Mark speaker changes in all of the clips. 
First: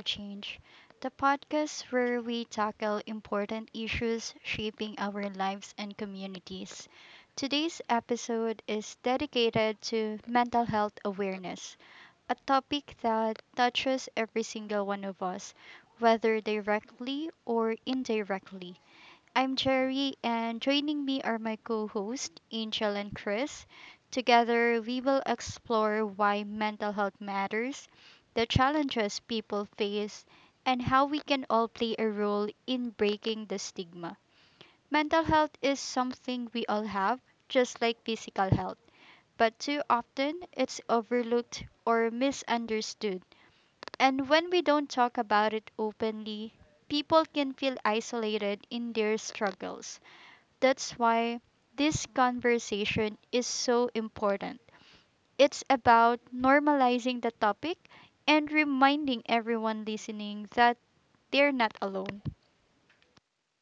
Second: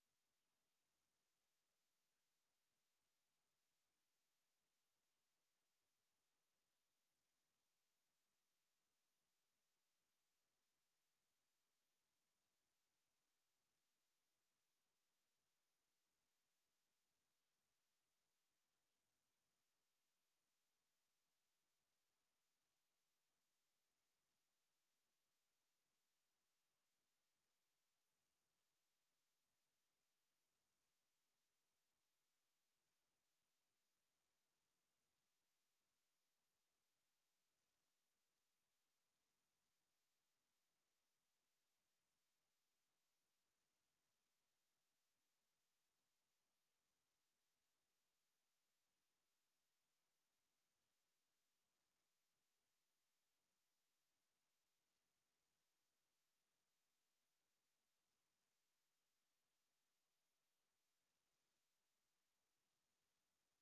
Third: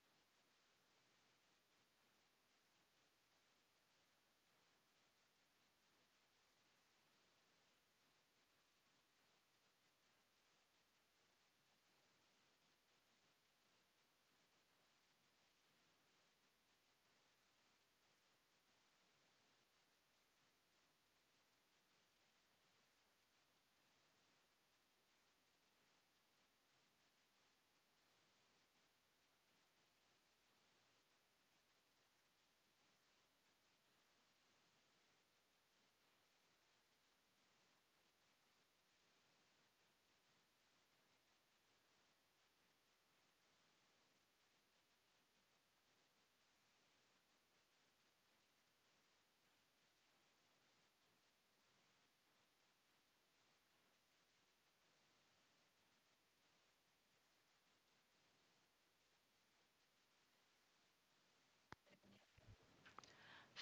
Speaker 1: Change, the podcast where we tackle important issues shaping our lives and communities. Today's episode is dedicated to mental health awareness, a topic that touches every single one of us, whether directly or indirectly. I'm Cherry, and joining me are my co hosts, Angel and Chris. Together, we will explore why mental health matters, the challenges people face, and how we can all play a role in breaking the stigma. Mental health is something we all have, just like physical health, but too often it's overlooked or misunderstood. And when we don't talk about it openly, people can feel isolated in their struggles. That's why this conversation is so important. It's about normalizing the topic and reminding everyone listening that they're not alone.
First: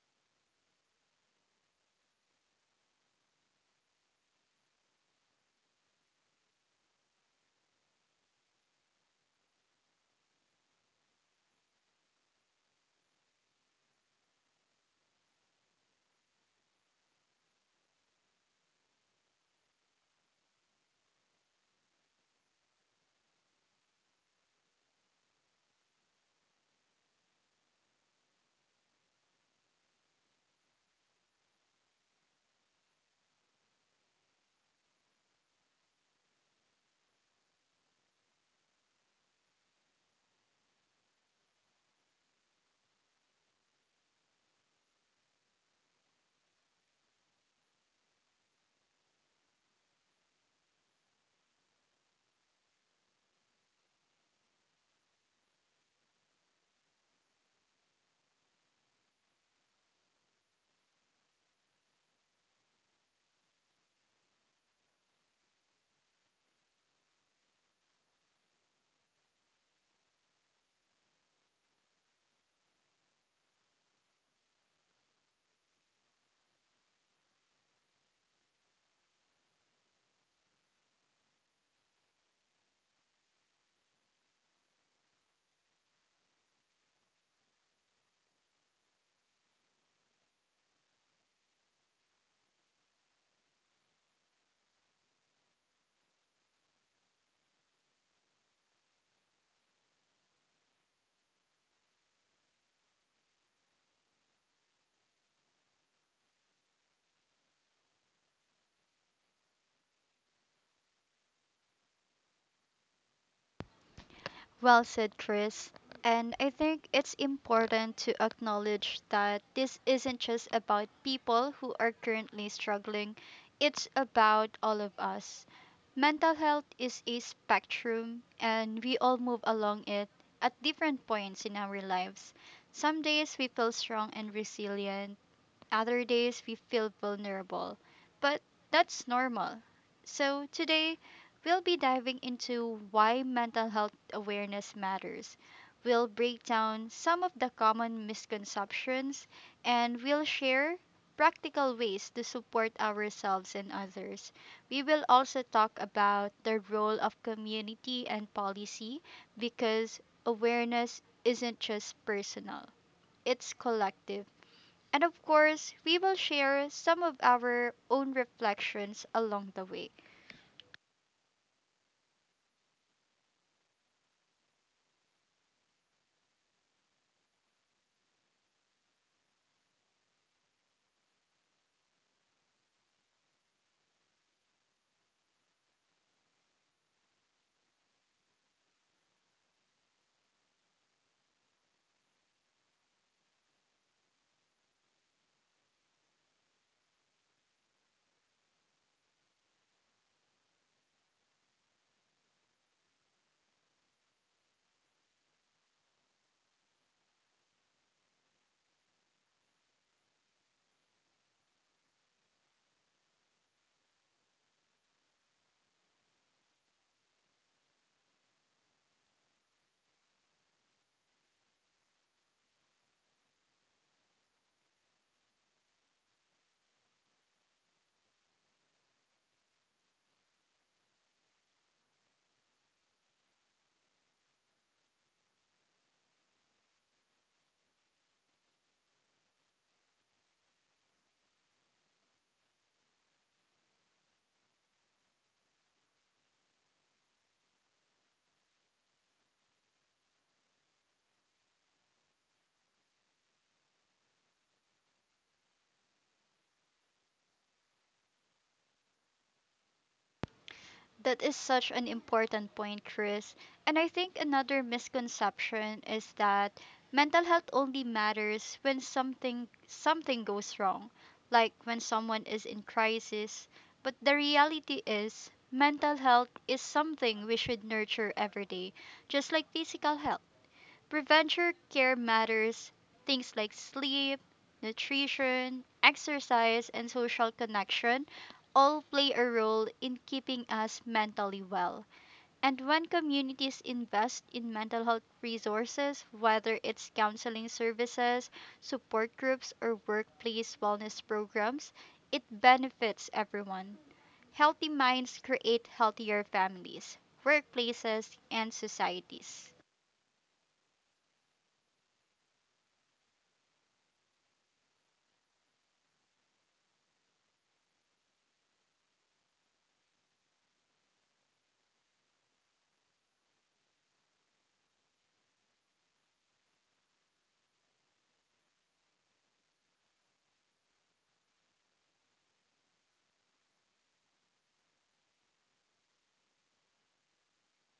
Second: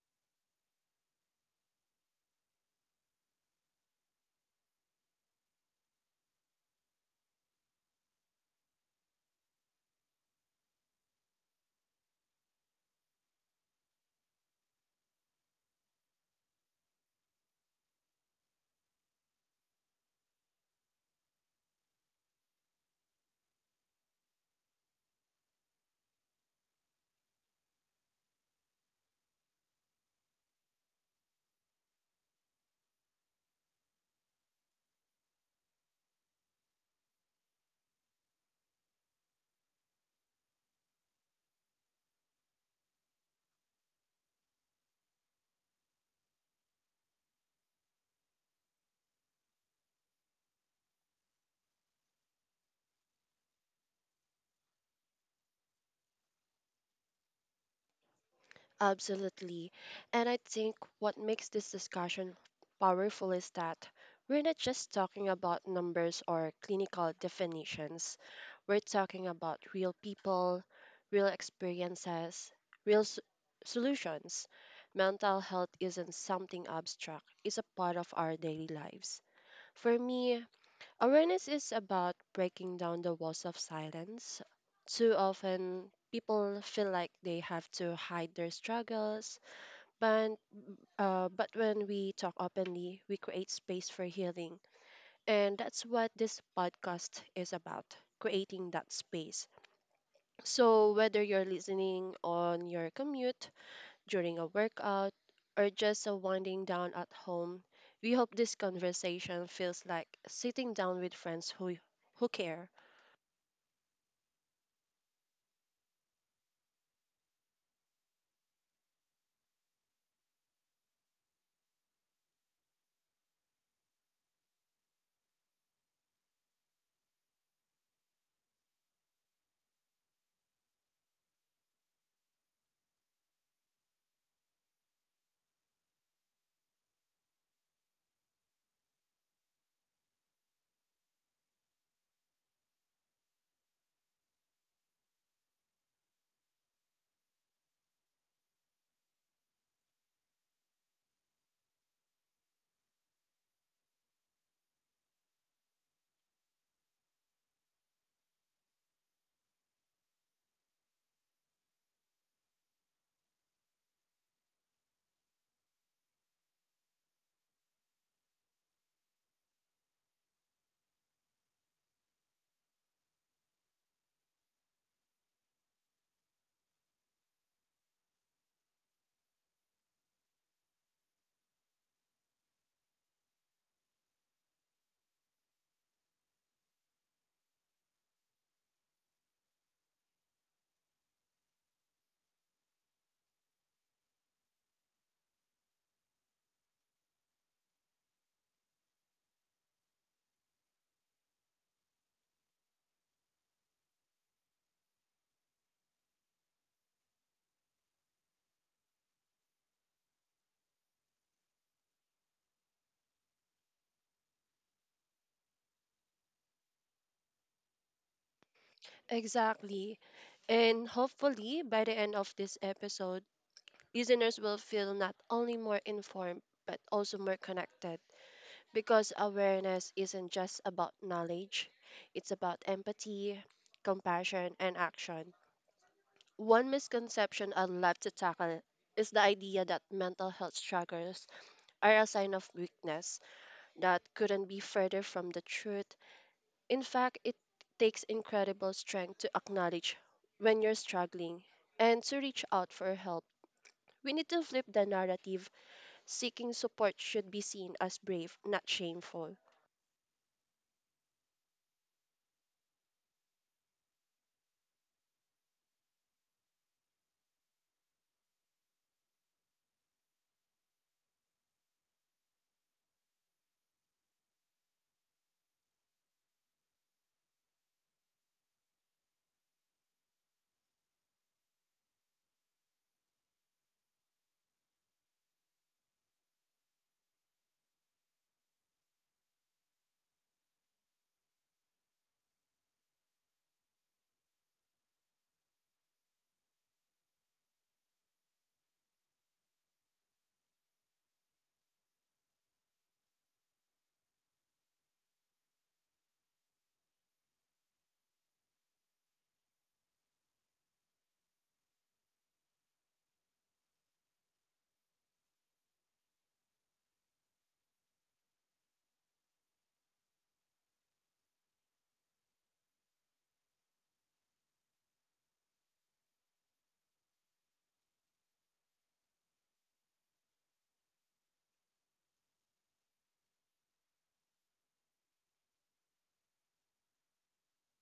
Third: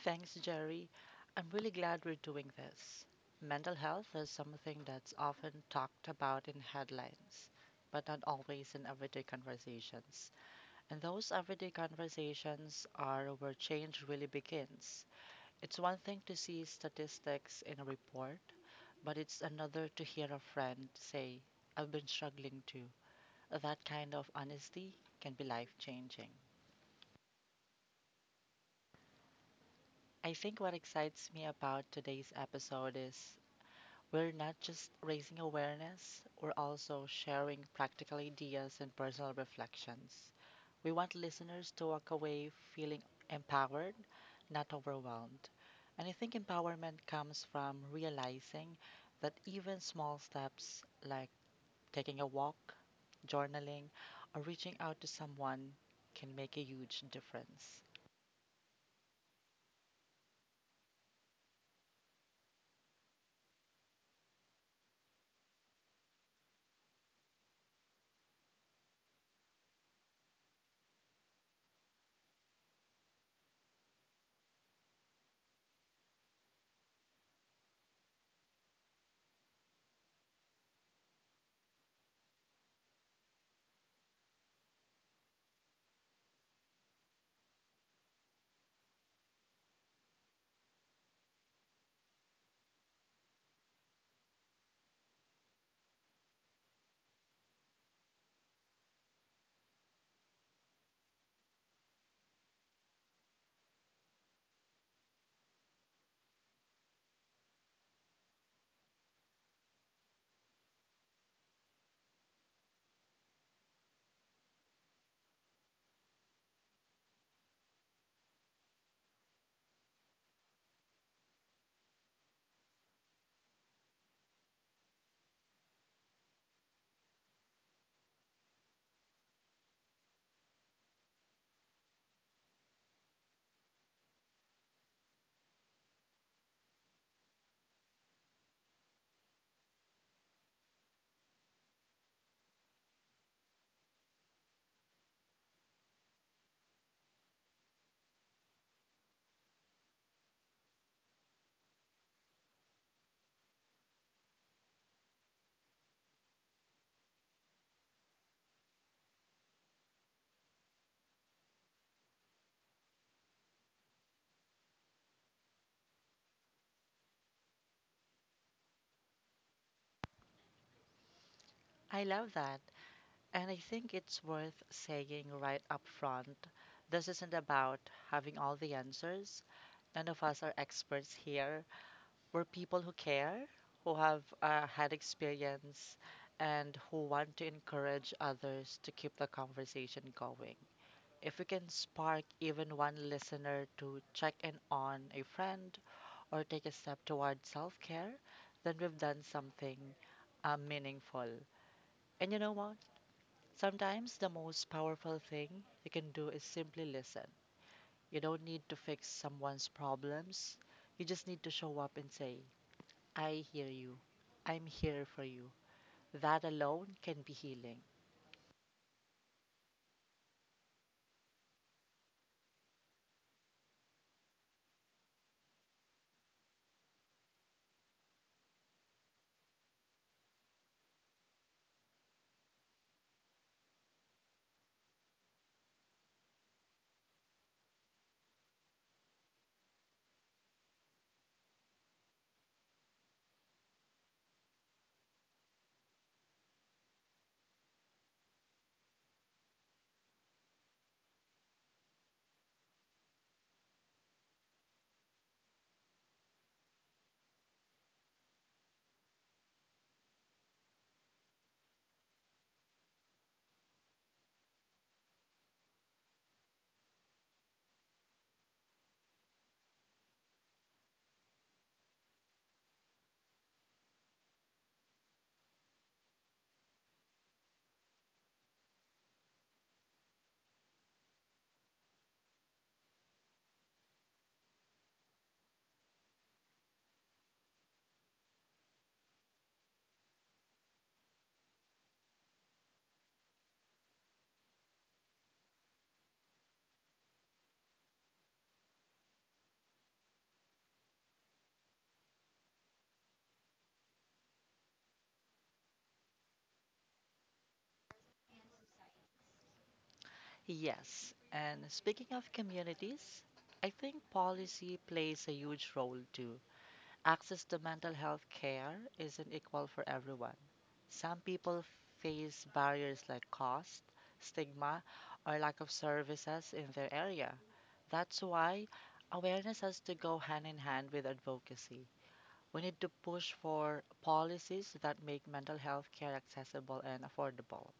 Speaker 2: Thanks, Jerry. I'm really glad we're doing this. Mental health is something that's often talked about in headlines, but not always in everyday conversations. And those everyday conversations are where change really begins. It's one thing to see statistics in a report, but it's another to hear a friend say, I've been struggling too. That kind of honesty can be life changing. I think what excites me about today's episode is we're not just raising awareness, we're also sharing practical ideas and personal reflections. We want listeners to walk away feeling empowered, not overwhelmed. And I think empowerment comes from realizing that even small steps like taking a walk, journaling, or reaching out to someone can make a huge difference.
Speaker 3: Absolutely. And I think what makes this discussion powerful is that we're not just talking about numbers or clinical definitions. We're talking about real people, real experiences, real s- solutions. Mental health isn't something abstract, it's a part of our daily lives. For me, awareness is about breaking down the walls of silence. Too often, people feel like they have to hide their struggles, but but when we talk openly, we create space for healing, and that's what this podcast is about: creating that space. So whether you're listening on your commute, during a workout, or just winding down at home, we hope this conversation feels like sitting down with friends who care.
Speaker 1: Well said, Chris. And I think it's important to acknowledge that this isn't just about people who are currently struggling, it's about all of us. Mental health is a spectrum, and we all move along it at different points in our lives. Some days we feel strong and resilient, other days we feel vulnerable, but that's normal. So today we'll be diving into why mental health awareness matters. We'll break down some of the common misconceptions and we'll share practical ways to support ourselves and others. We will also talk about the role of community and policy because awareness isn't just personal, it's collective, and of course, we will share some of our own reflections along the way.
Speaker 2: I love that. And I think it's worth saying right up front, this isn't about having all the answers. None of us are experts here. We're people who care, who have had experience, and who want to encourage others to keep the conversation going. If we can spark even one listener to check in on a friend or take a step toward self care, then we've done something meaningful. And you know what? Sometimes the most powerful thing you can do is simply listen. You don't need to fix someone's problems. You just need to show up and say, I hear you. I'm here for you. That alone can be healing.
Speaker 3: Exactly. And hopefully, by the end of this episode, listeners will feel not only more informed, but also more connected. Because awareness isn't just about knowledge, it's about empathy, compassion, and action. One misconception I'd love to tackle is the idea that mental health struggles are a sign of weakness that couldn't be further from the truth. In fact, it takes incredible strength to acknowledge when you're struggling and to reach out for help. We need to flip the narrative. Seeking support should be seen as brave, not shameful.
Speaker 1: That is such an important point, Chris. And I think another misconception is that mental health only matters when something goes wrong, like when someone is in crisis. But the reality is mental health is something we should nurture every day, just like physical health. Prevention care matters, things like sleep, nutrition, exercise, and social connection all play a role in keeping us mentally well. And when communities invest in mental health resources, whether it's counseling services, support groups, or workplace wellness programs, it benefits everyone. Healthy minds create healthier families, workplaces, and societies.
Speaker 2: Yes, and speaking of communities, I think policy plays a huge role too. Access to mental health care isn't equal for everyone. Some people face barriers like cost, stigma, or lack of services in their area. That's why awareness has to go hand in hand with advocacy. We need to push for policies that make mental health care accessible and affordable.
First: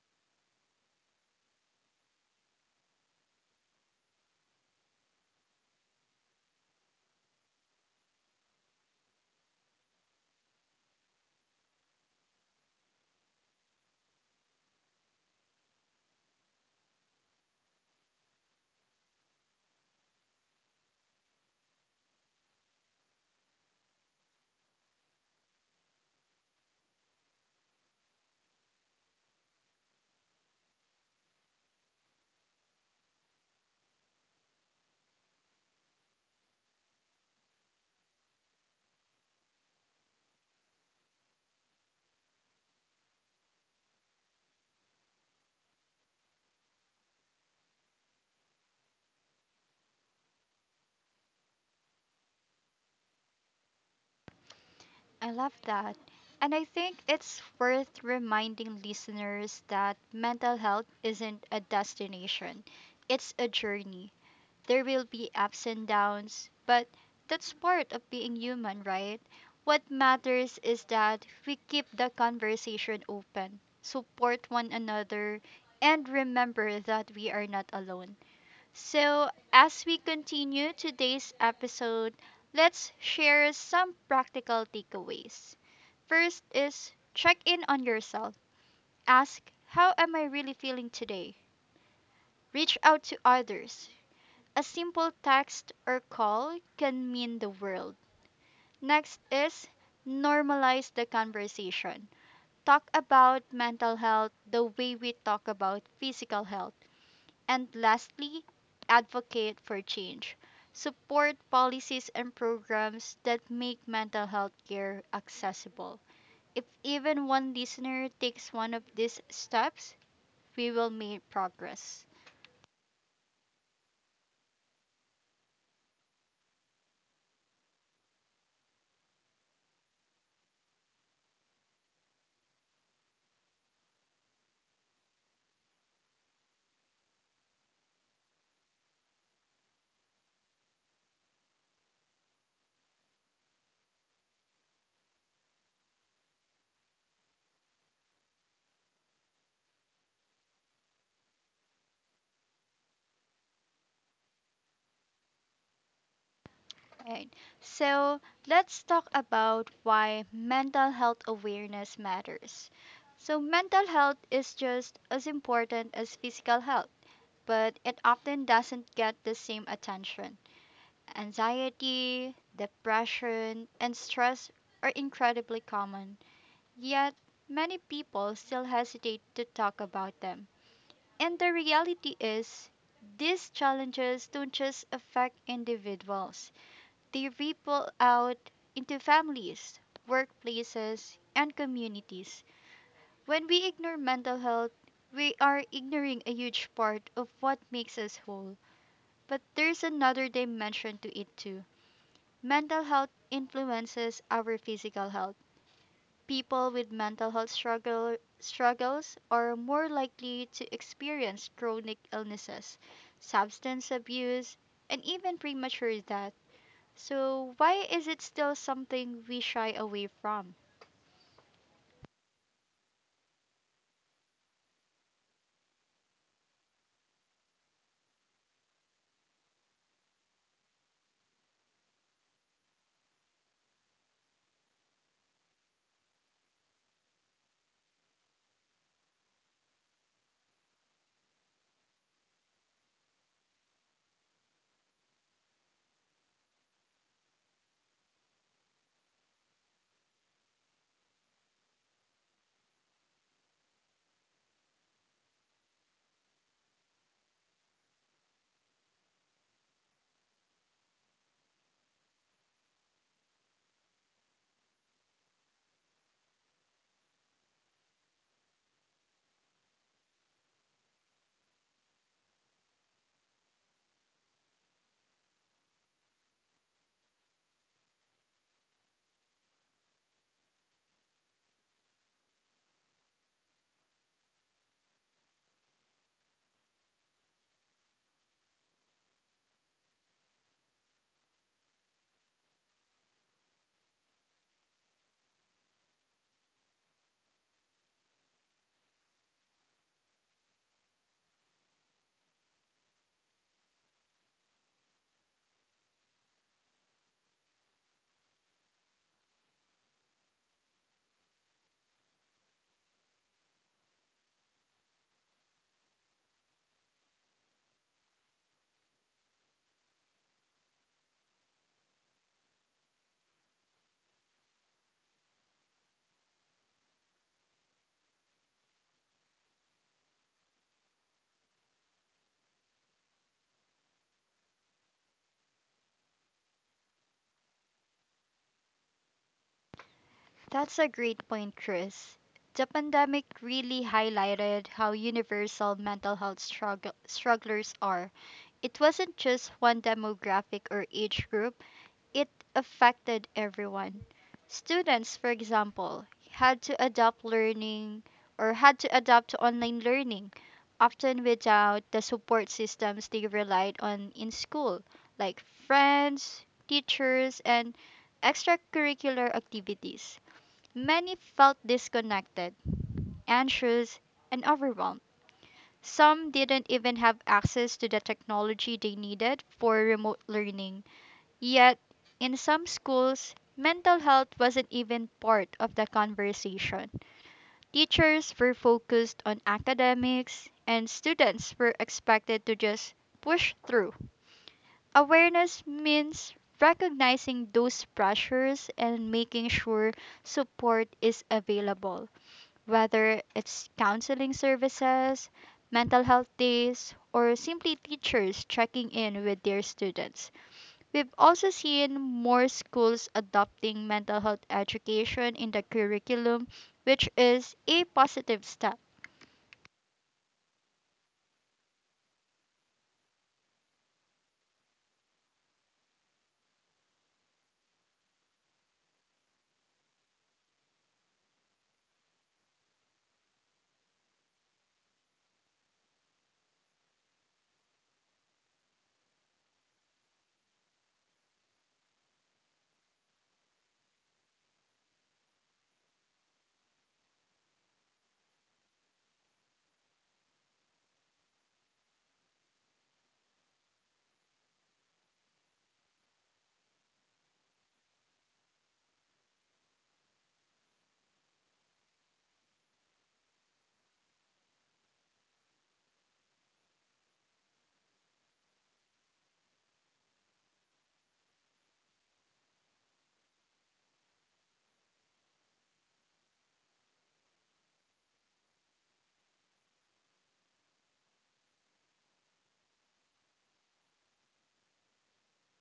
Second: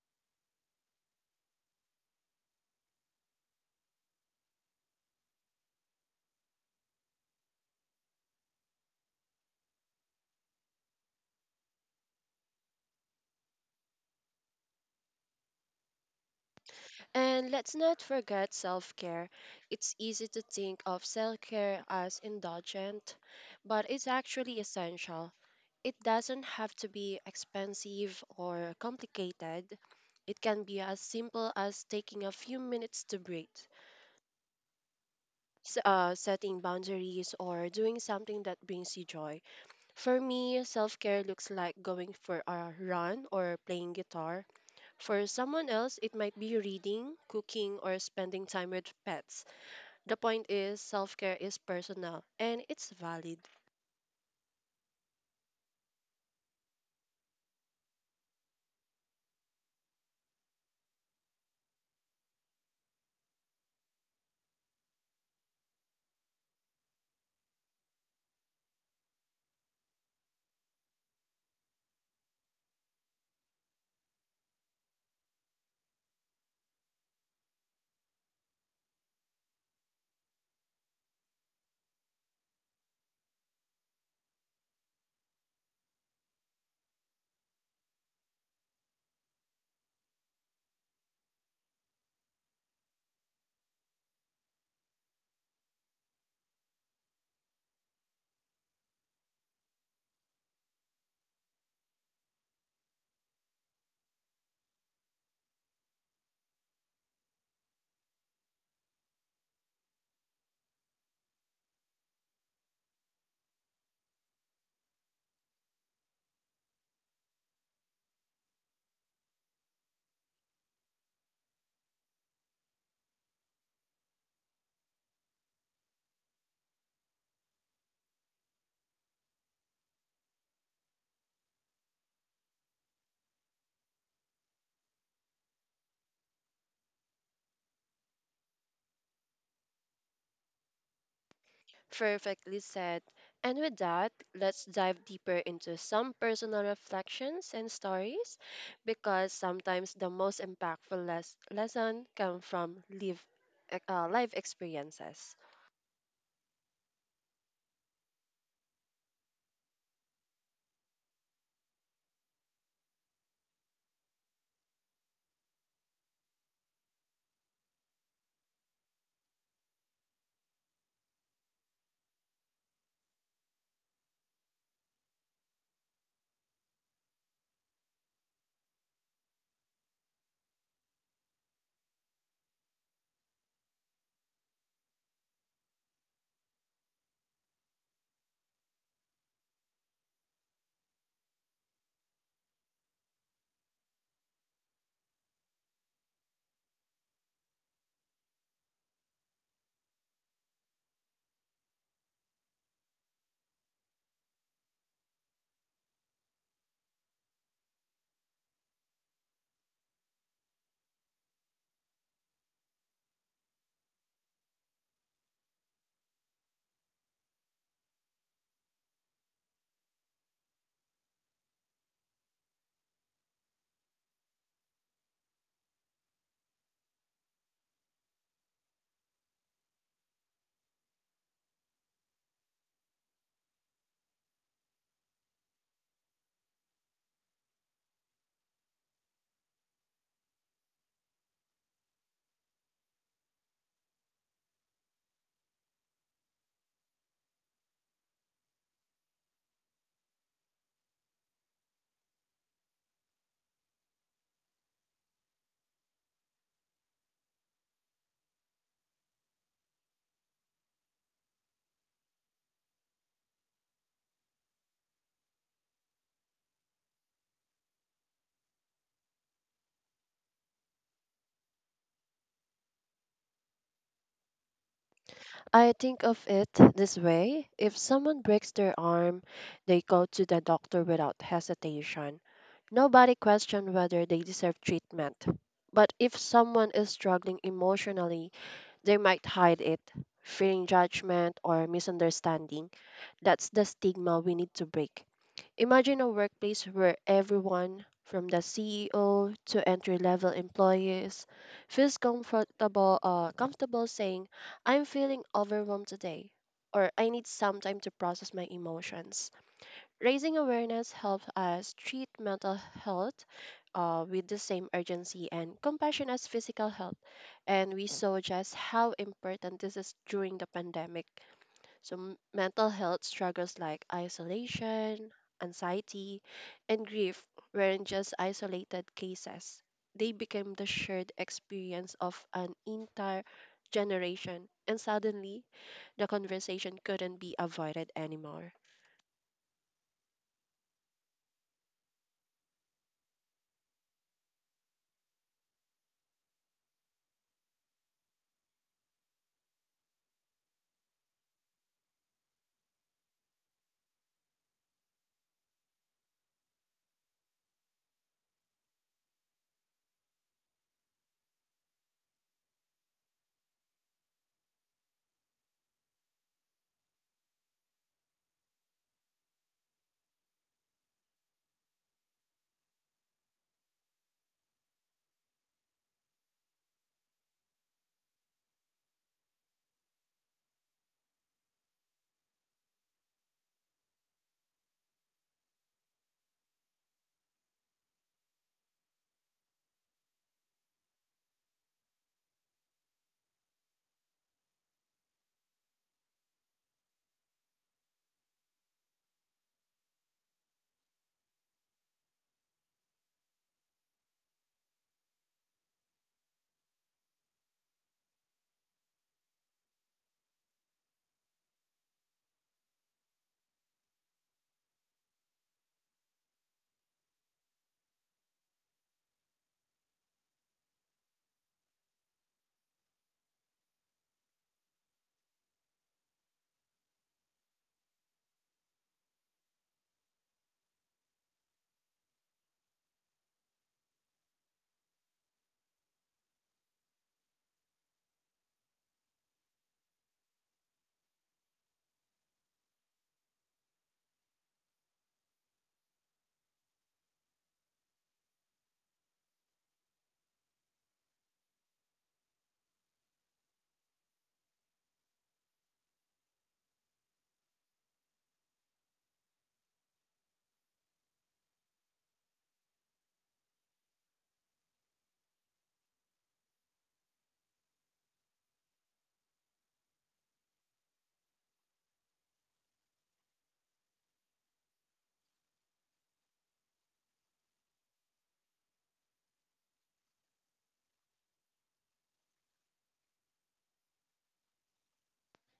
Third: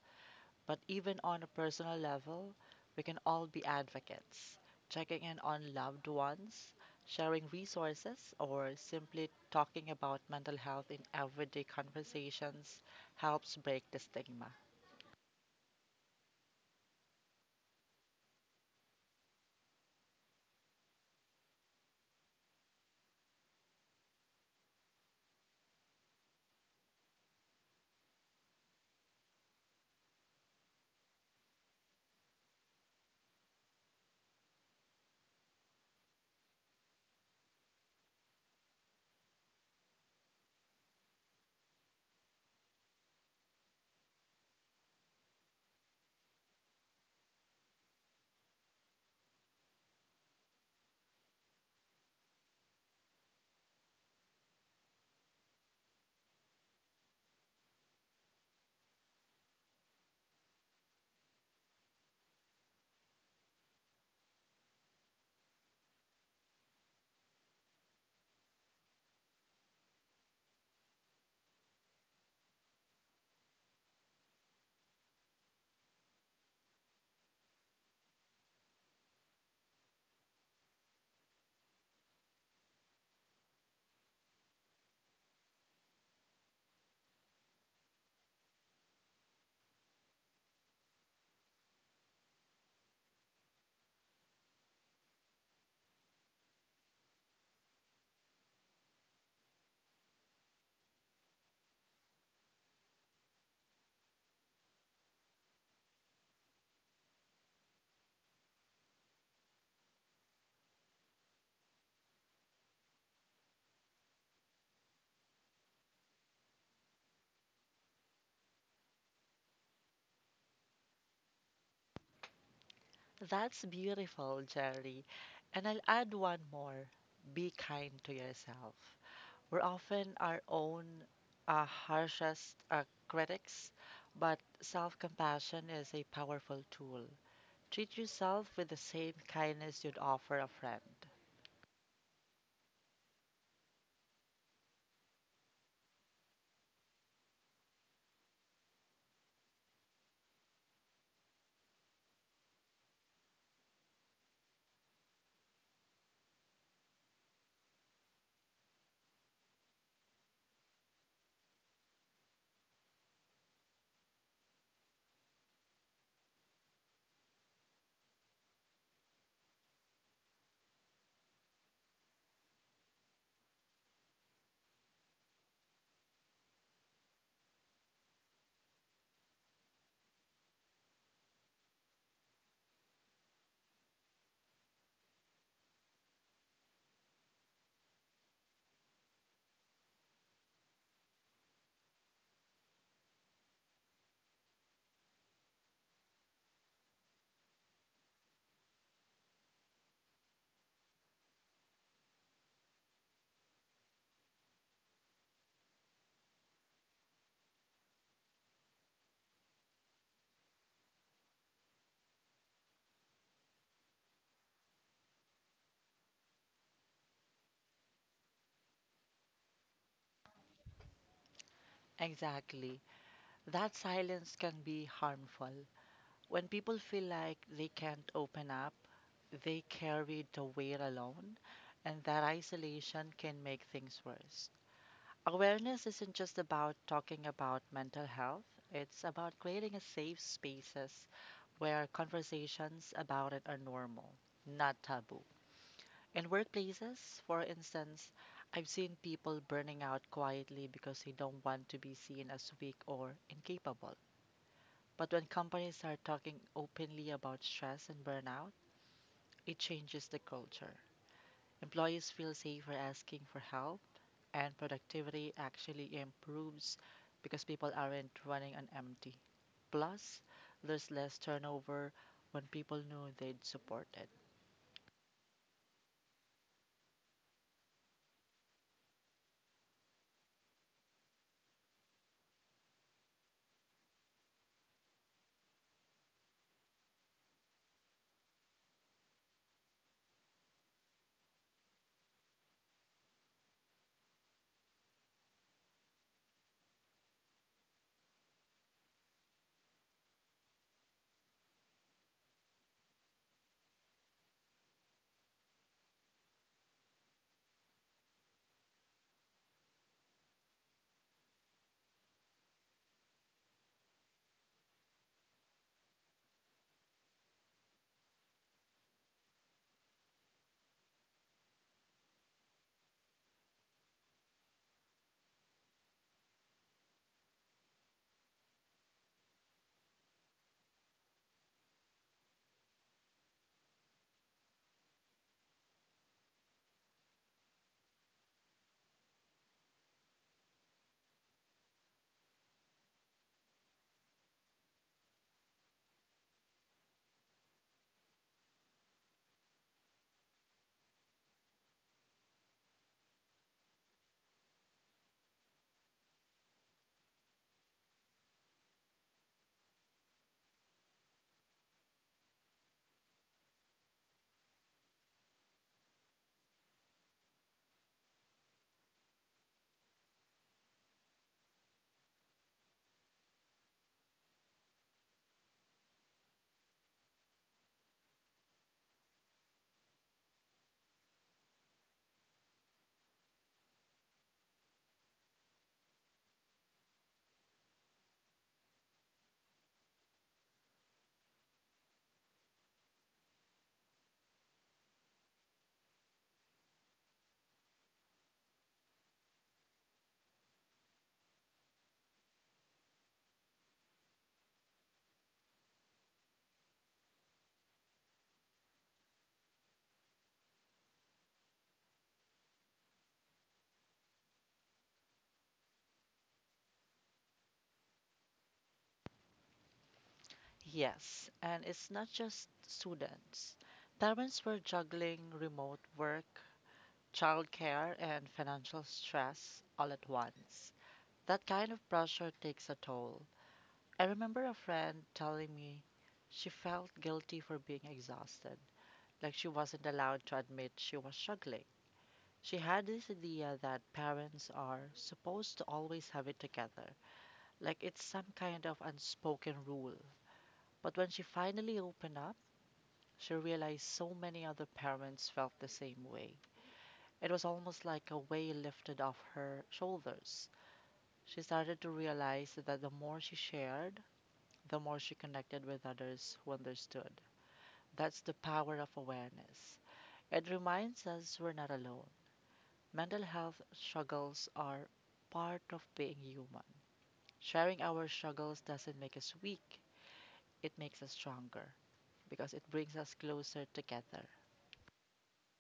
Speaker 2: But even on a personal level, we can all be advocates, checking in on loved ones, sharing resources, or simply talking about mental health in everyday conversations helps break the stigma.
Speaker 3: And let's not forget self care. It's easy to think of self care as indulgent, but it's actually essential. It doesn't have to be expensive or complicated. It can be as simple as taking a few minutes to breathe, setting boundaries or doing something that brings you joy. For me, self care looks like going for a run or playing guitar. For someone else, it might be reading, cooking, or spending time with pets. The point is, self care is personal and it's valid.
Speaker 1: I love that. And I think it's worth reminding listeners that mental health isn't a destination, it's a journey. There will be ups and downs, but that's part of being human, right? What matters is that we keep the conversation open, support one another, and remember that we are not alone. So, as we continue today's episode, let's share some practical takeaways. First is check in on yourself. Ask, how am I really feeling today? Reach out to others. A simple text or call can mean the world. Next is normalize the conversation. Talk about mental health the way we talk about physical health. And lastly, advocate for change. Support policies and programs that make mental health care accessible. If even one listener takes one of these steps, we will make progress.
Speaker 2: That's beautiful, Jerry. And I'll add one more: be kind to yourself. We're often our own harshest critics, but self compassion is a powerful tool. Treat yourself with the same kindness you'd offer a friend.
Speaker 3: Perfectly said. And with that, let's dive deeper into some personal reflections and stories because sometimes the most impactful lesson come from life experiences.
Speaker 1: Right. So let's talk about why mental health awareness matters. So mental health is just as important as physical health, but it often doesn't get the same attention. Anxiety, depression, and stress are incredibly common, yet many people still hesitate to talk about them. And the reality is, these challenges don't just affect individuals, they ripple out into families, workplaces, and communities. When we ignore mental health, we are ignoring a huge part of what makes us whole. But there's another dimension to it too. Mental health influences our physical health. People with struggles are more likely to experience chronic illnesses, substance abuse, and even premature death. So, why is it still something we shy away from?
Speaker 2: Exactly. That silence can be harmful. When people feel like they can't open up, they carry the weight alone, and that isolation can make things worse. Awareness isn't just about talking about mental health, it's about creating a safe spaces where conversations about it are normal, not taboo. In workplaces, for instance, I've seen people burning out quietly because they don't want to be seen as weak or incapable. But when companies are talking openly about stress and burnout, it changes the culture. Employees feel safer asking for help, and productivity actually improves because people aren't running on empty. Plus, there's less turnover when people know they'd supported.
Speaker 3: I think of it this way: if someone breaks their arm, they go to the doctor without hesitation. Nobody questions whether they deserve treatment. But if someone is struggling emotionally, they might hide it, fearing judgment or misunderstanding. That's the stigma we need to break. Imagine a workplace where everyone, from the CEO to entry level employees, feels comfortable saying, I'm feeling overwhelmed today, or I need some time to process my emotions. Raising awareness helps us treat mental health with the same urgency and compassion as physical health. And we saw just how important this is during the pandemic. So, mental health struggles like isolation, anxiety, and grief weren't just isolated cases, they became the shared experience of an entire generation. And suddenly, the conversation couldn't be avoided anymore.
Speaker 1: That's a great point, Chris. The pandemic really highlighted how universal strugglers are. It wasn't just one demographic or age group, it affected everyone. Students, for example, had to adapt learning had to adapt to online learning, often without the support systems they relied on in school, like friends, teachers, and extracurricular activities. Many felt disconnected, anxious, and overwhelmed. Some didn't even have access to the technology they needed for remote learning. Yet, in some schools, mental health wasn't even part of the conversation. Teachers were focused on academics, and students were expected to just push through. Awareness means recognizing those pressures and making sure support is available, whether it's counseling services, mental health days, or simply teachers checking in with their students. We've also seen more schools adopting mental health education in the curriculum, which is a positive step.
Speaker 2: Yes, and it's not just students. Parents were juggling remote work, childcare, and financial stress all at once. That kind of pressure takes a toll. I remember a friend telling me she felt guilty for being exhausted, like she wasn't allowed to admit she was struggling. She had this idea that parents are supposed to always have it together, like it's some kind of unspoken rule. But when she finally opened up, she realized so many other parents felt the same way. It was almost like a weight lifted off her shoulders. She started to realize that the more she shared, the more she connected with others who understood. That's the power of awareness. It reminds us we're not alone. Mental health struggles are part of being human. Sharing our struggles doesn't make us weak, it makes us stronger because it brings us closer together.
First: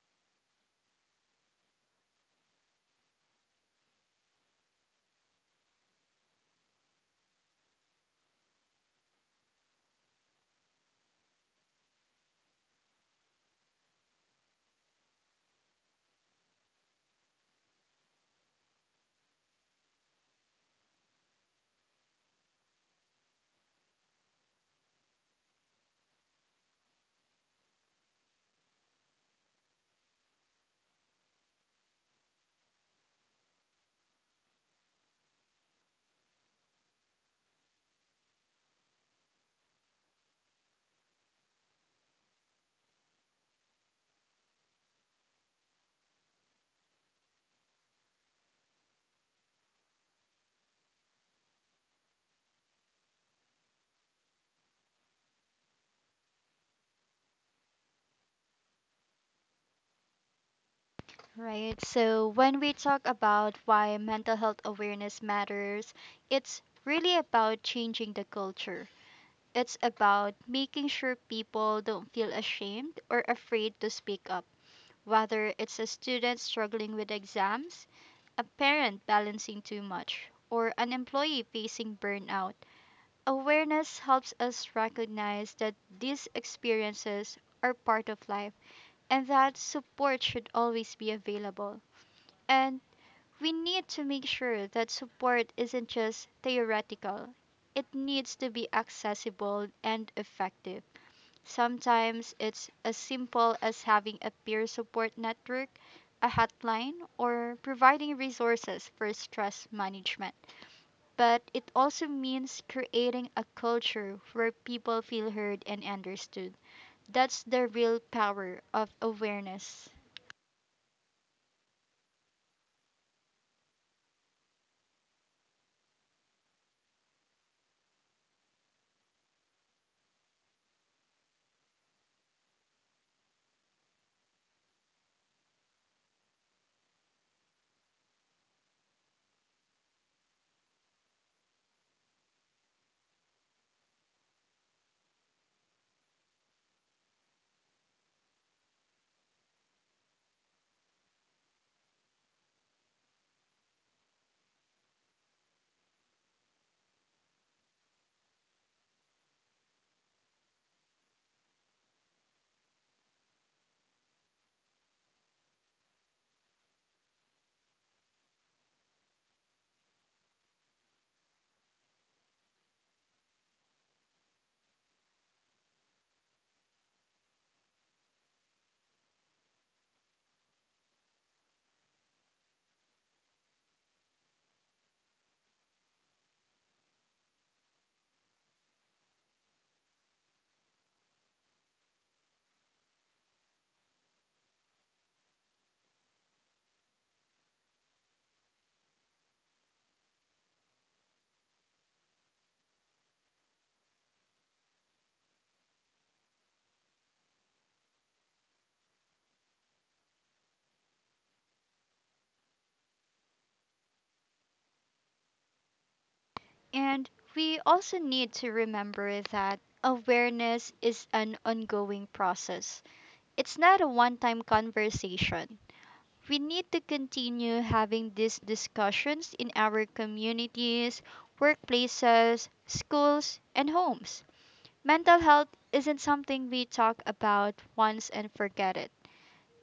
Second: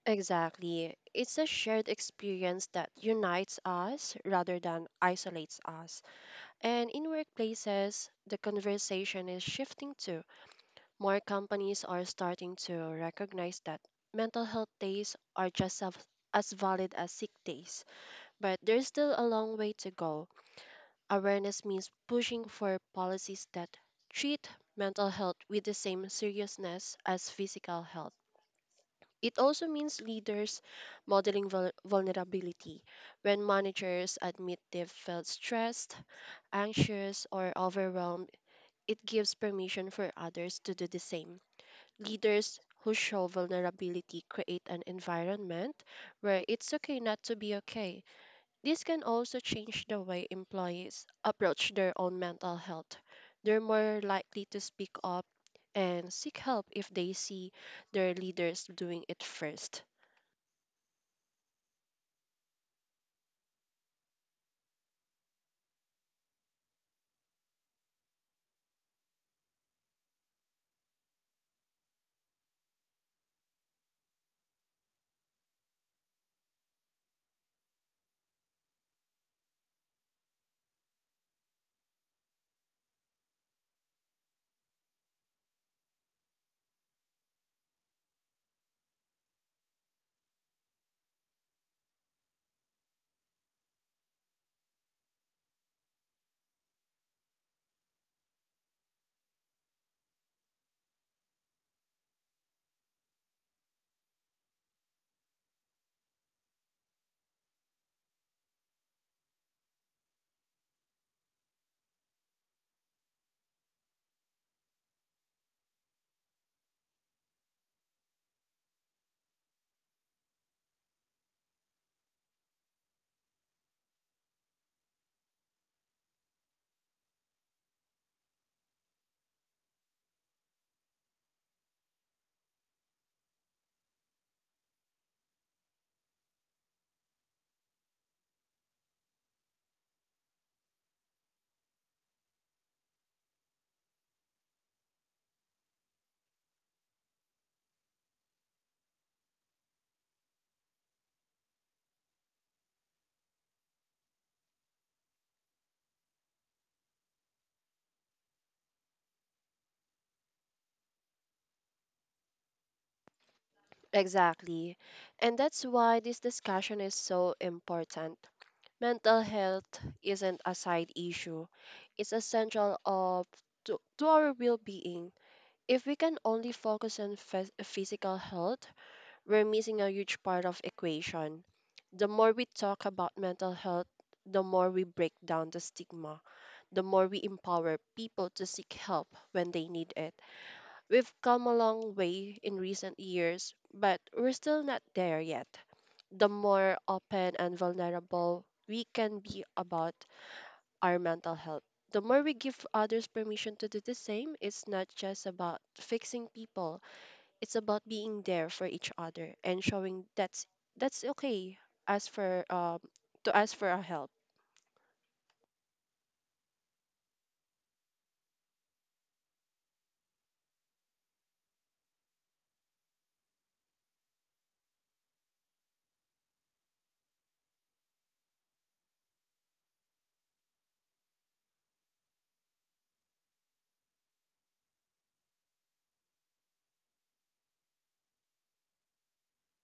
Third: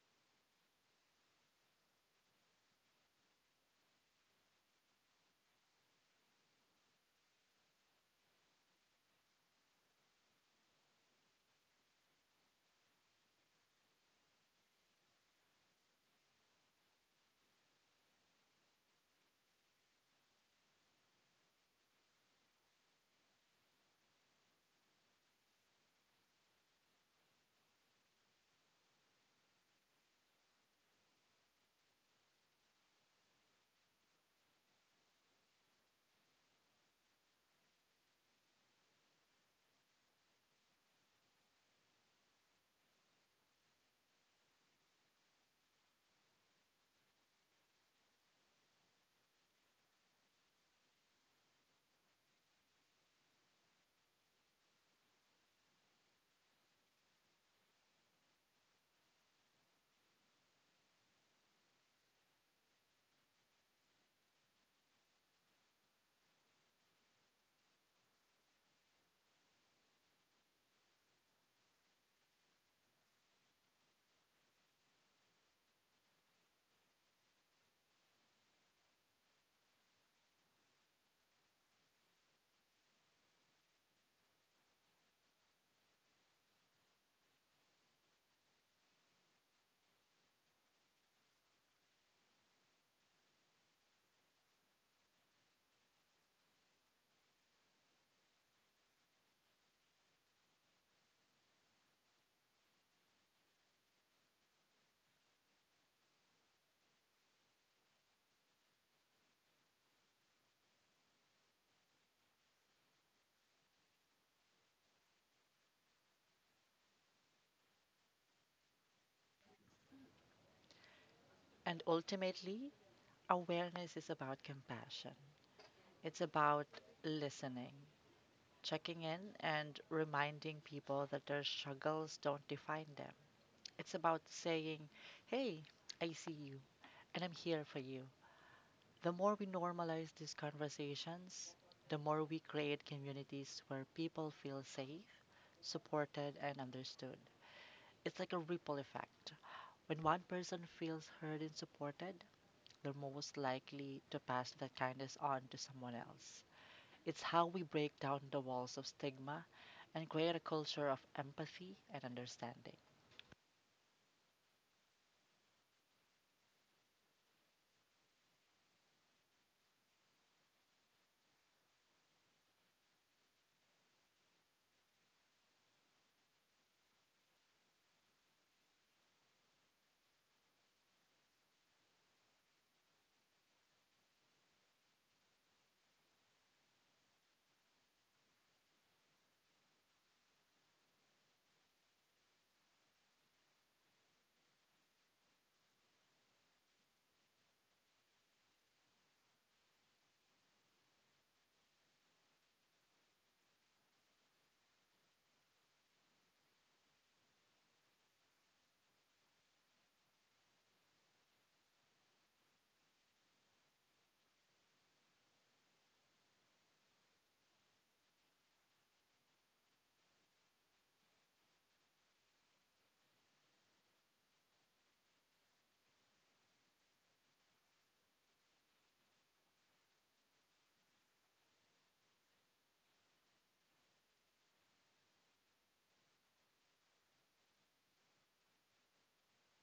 Speaker 3: Exactly. It's a shared experience that unites us rather than isolates us. And in workplaces, the conversation is shifting too. More companies are starting to recognize that mental health days are just as valid as sick days. But there's still a long way to go. Awareness means pushing for policies that treat mental health with the same seriousness as physical health. It also means leaders modeling vulnerability. When managers admit they've felt stressed, anxious, or overwhelmed, it gives permission for others to do the same. Leaders who show vulnerability create an environment where it's okay not to be okay. This can also change the way employees approach their own mental health. They're more likely to speak up and seek help if they see their leaders doing it first.
Speaker 1: Right? So, when we talk about why mental health awareness matters, it's really about changing the culture. It's about making sure people don't feel ashamed or afraid to speak up, whether it's a student struggling with exams, a parent balancing too much, or an employee facing burnout. Awareness helps us recognize that these experiences are part of life and that support should always be available. And we need to make sure that support isn't just theoretical, it needs to be accessible and effective. Sometimes it's as simple as having a peer support network, a hotline, or providing resources for stress management, but it also means creating a culture where people feel heard and understood. That's the real power of awareness.
Speaker 2: And ultimately, awareness is about compassion. It's about listening, checking in, and reminding people that their struggles don't define them. It's about saying, Hey, I see you, and I'm here for you. The more we normalize these conversations, the more we create communities where people feel safe, supported, and understood. It's like a ripple effect. When one person feels heard and supported, they're most likely to pass that kindness on to someone else. It's how we break down the walls of stigma and create a culture of empathy and understanding.
Speaker 3: Exactly. And that's why this discussion is so important. Mental health isn't a side issue. It's essential to our well-being. If we can only focus on physical health, we're missing a huge part of equation. The more we talk about mental health, the more we break down the stigma, the more we empower people to seek help when they need it. We've come a long way in recent years, but we're still not there yet. The more open and vulnerable we can be about our mental health, the more we give others permission to do the same. It's not just about fixing people. It's about being there for each other and showing that's okay as for to ask for our help.
Speaker 1: And we also need to remember that awareness is an ongoing process, it's not a one time conversation. We need to continue having these discussions in our communities, workplaces, schools, and homes. Mental health isn't something we talk about once and forget it.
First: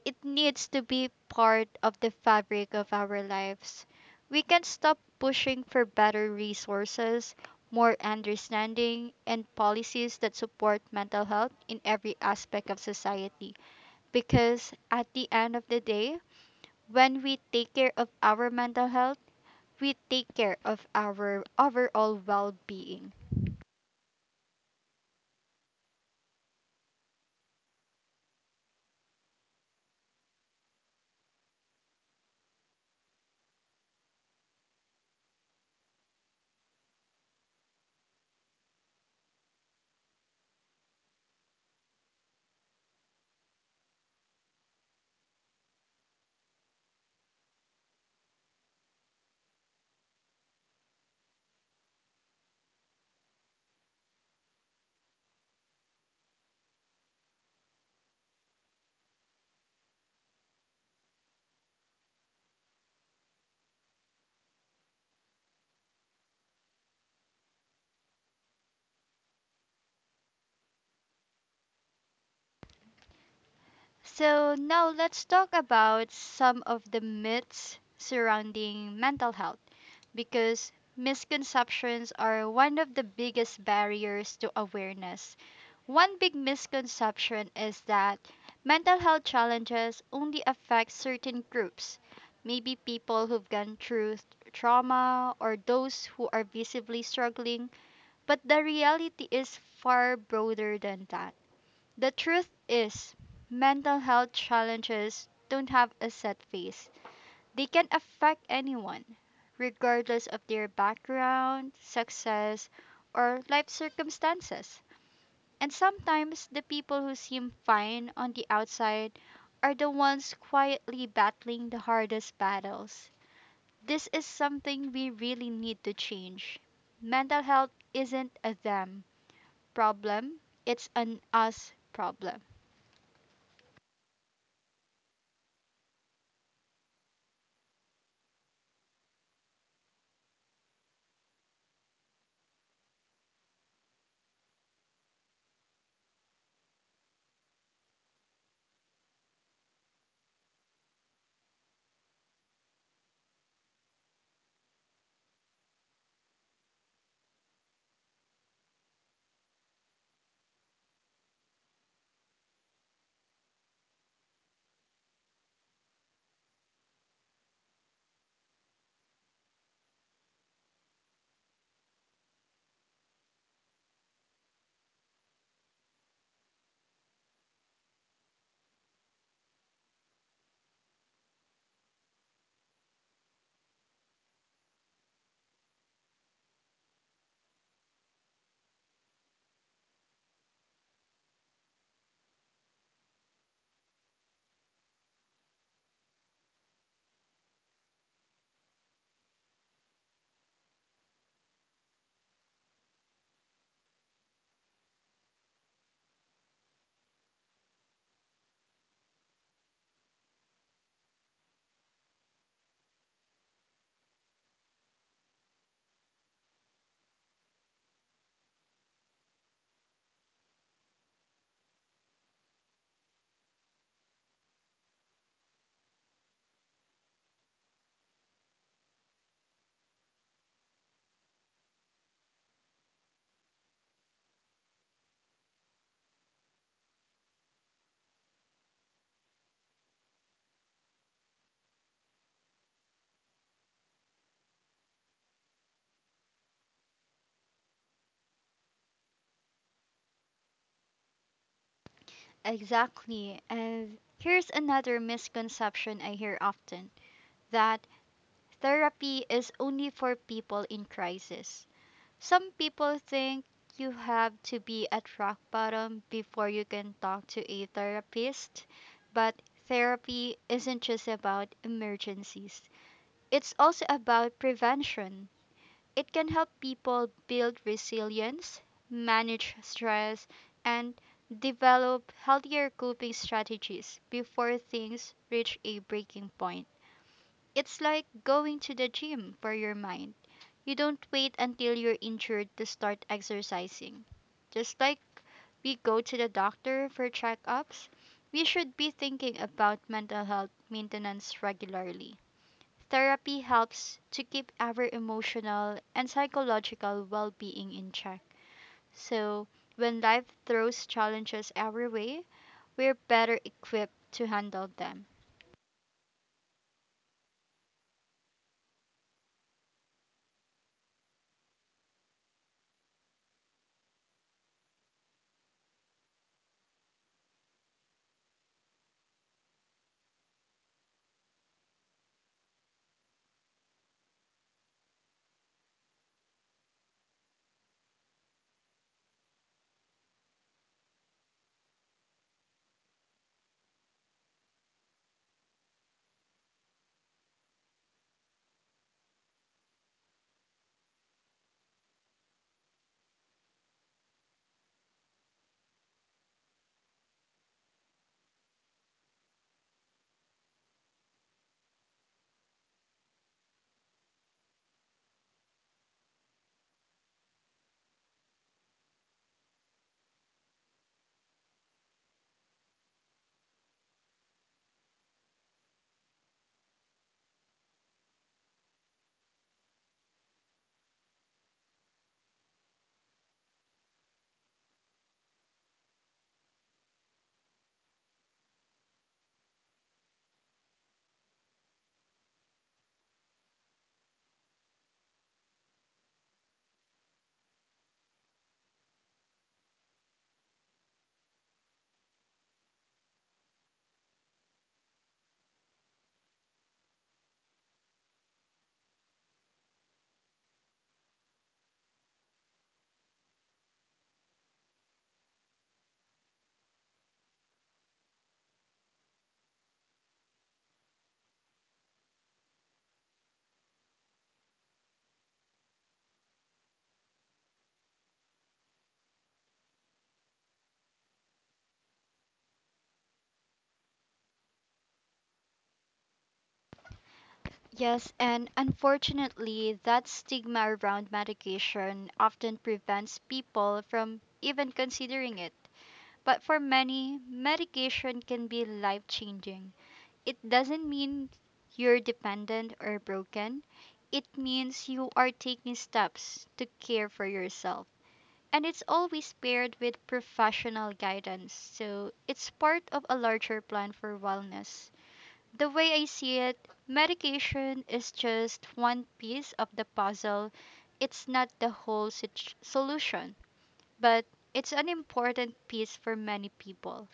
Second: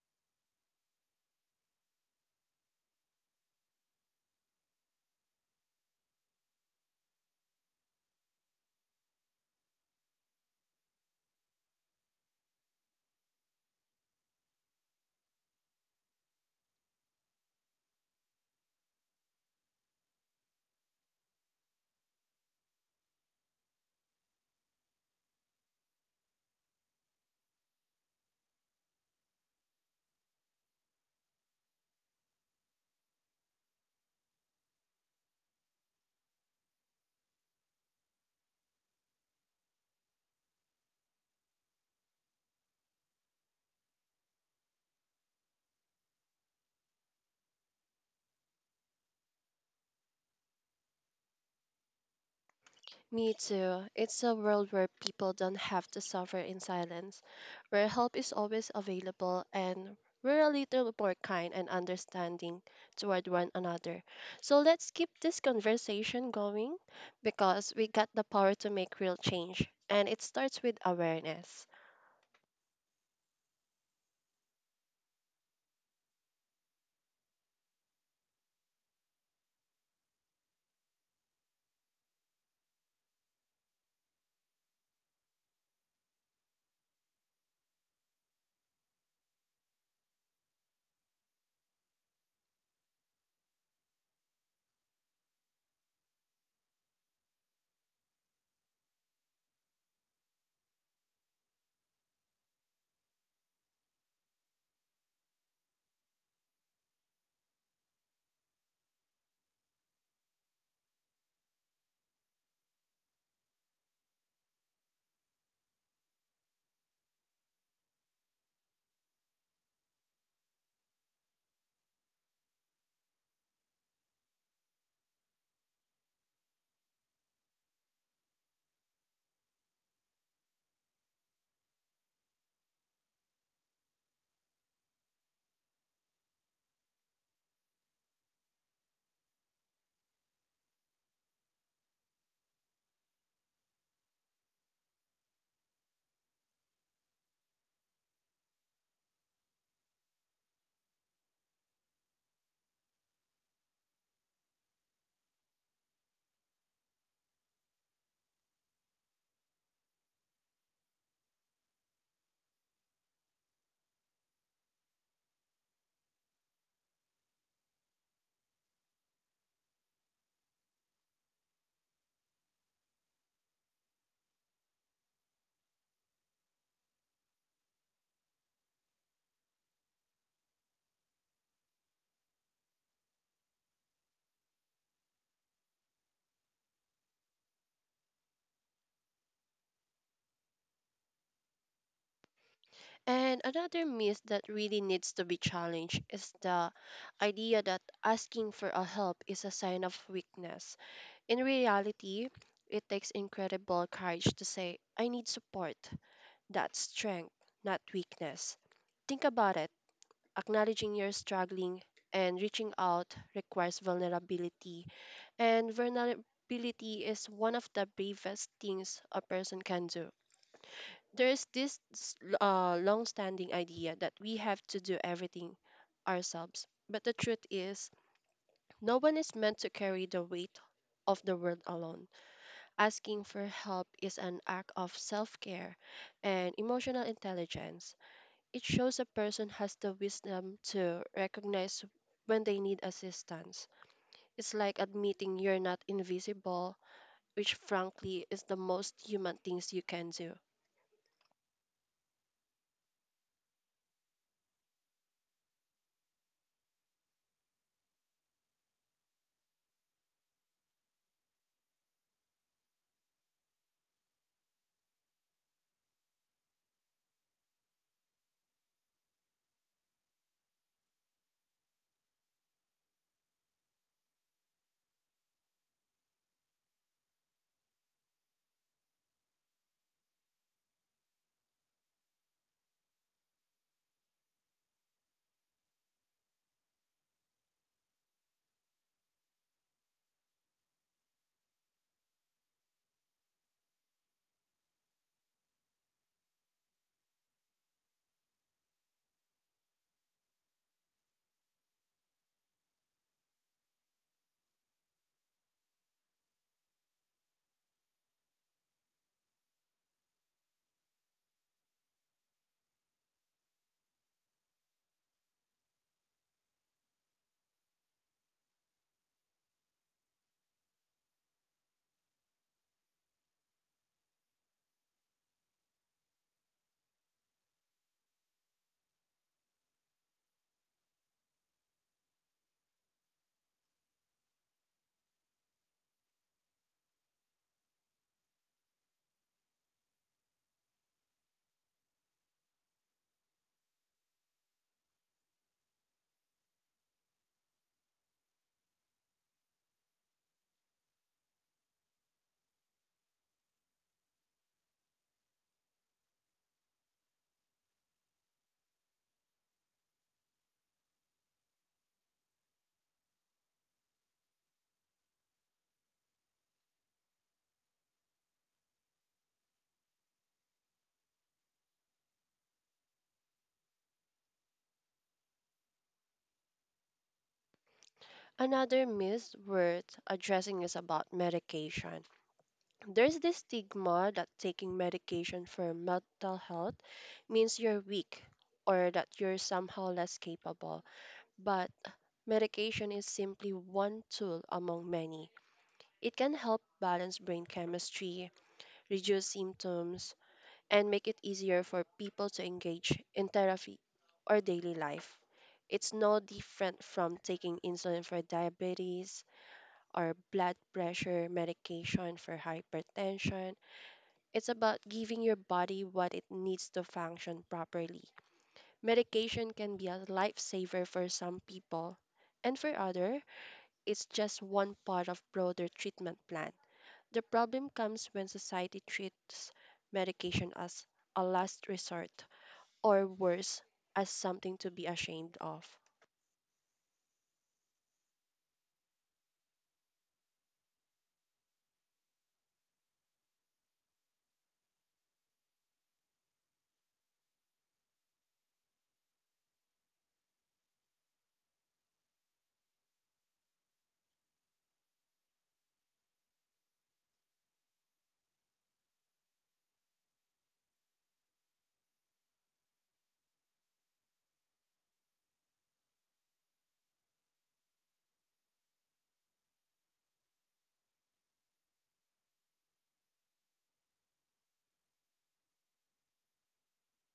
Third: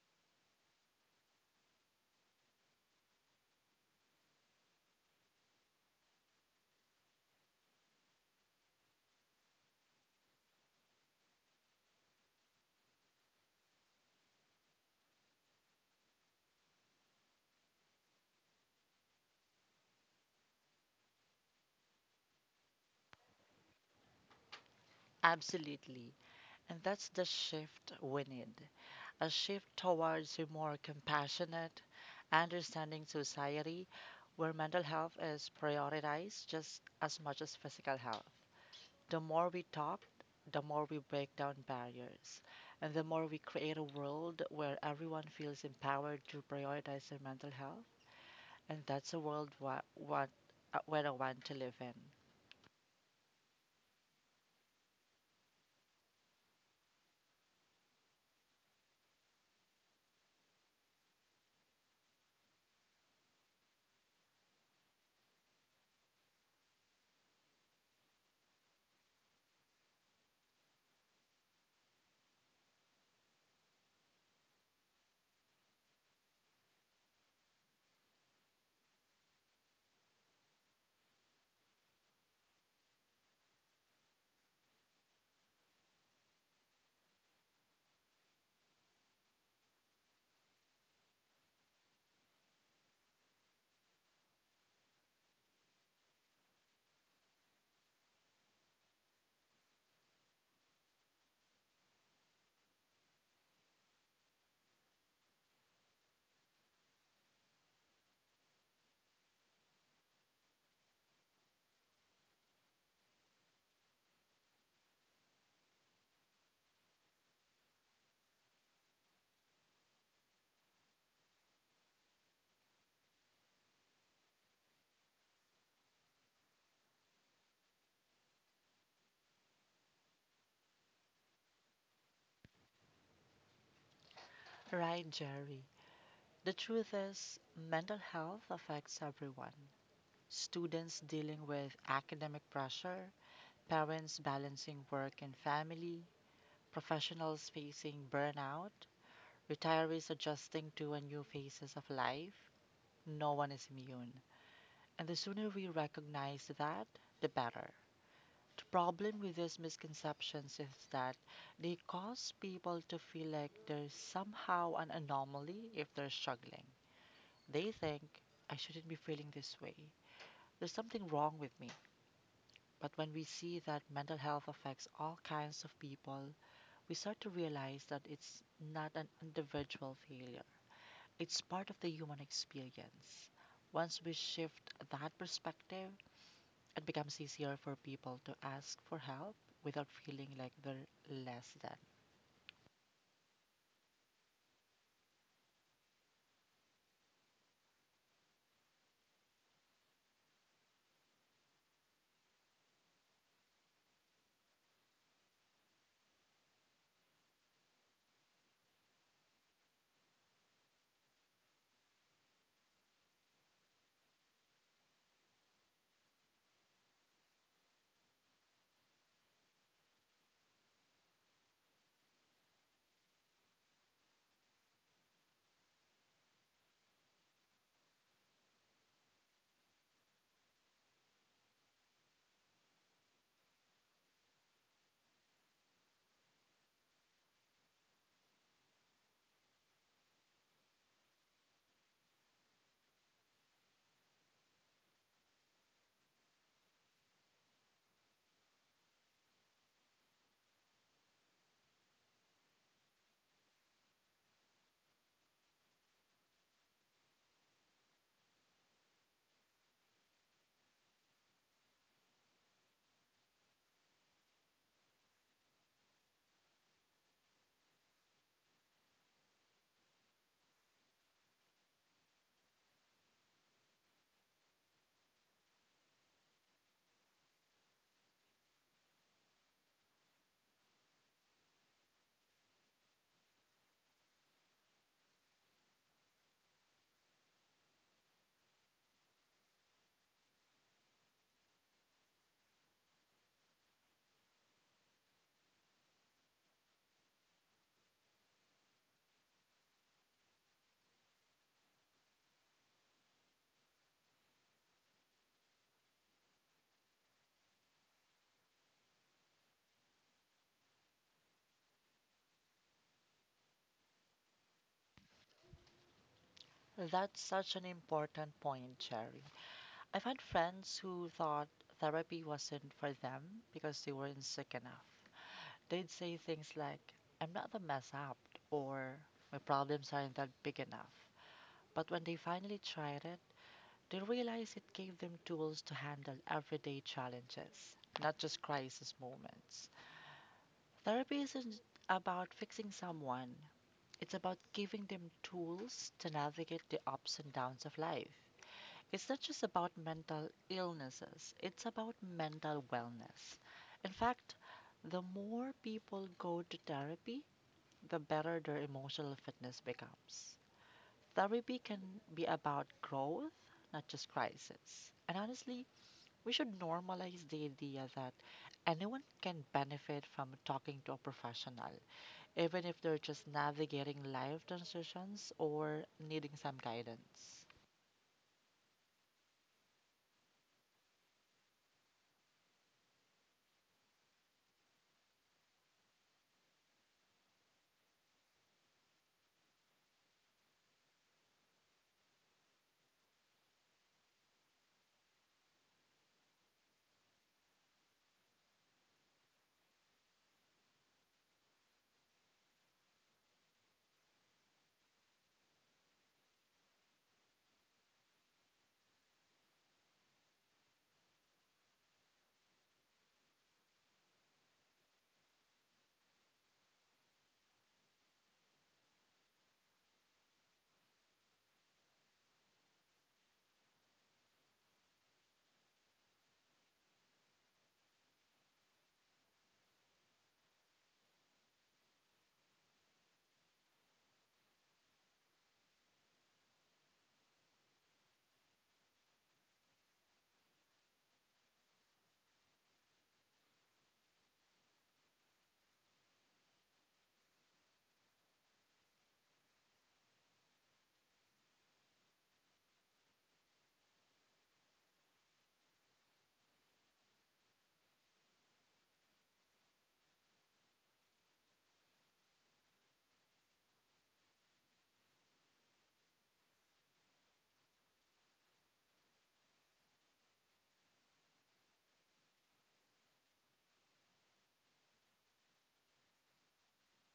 Speaker 1: It needs to be part of the fabric of our lives. We can stop pushing for better resources, more understanding, and policies that support mental health in every aspect of society. Because at the end of the day, when we take care of our mental health, we take care of our overall well being.
Speaker 2: Absolutely. And that's the shift we need, a shift towards a more compassionate, understanding society where mental health is prioritized just as much as physical health. The more we talk, the more we break down barriers, and the more we create a world where everyone feels empowered to prioritize their mental health. And that's a world where I want to live in.
Speaker 3: Me too. It's a world where people don't have to suffer in silence, where help is always available, and we're a little more kind and understanding toward one another. So let's keep this conversation going because we got the power to make real change, and it starts with awareness.
Speaker 1: So, now let's talk about some of the myths surrounding mental health, because misconceptions are one of the biggest barriers to awareness. One big misconception is that mental health challenges only affect certain groups, maybe people who've gone through trauma or those who are visibly struggling, but the reality is far broader than that. The truth is, mental health challenges don't have a set face. They can affect anyone, regardless of their background, success, or life circumstances. And sometimes the people who seem fine on the outside are the ones quietly battling the hardest battles. This is something we really need to change. Mental health isn't a them problem, it's an us problem.
Speaker 2: Right, Jerry? The truth is, mental health affects everyone. Students dealing with academic pressure, parents balancing work and family, professionals facing burnout, retirees adjusting to a new phases of life. No one is immune. And the sooner we recognize that, the better. The problem with these misconceptions is that they cause people to feel like they're somehow an anomaly if they're struggling. They think, I shouldn't be feeling this way. There's something wrong with me. But when we see that mental health affects all kinds of people, we start to realize that it's not an individual failure, it's part of the human experience. Once we shift that perspective, it becomes easier for people to ask for help without feeling like they're less than.
Speaker 3: And another myth that really needs to be challenged is the idea that asking for a help is a sign of weakness. In reality, it takes incredible courage to say, I need support. That's strength, not weakness. Think about it. Acknowledging you're struggling and reaching out requires vulnerability, and vulnerability is one of the bravest things a person can do. There is this long standing idea that we have to do everything ourselves, but the truth is, no one is meant to carry the weight of the world alone. Asking for help is an act of self care and emotional intelligence. It shows a person has the wisdom to recognize when they need assistance. It's like admitting you're not invisible, which frankly is the most human things you can do.
Speaker 1: Exactly. And here's another misconception I hear often, that therapy is only for people in crisis. Some people think you have to be at rock bottom before you can talk to a therapist, but therapy isn't just about emergencies, it's also about prevention. It can help people build resilience, manage stress, and develop healthier coping strategies before things reach a breaking point. It's like going to the gym for your mind, you don't wait until you're injured to start exercising. Just like we go to the doctor for checkups, we should be thinking about mental health maintenance regularly. Therapy helps to keep our emotional and psychological well being in check. So, when life throws challenges our way, we're better equipped to handle them.
Speaker 2: That's such an important point, Cherry. I've had friends who thought therapy wasn't for them because they weren't sick enough. They'd say things like, I'm not the mess up, or my problems aren't that big enough. But when they finally tried it, they realized it gave them tools to handle everyday challenges, not just crisis moments. Therapy isn't about fixing someone, it's about giving them tools to navigate the ups and downs of life. It's not just about mental illnesses, it's about mental wellness. In fact, the more people go to therapy, the better their emotional fitness becomes. Therapy can be about growth, not just crisis. And honestly, we should normalize the idea that anyone can benefit from talking to a professional even if they're just navigating life transitions or needing some guidance.
Speaker 3: Another myth worth addressing is about medication. There's this stigma that taking medication for mental health means you're weak or that you're somehow less capable. But medication is simply one tool among many. It can help balance brain chemistry, reduce symptoms, and make it easier for people to engage in therapy or daily life. It's no different from taking insulin for diabetes or blood pressure medication for hypertension. It's about giving your body what it needs to function properly. Medication can be a lifesaver for some people, and for others, is just one part of broader treatment plan. The problem comes when society treats medication as a last resort or worse, as something to be ashamed of.
Speaker 1: Yes, and unfortunately, that stigma around medication often prevents people from even considering it. But for many, medication can be life changing. It doesn't mean you're dependent or broken, it means you are taking steps to care for yourself. And it's always paired with professional guidance, so it's part of a larger plan for wellness. The way I see it, medication is just one piece of the puzzle. It's not the whole solution, but it's an important piece for many people.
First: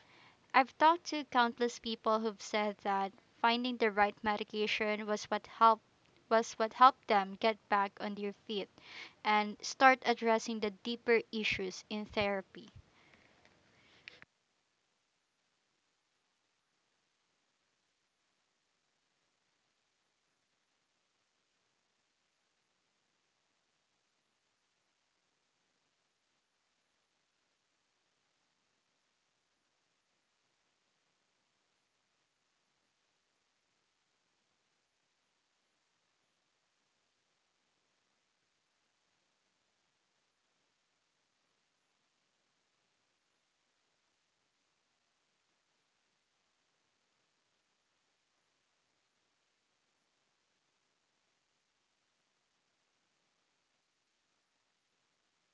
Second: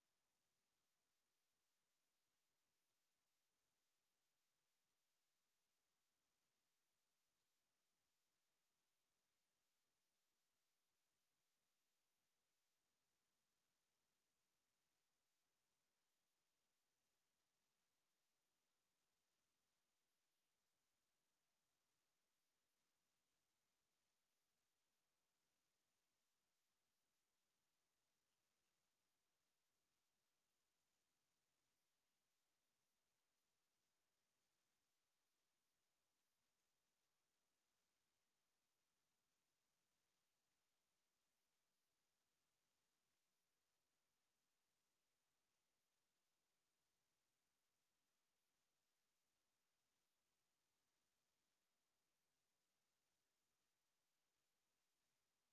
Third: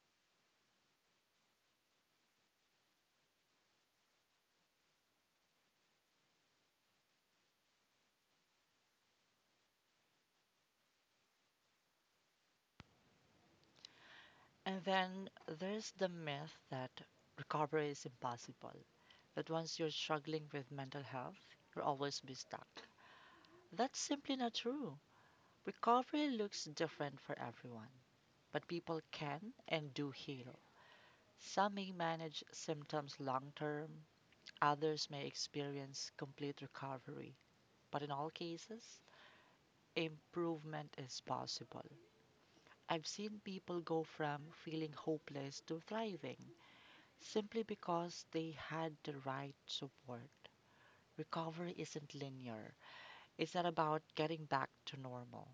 Speaker 1: I've talked to countless people who've said that finding the right medication was what helped them get back on their feet and start addressing the deeper issues in therapy.
Speaker 2: And then there's the myth that recovery is impossible, that once you're struggling with mental health, you'll always be stuck. That's simply not true. Recovery looks different for everyone, but people can and do heal. Some may manage symptoms long term, others may experience complete recovery, but in all cases, improvement is possible. I've seen people go from feeling hopeless to thriving simply because they had the right support. Recovery isn't linear, it's not about getting back to normal.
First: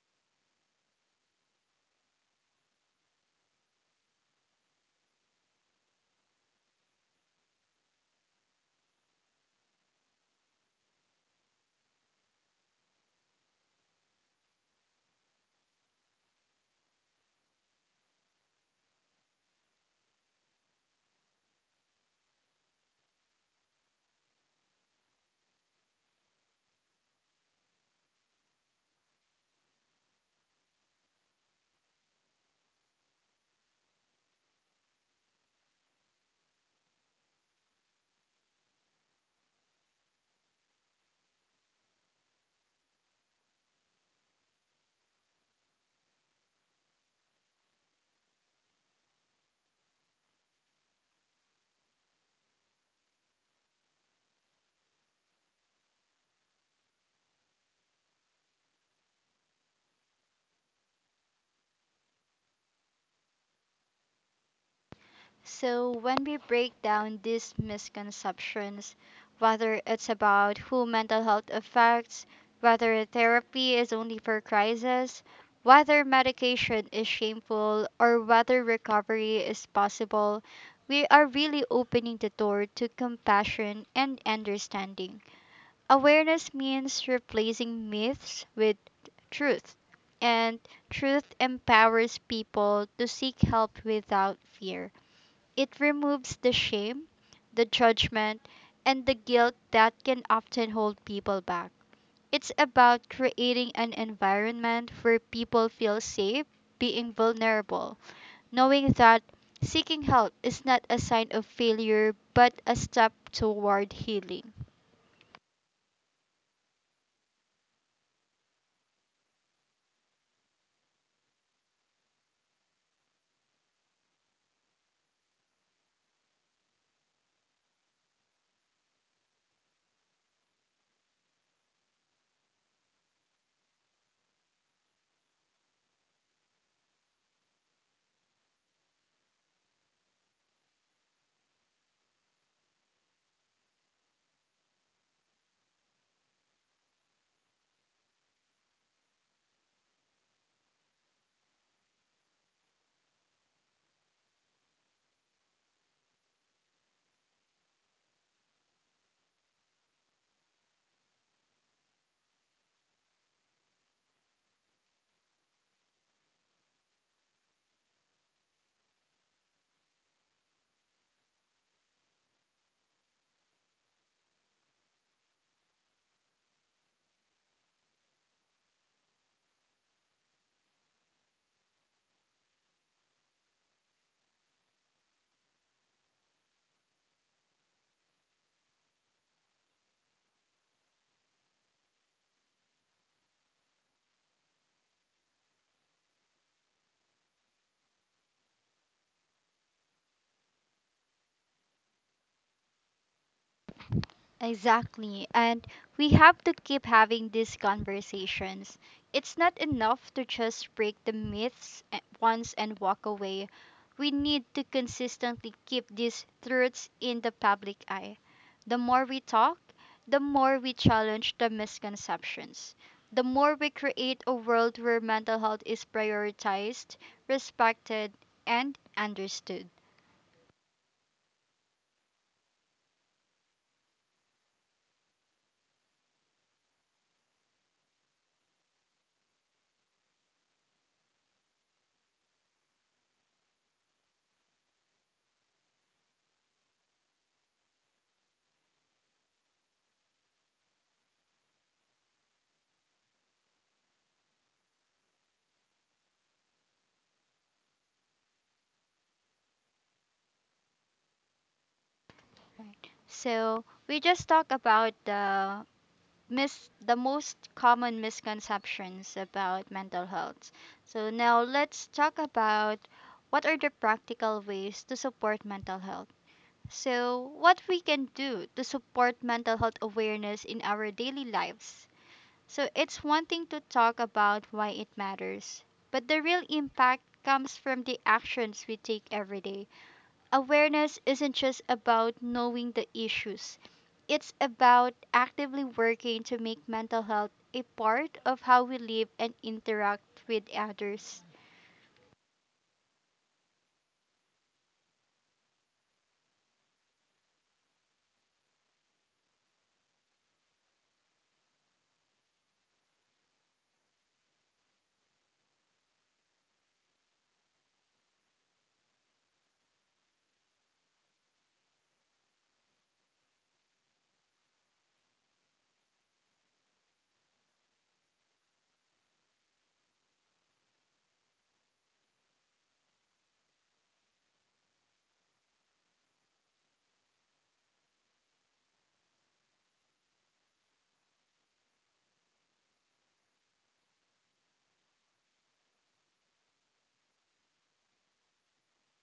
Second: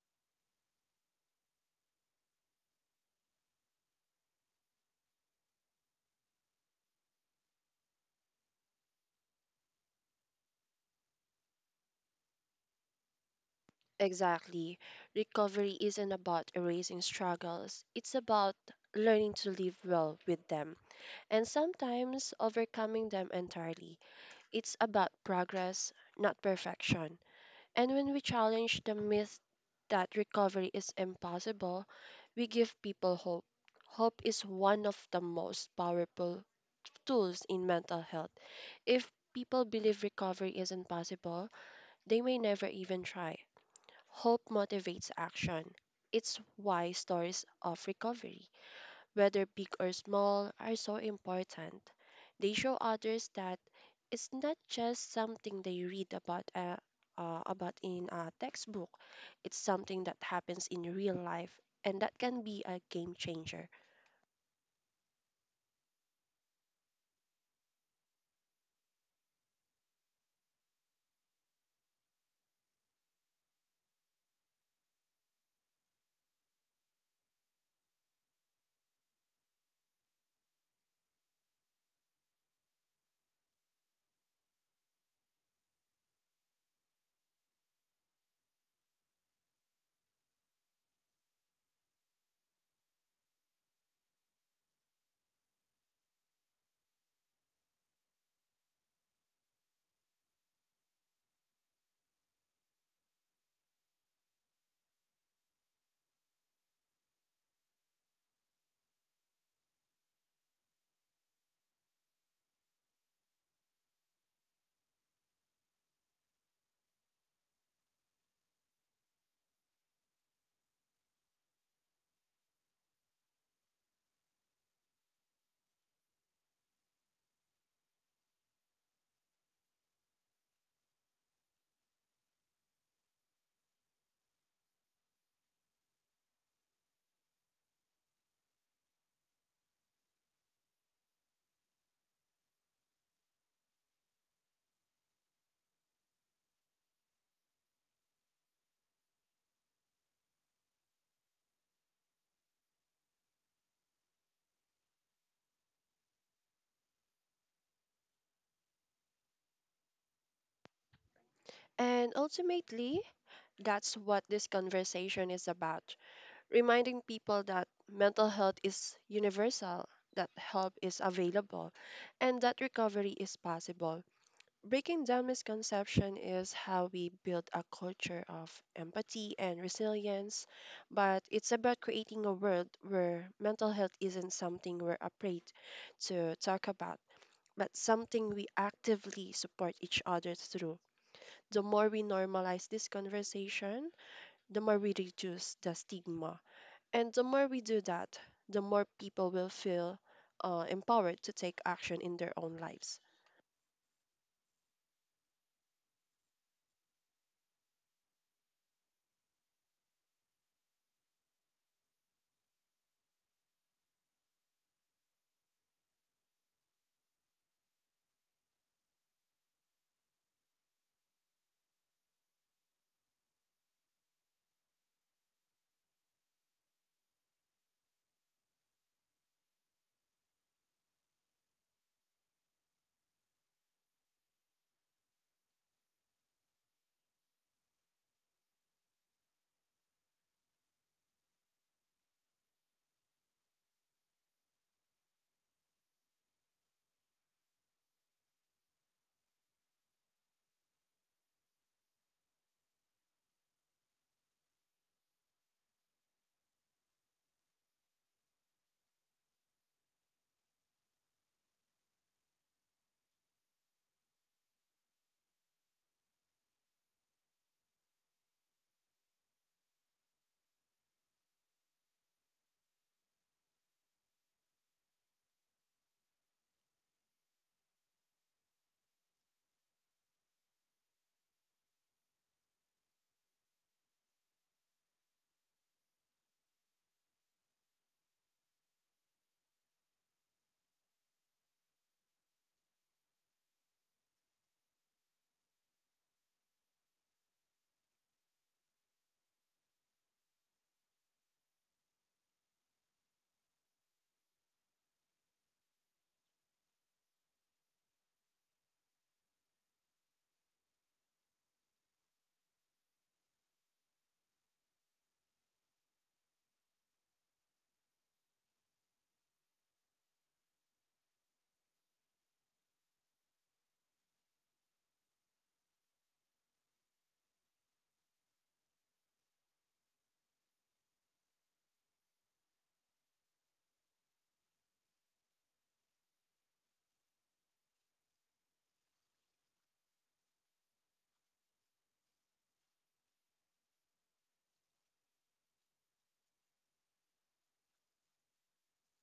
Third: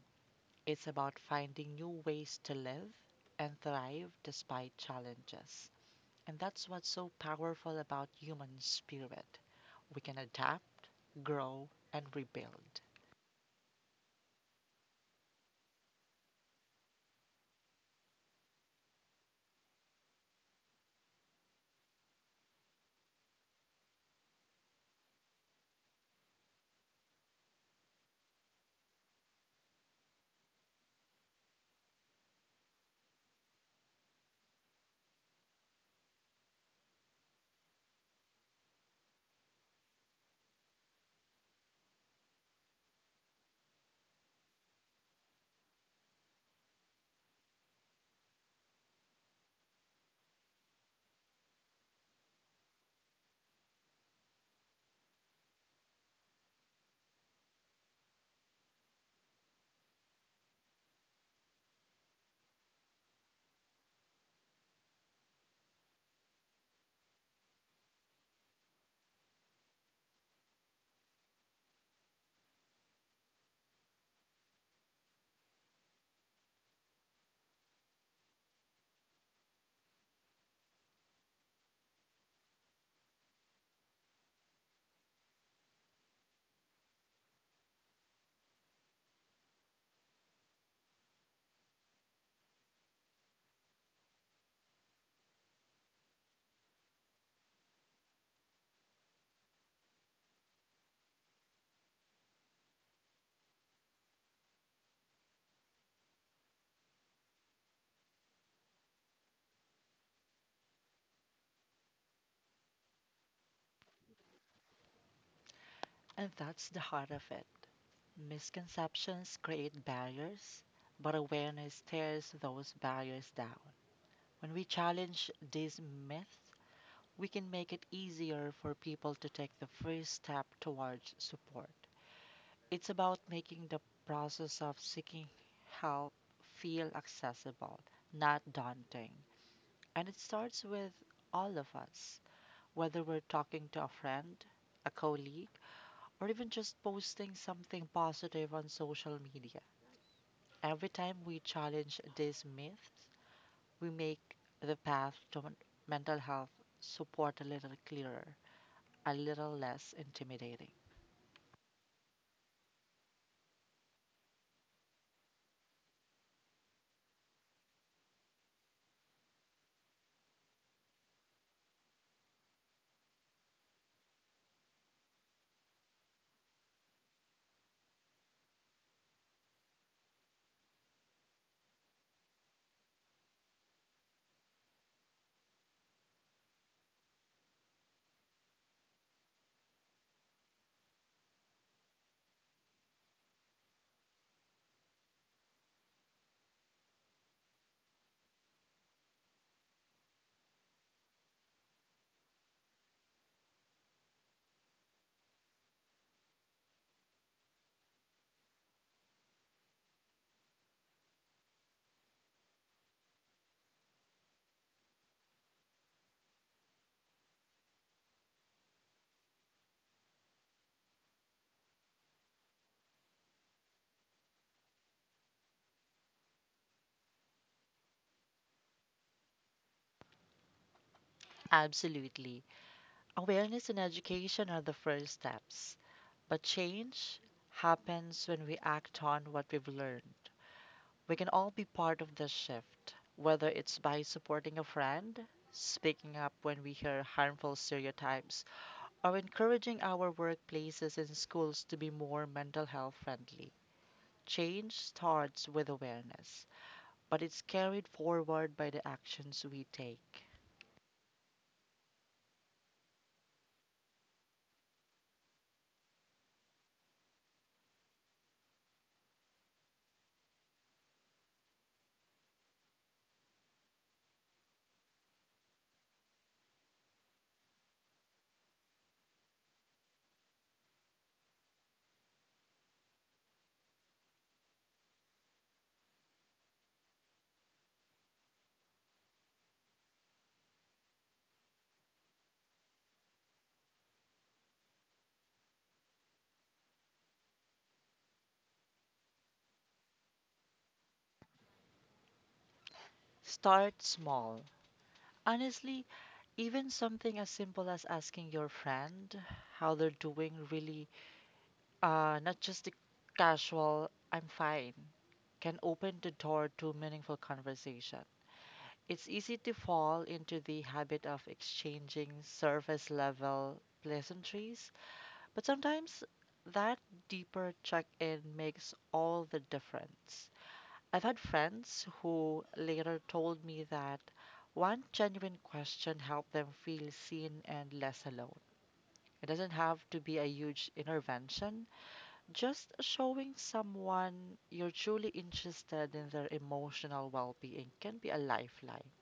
Speaker 2: It's about finding new ways to live and thrive despite challenges. And that's what's so powerful about human spirit. We can adapt, grow, and rebuild.
Speaker 3: Exactly. Recovery isn't about erasing struggles. It's about learning to live well with them and sometimes overcoming them entirely. It's about progress, not perfection. And when we challenge the myth that recovery is impossible, we give people hope. Hope is one of the most powerful tools in mental health. If people believe recovery isn't possible, they may never even try. Hope motivates action. It's why stories of recovery, whether big or small, are so important. They show others that it's not just something they read about in a textbook. It's something that happens in real life, and that can be a game changer.
Speaker 1: So, when we break down these misconceptions, whether it's about who mental health affects, whether therapy is only for crisis, whether medication is shameful, or whether recovery is possible, we are really opening the door to compassion and understanding. Awareness means replacing myths with truth, and truth empowers people to seek help without fear. It removes the shame, the judgment, and the guilt that can often hold people back. It's about creating an environment where people feel safe being vulnerable, knowing that seeking help is not a sign of failure but a step toward healing.
Speaker 2: And that's the heart of it. Misconceptions create barriers, but awareness tears those barriers down. When we challenge these myths, we can make it easier for people to take the first step towards support. It's about making the process of seeking help feel accessible, not daunting. And it starts with all of us, whether we're talking to a friend, a colleague, or even just posting something positive on social media. Every time we challenge these myths, we make the path to mental health support a little clearer, a little less intimidating.
Speaker 3: And ultimately, that's what this conversation is about: reminding people that mental health is universal, that help is available, and that recovery is possible. Breaking down misconception is how we build a culture of empathy and resilience, but it's about creating a world where mental health isn't something we're afraid to talk about, but something we actively support each other through. The more we normalize this conversation, the more we reduce the stigma. And the more we do that, the more people will feel empowered to take action in their own lives.
Speaker 1: Exactly. And we have to keep having these conversations. It's not enough to just break the once and walk away. We need to consistently keep these truths in the public eye. The more we talk, the more we challenge the misconceptions. The more we create a world where mental health is prioritized, respected, and understood.
Speaker 2: Absolutely. Awareness and education are the first steps, but change happens when we act on what we've learned. We can all be part of this shift, whether it's by supporting a friend, speaking up when we hear harmful stereotypes, are encouraging our workplaces and schools to be more mental health friendly. Change starts with awareness, but it's carried forward by the actions we take.
Speaker 1: Right. So we just talk about the most common misconceptions about mental health. So now let's talk about what are the practical ways to support mental health. So what we can do to support mental health awareness in our daily lives. So it's one thing to talk about why it matters, but the real impact comes from the actions we take every day. Awareness isn't just about knowing the issues, it's about actively working to make mental health a part of how we live and interact with others.
Speaker 2: Start small. Honestly, even something as simple as asking your friend how they're doing really, not just the casual, I'm fine, can open the door to meaningful conversation. It's easy to fall into the habit of exchanging surface level pleasantries, but sometimes that deeper check in makes all the difference. I've had friends who later told me that one genuine question helped them feel seen and less alone. It doesn't have to be a huge intervention, just showing someone you're truly interested in their emotional well being can be a lifeline.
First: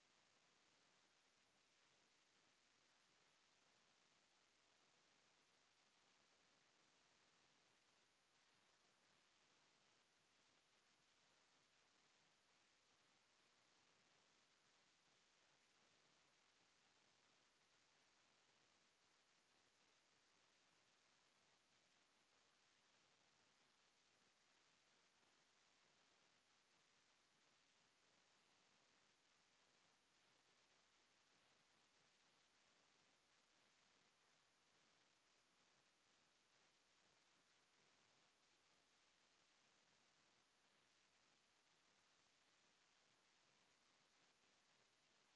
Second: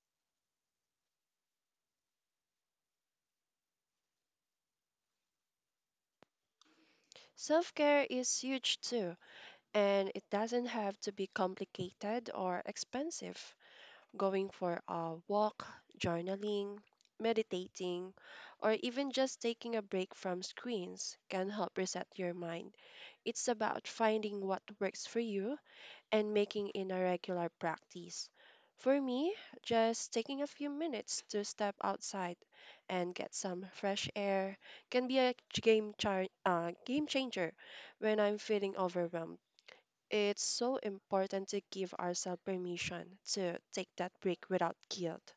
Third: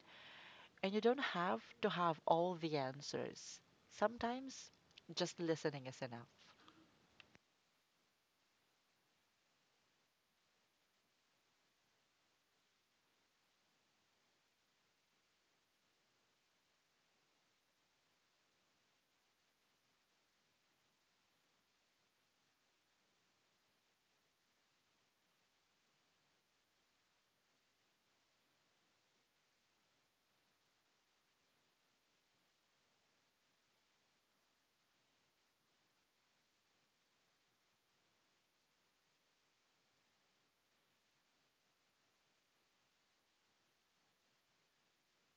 Speaker 2: And you don't have to have all the answers. Sometimes just listening is enough.
Speaker 3: Self care is huge too and it doesn't have to be complicated or expensive. Going for a walk, journaling, meditating, or even just taking a break from screens can help reset your mind. It's about finding what works for you and making it a regular practice. For me, just taking a few minutes to step outside and get some fresh air can be a game changer when I'm feeling overwhelmed. It's so important to give ourselves permission to take that break without guilt.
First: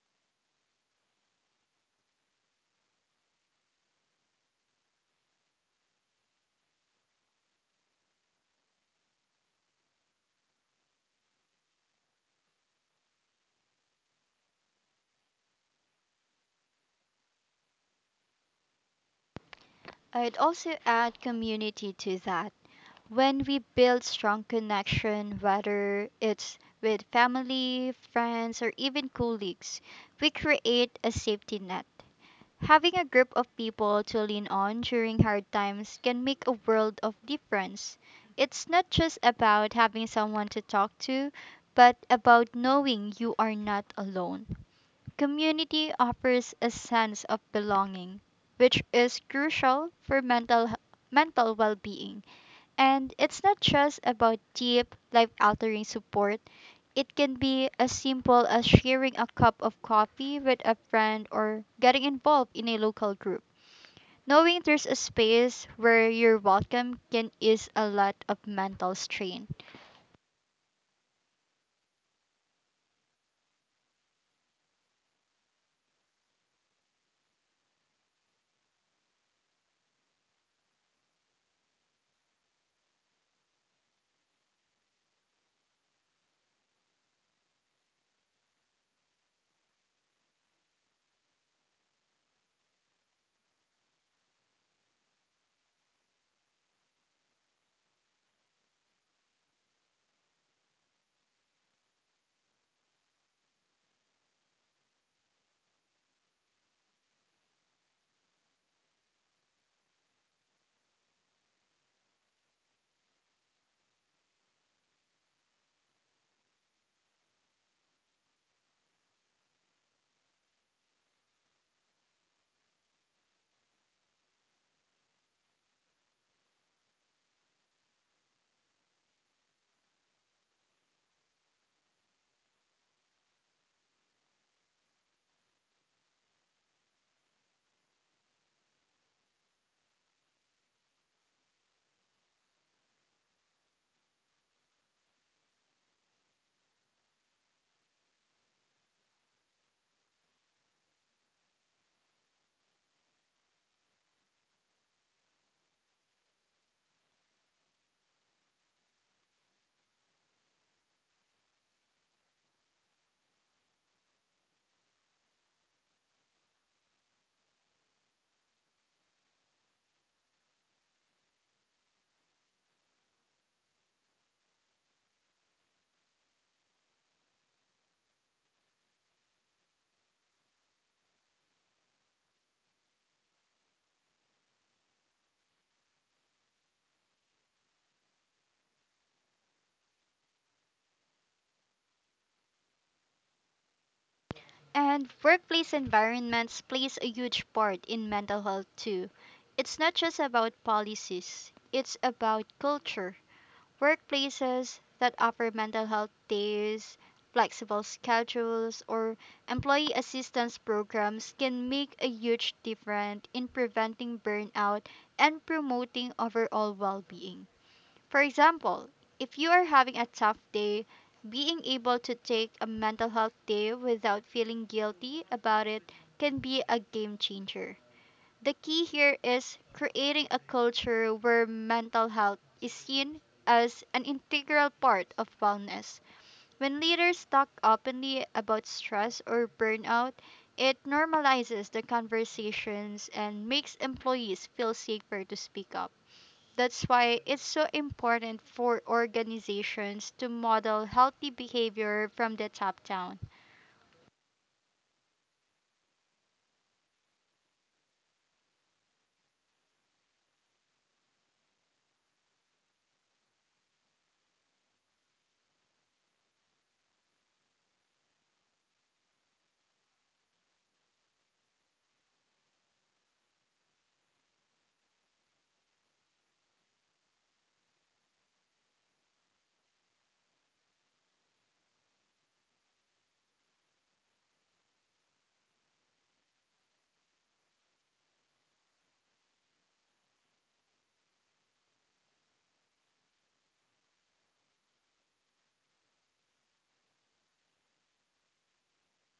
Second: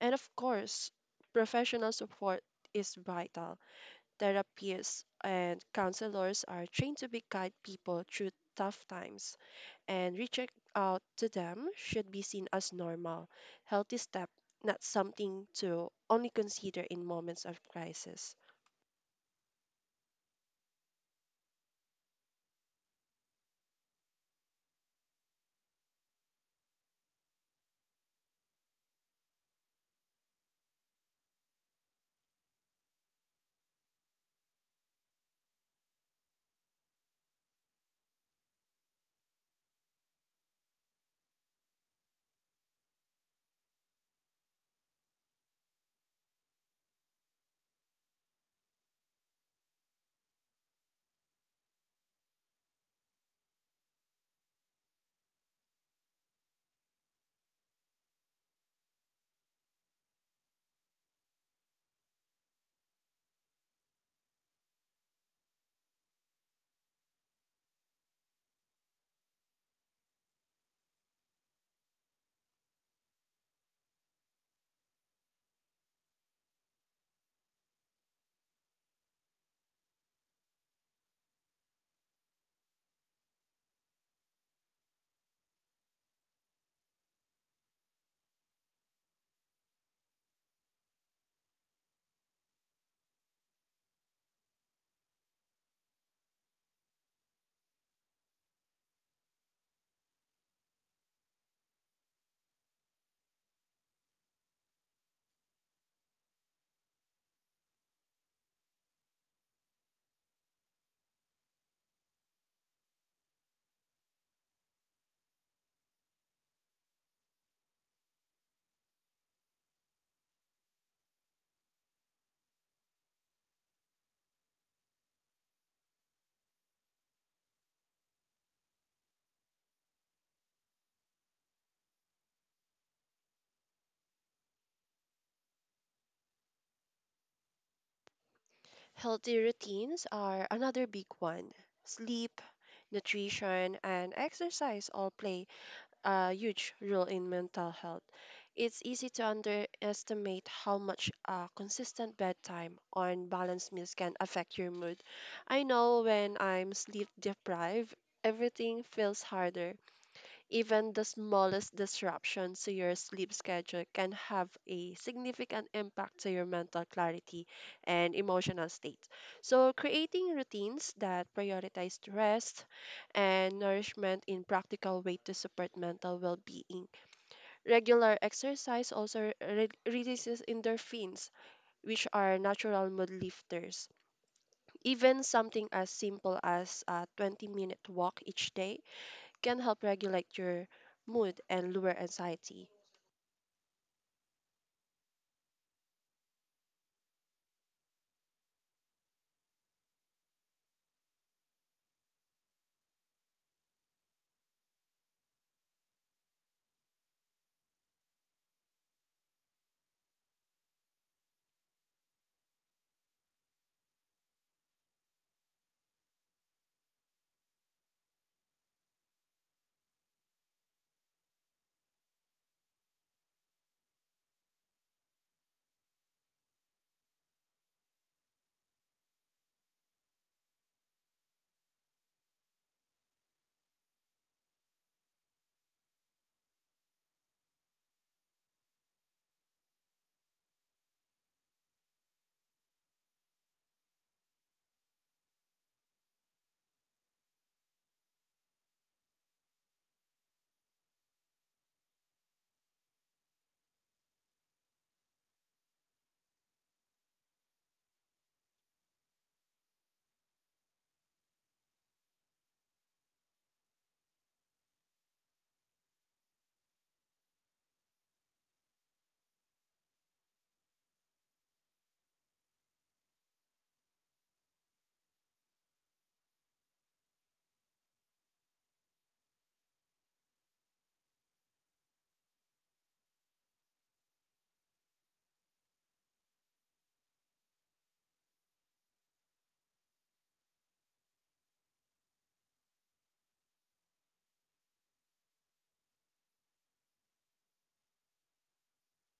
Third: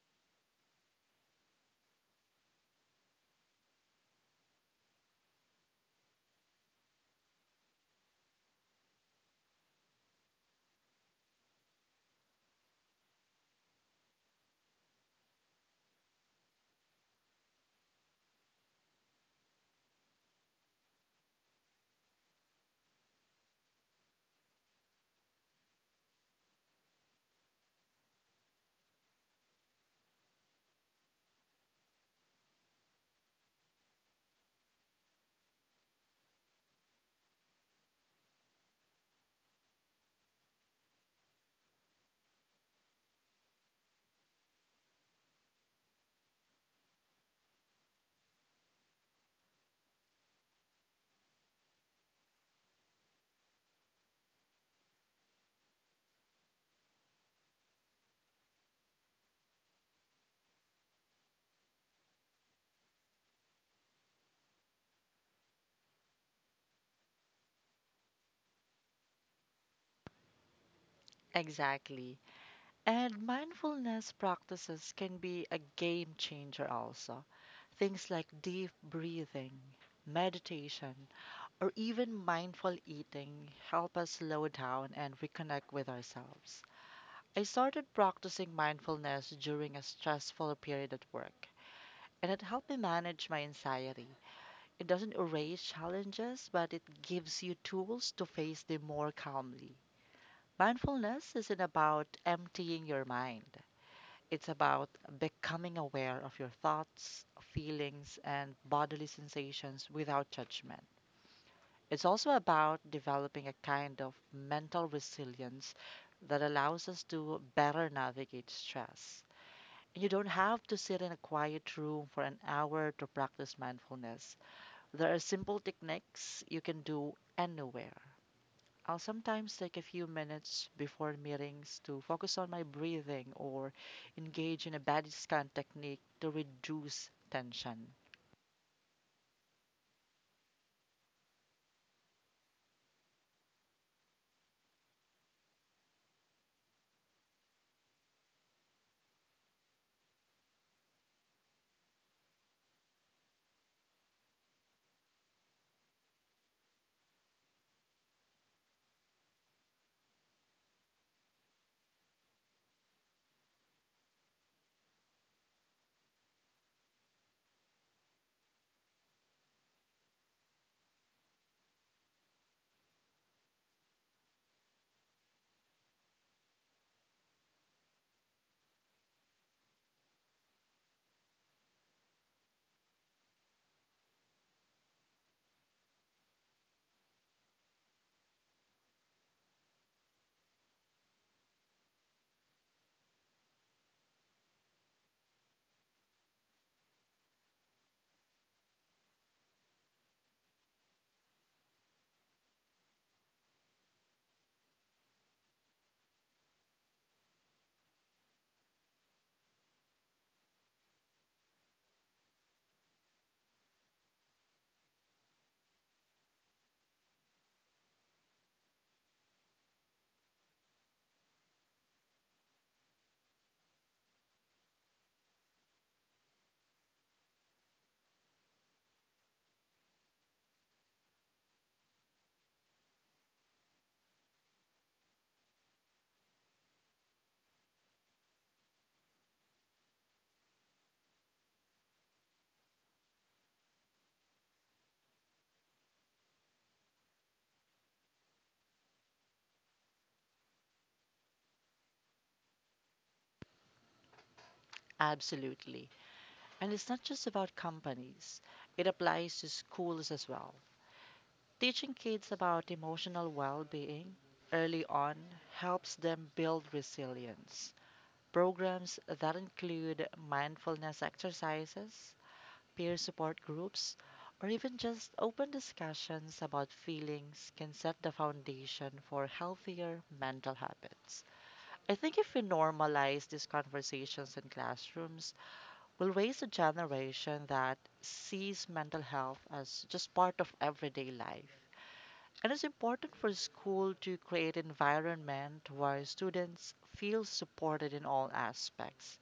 Speaker 3: And of course, professional support is vital. Therapists and counselors are trained to be guide people through tough times, and reaching out to them should be seen as normal, healthy step, not something to only consider in moments of crisis.
Speaker 1: I'd also add community to that. When we build strong connection, whether it's with family, friends, or even colleagues, we create a safety net. Having a group of people to lean on during hard times can make a world of difference. It's not just about having someone to talk to, but about knowing you are not alone. Community offers a sense of belonging, which is crucial for mental well-being. And it's not just about deep, life-altering support. It can be as simple as sharing a cup of coffee with a friend or getting involved in a local group. Knowing there's a space where you're welcome can ease a lot of mental strain.
Speaker 2: Exactly. And mindfulness practices can be a game changer also. Things like deep breathing, meditation, or even mindful eating help us slow down and reconnect with ourselves. I started practicing mindfulness during a stressful period at work, and it helped me manage my anxiety. It doesn't erase challenges, but it gives you tools to face them more calmly. Mindfulness isn't about emptying your mind, it's about becoming aware of your thoughts, feelings, and bodily sensations without judgment. It's also about developing a kind of mental resilience that allows us to better navigate stress. You don't have to sit in a quiet room for an hour to practice mindfulness. There are simple techniques you can do anywhere. I'll sometimes take a few minutes before meetings to focus on my breathing or engage in a body scan technique to reduce tension.
Speaker 3: Healthy routines are another big one. Sleep, nutrition, and exercise all play a huge role in mental health. It's easy to underestimate how much a consistent bedtime or balanced meals can affect your mood. I know when I'm sleep deprived, everything feels harder even the smallest disruptions to your sleep schedule can have a significant impact to your mental clarity and emotional state. So, creating routines that prioritize rest and nourishment in practical way to support mental well-being. Regular exercise also releases endorphins, which are natural mood lifters. Even something as simple as a 20-minute walk each day can help regulate your mood and lower anxiety.
Speaker 1: And workplace environments plays a huge part in mental health too. It's not just about policies, it's about culture. Workplaces that offer mental health days, flexible schedules, or employee assistance programs can make a huge difference in preventing burnout and promoting overall well-being. For example, if you are having a tough day, being able to take a mental health day without feeling guilty about it can be a game changer. The key here is creating a culture where mental health is seen as an integral part of wellness. When leaders talk openly about stress or burnout, it normalizes the conversations and makes employees feel safer to speak up. That's why it's so important for organizations to model healthy behavior from the top down.
Speaker 2: Absolutely. And it's not just about companies, it applies to schools as well. Teaching kids about emotional well being early on helps them build resilience. Programs that include mindfulness exercises peer support groups, or even just open discussions about feelings can set the foundation for healthier mental habits. I think if we normalize these conversations in classrooms, we'll raise a generation that sees mental health as just part of everyday life. And it's important for school to create environment where students feel supported in all aspects,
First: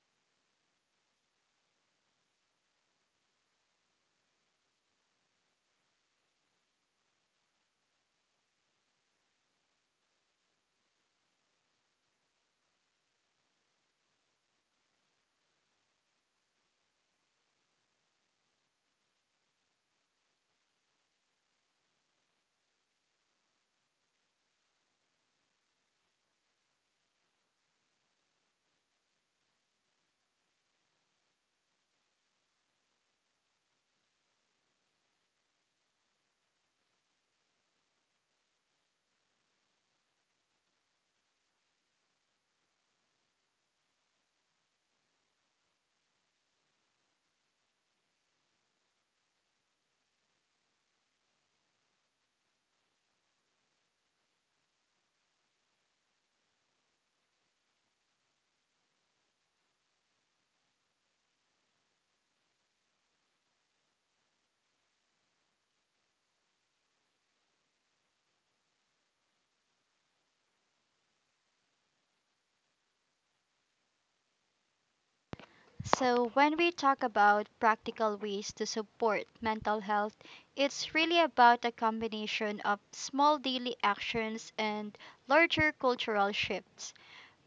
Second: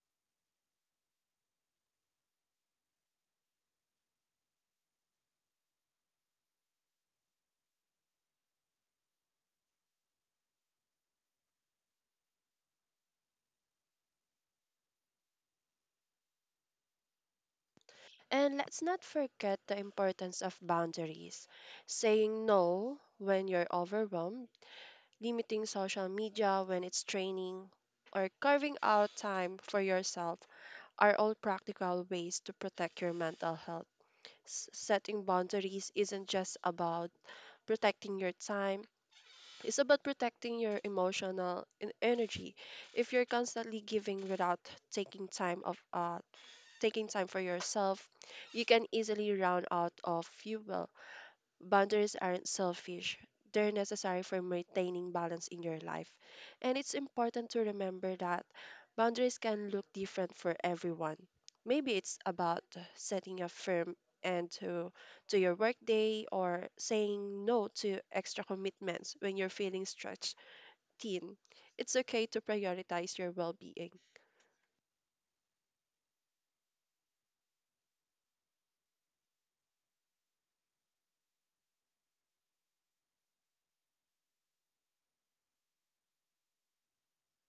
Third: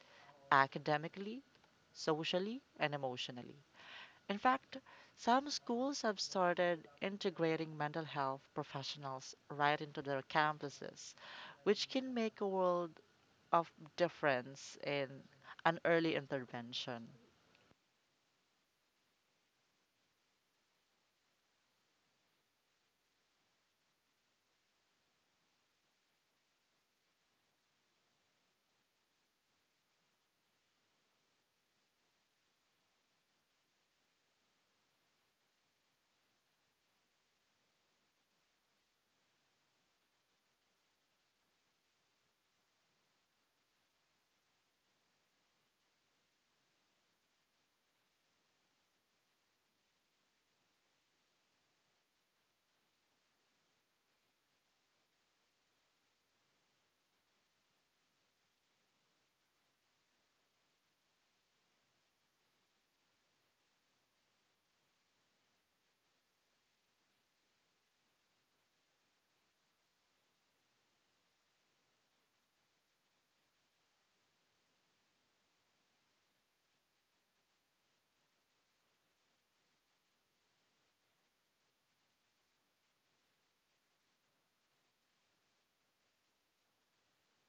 Speaker 2: academically, socially, and emotionally. In fact, some schools have started integrating mental health professionals right into their campuses, which can make a world of difference in an early intervention.
Speaker 3: And let's not forget the importance of boundaries. Saying no when you're overwhelmed, limiting social media when it's draining, or carving out time for yourself are all practical ways to protect your mental health. Setting boundaries isn't just about protecting your time, it's about protecting your emotional energy. If you're constantly giving without taking time of uh, taking time for yourself, you can easily run out of fuel. Boundaries aren't selfish, they're necessary for maintaining balance in your life. And it's important to remember that boundaries can look different for everyone. Maybe it's about setting a firm end to, to your workday or saying no to extra commitments when you're feeling stretched thin. It's okay to prioritize your well being.
Speaker 1: So, when we talk about practical ways to support mental health, it's really about a combination of small daily actions and larger cultural shifts.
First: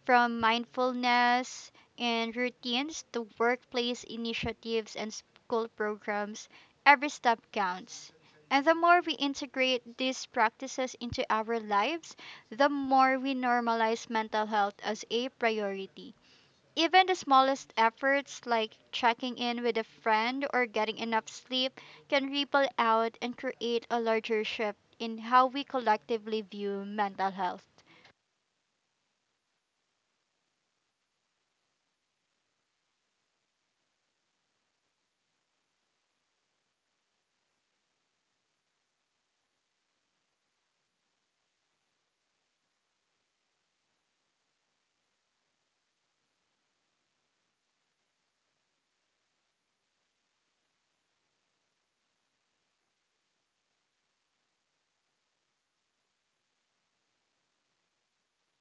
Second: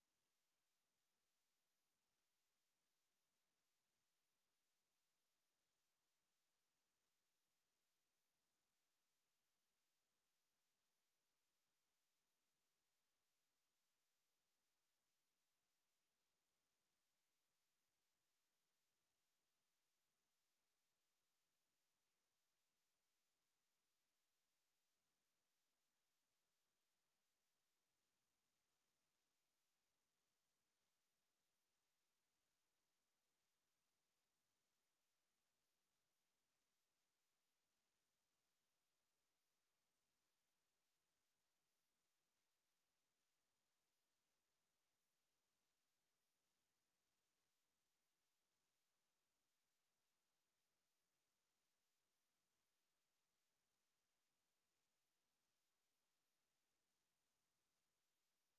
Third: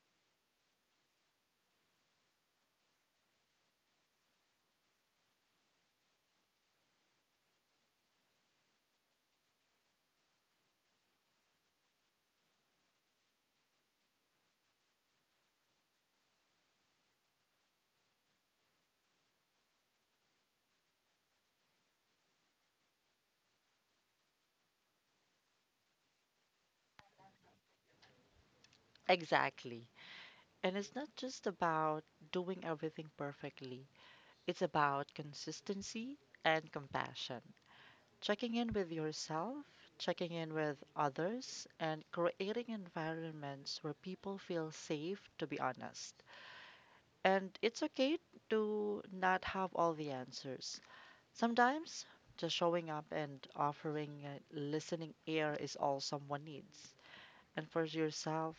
Speaker 1: From mindfulness and routines to workplace initiatives and school programs, every step counts. And the more we integrate these practices into our lives, the more we normalize mental health as a priority. Even the smallest efforts, like checking in with a friend or getting enough sleep, can ripple out and create a larger shift in how we collectively view mental health.
Speaker 2: Exactly. And it's not just about doing everything perfectly, it's about consistency and compassion. Checking in with yourself, checking in with others, and creating environments where people feel safe to be honest. And it's okay to not have all the answers. Sometimes just showing up and offering a listening ear is all someone needs. And for yourself,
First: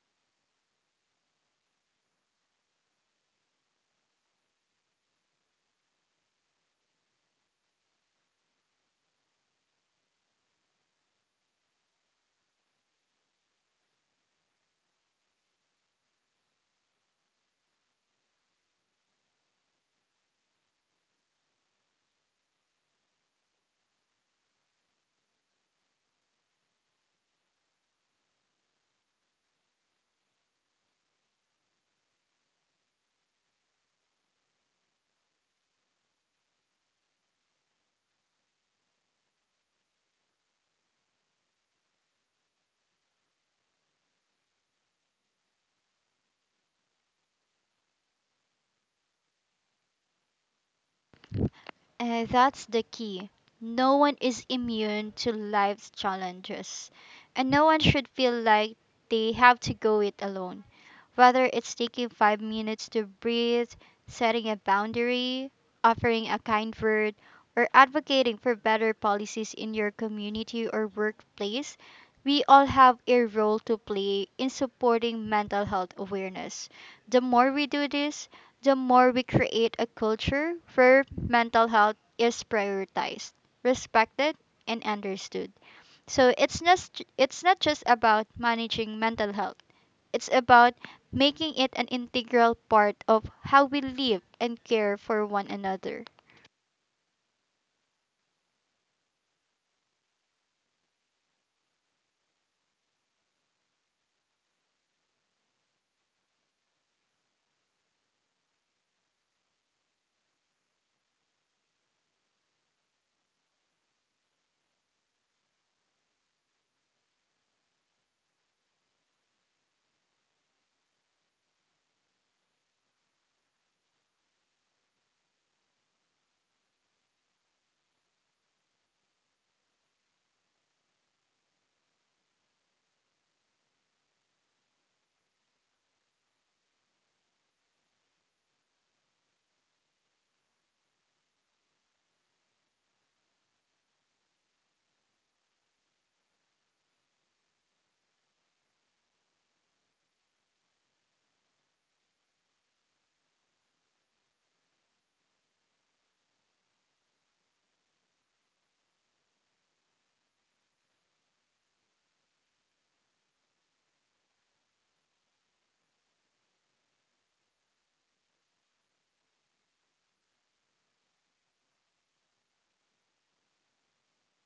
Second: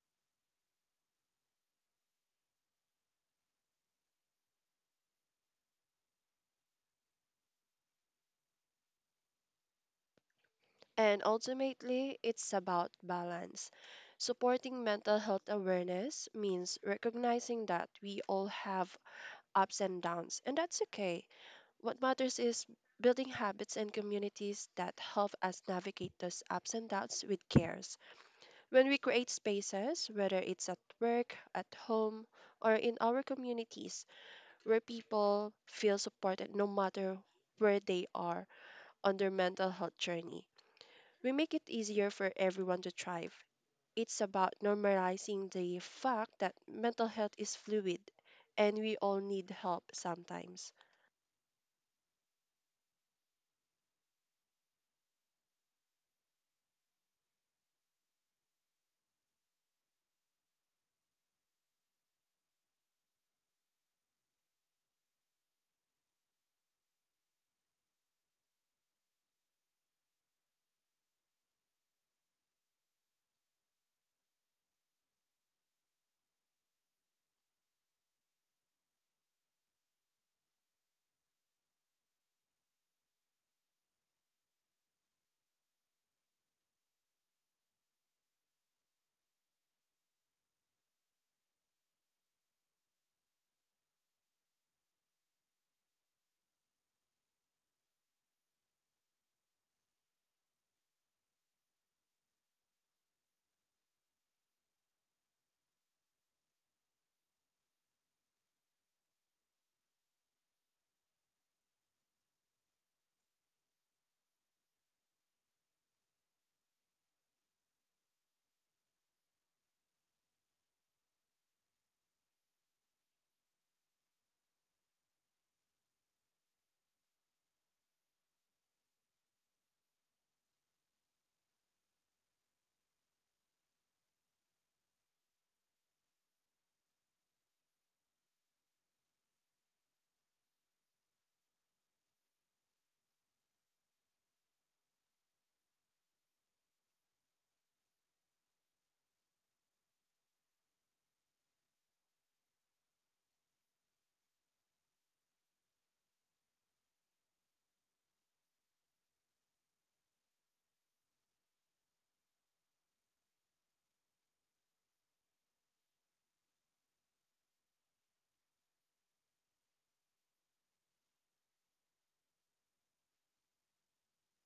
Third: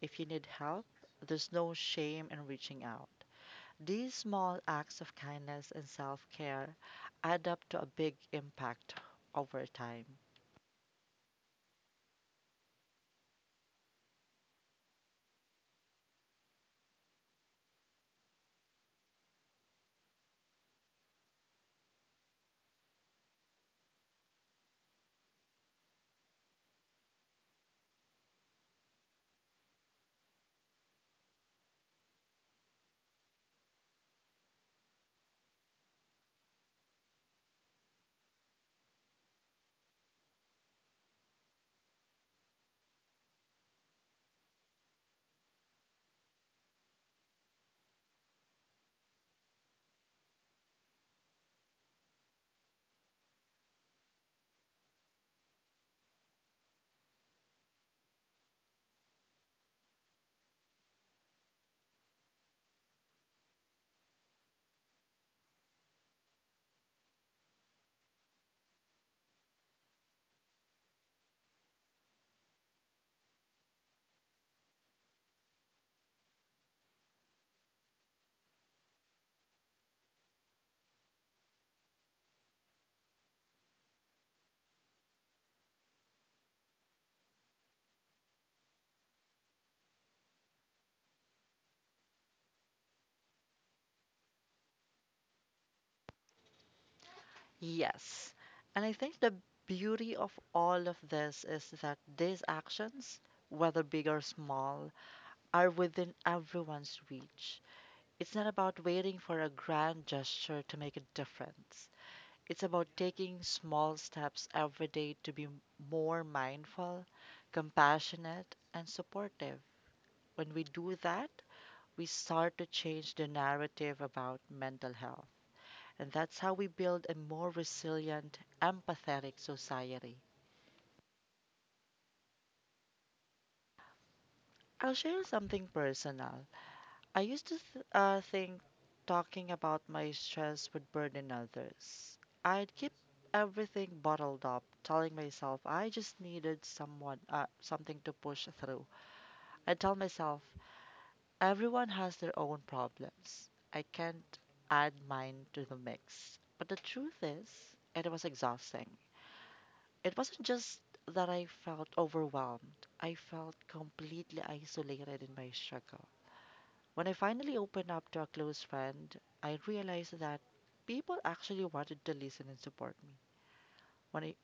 Speaker 2: if you need help, there's no shame in reaching out. These small acts of kindness and self care add up to a big impact over time.
Speaker 3: And ultimately, it's about balance. Supporting mental health awareness means recognizing that we all have ups and downs, and that's okay. What matters is building habits and communities that help us navigate those ups and downs with cares. When we create spaces, whether it's at work, at home, or in our communities, where people feel supported no matter where they are on their mental health journey, we make it easier for everyone to thrive. It's about normalizing the fact that mental health is fluid and we all need help sometimes.
Speaker 1: That's the key. No one is immune to life's challenges, and no one should feel like they have to go it alone. Whether it's taking 5 minutes to breathe, setting a boundary, offering a kind word, or advocating for better policies in your community or workplace, we all have a role to play in supporting mental health awareness. The more we do this, the more we create a culture where mental health is prioritized, respected, and understood. So it's not just about managing mental health. It's about making it an integral part of how we live and care for one another.
Speaker 2: Yes. And I think the beauty of all of this is that these actions, whether big or small, are within everyone's reach. It's not about waiting for a grand gesture to make a difference. It's about taking small steps every day to be more mindful, compassionate, and supportive. When we do that, we start to change the narrative about mental health. And that's how we build a more resilient, empathetic society. I'll share something personal. I used to think talking about my stress would burden others. I'd keep everything bottled up, telling myself I just needed someone, something to push through. I tell myself everyone has their own problems. I can't add mine to the mix. But the truth is, it was exhausting. It wasn't just that I felt overwhelmed. I felt completely isolated in my struggle. When I finally opened up to a close friend, I realized that people actually wanted to listen and support me. When I,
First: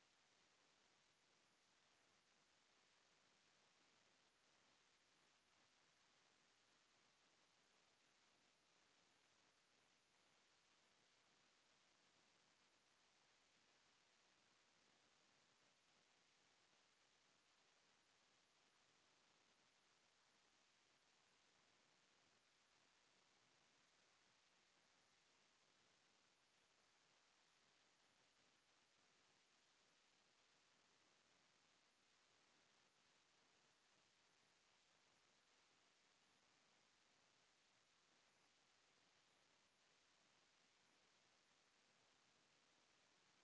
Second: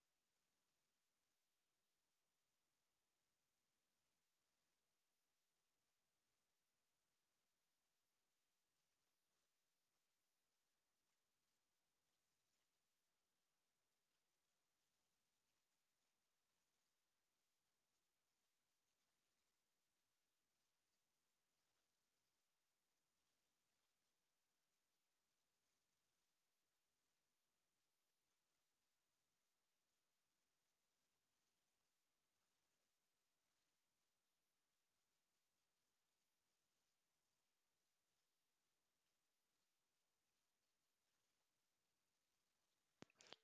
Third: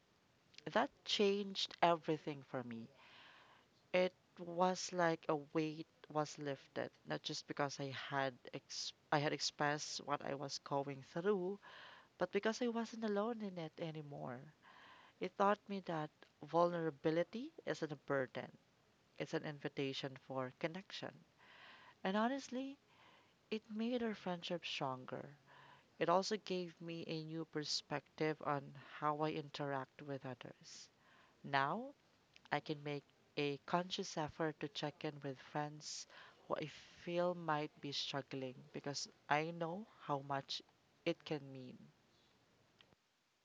Speaker 2: that changed everything for me. It was like a weight was lifted, not just because I had expressed what I was going through, but because I wasn't alone in it anymore. It taught me that vulnerability isn't a burden; it's an invitation for connection. And honestly, it made our friendship stronger. It also gave me a new perspective on how I interact with others. Now I can make a conscious effort to check in with friends who I feel might be struggling because I know how much it can mean.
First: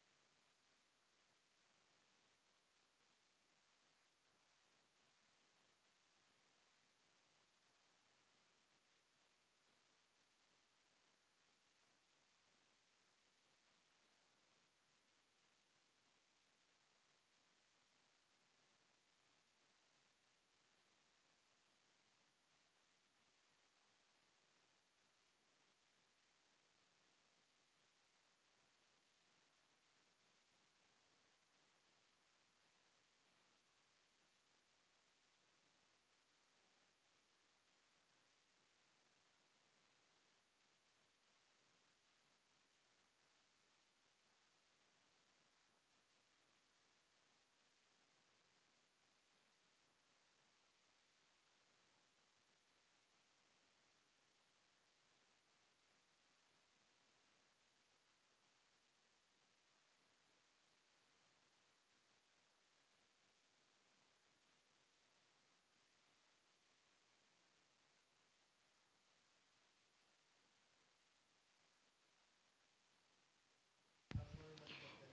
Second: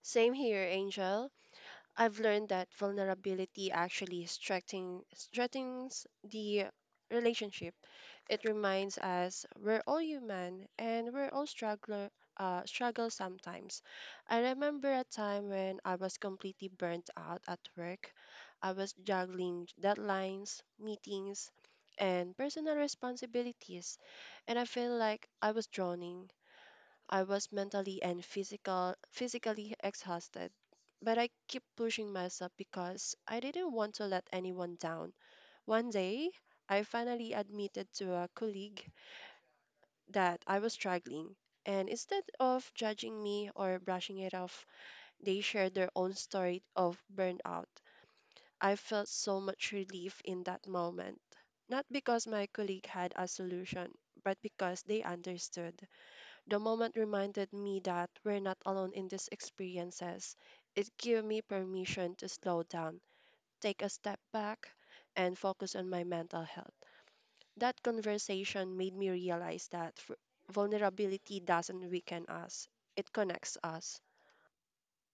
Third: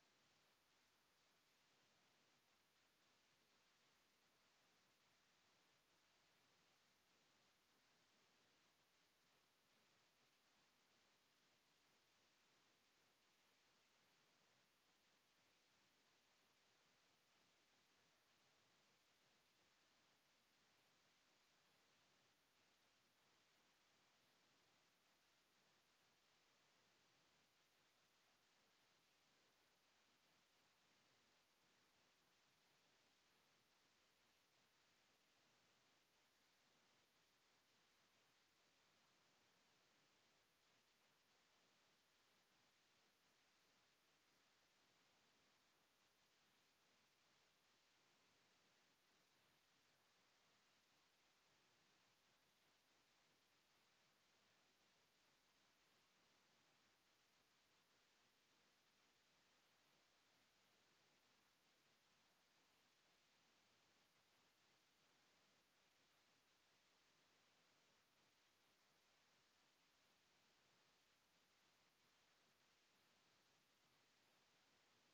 Speaker 3: Same here, Angel. I've learned that vulnerability actually strengthens the relationship. It reminds us we're all human and we're all struggle sometimes. I remember a time when I was completely burnt out at work. I was juggling deadlines, meetings, and personal responsibilities, and I feel like I was drowning. I was physically exhausted, but I kept pushing myself because I didn't want to let anyone down. One day, I finally admitted to a colleague that I was struggling. And instead of judging me or brushing it off, they shared their own story of burnout. I felt so much relief in that moment. Not because my colleague had a solution, but because they understood. The moment reminded me that we're not alone in these experiences. It gave me permission to slow down, take a step back, and focus on my mental health. That conversation made me realize that vulnerability doesn't weaken us, it connects us.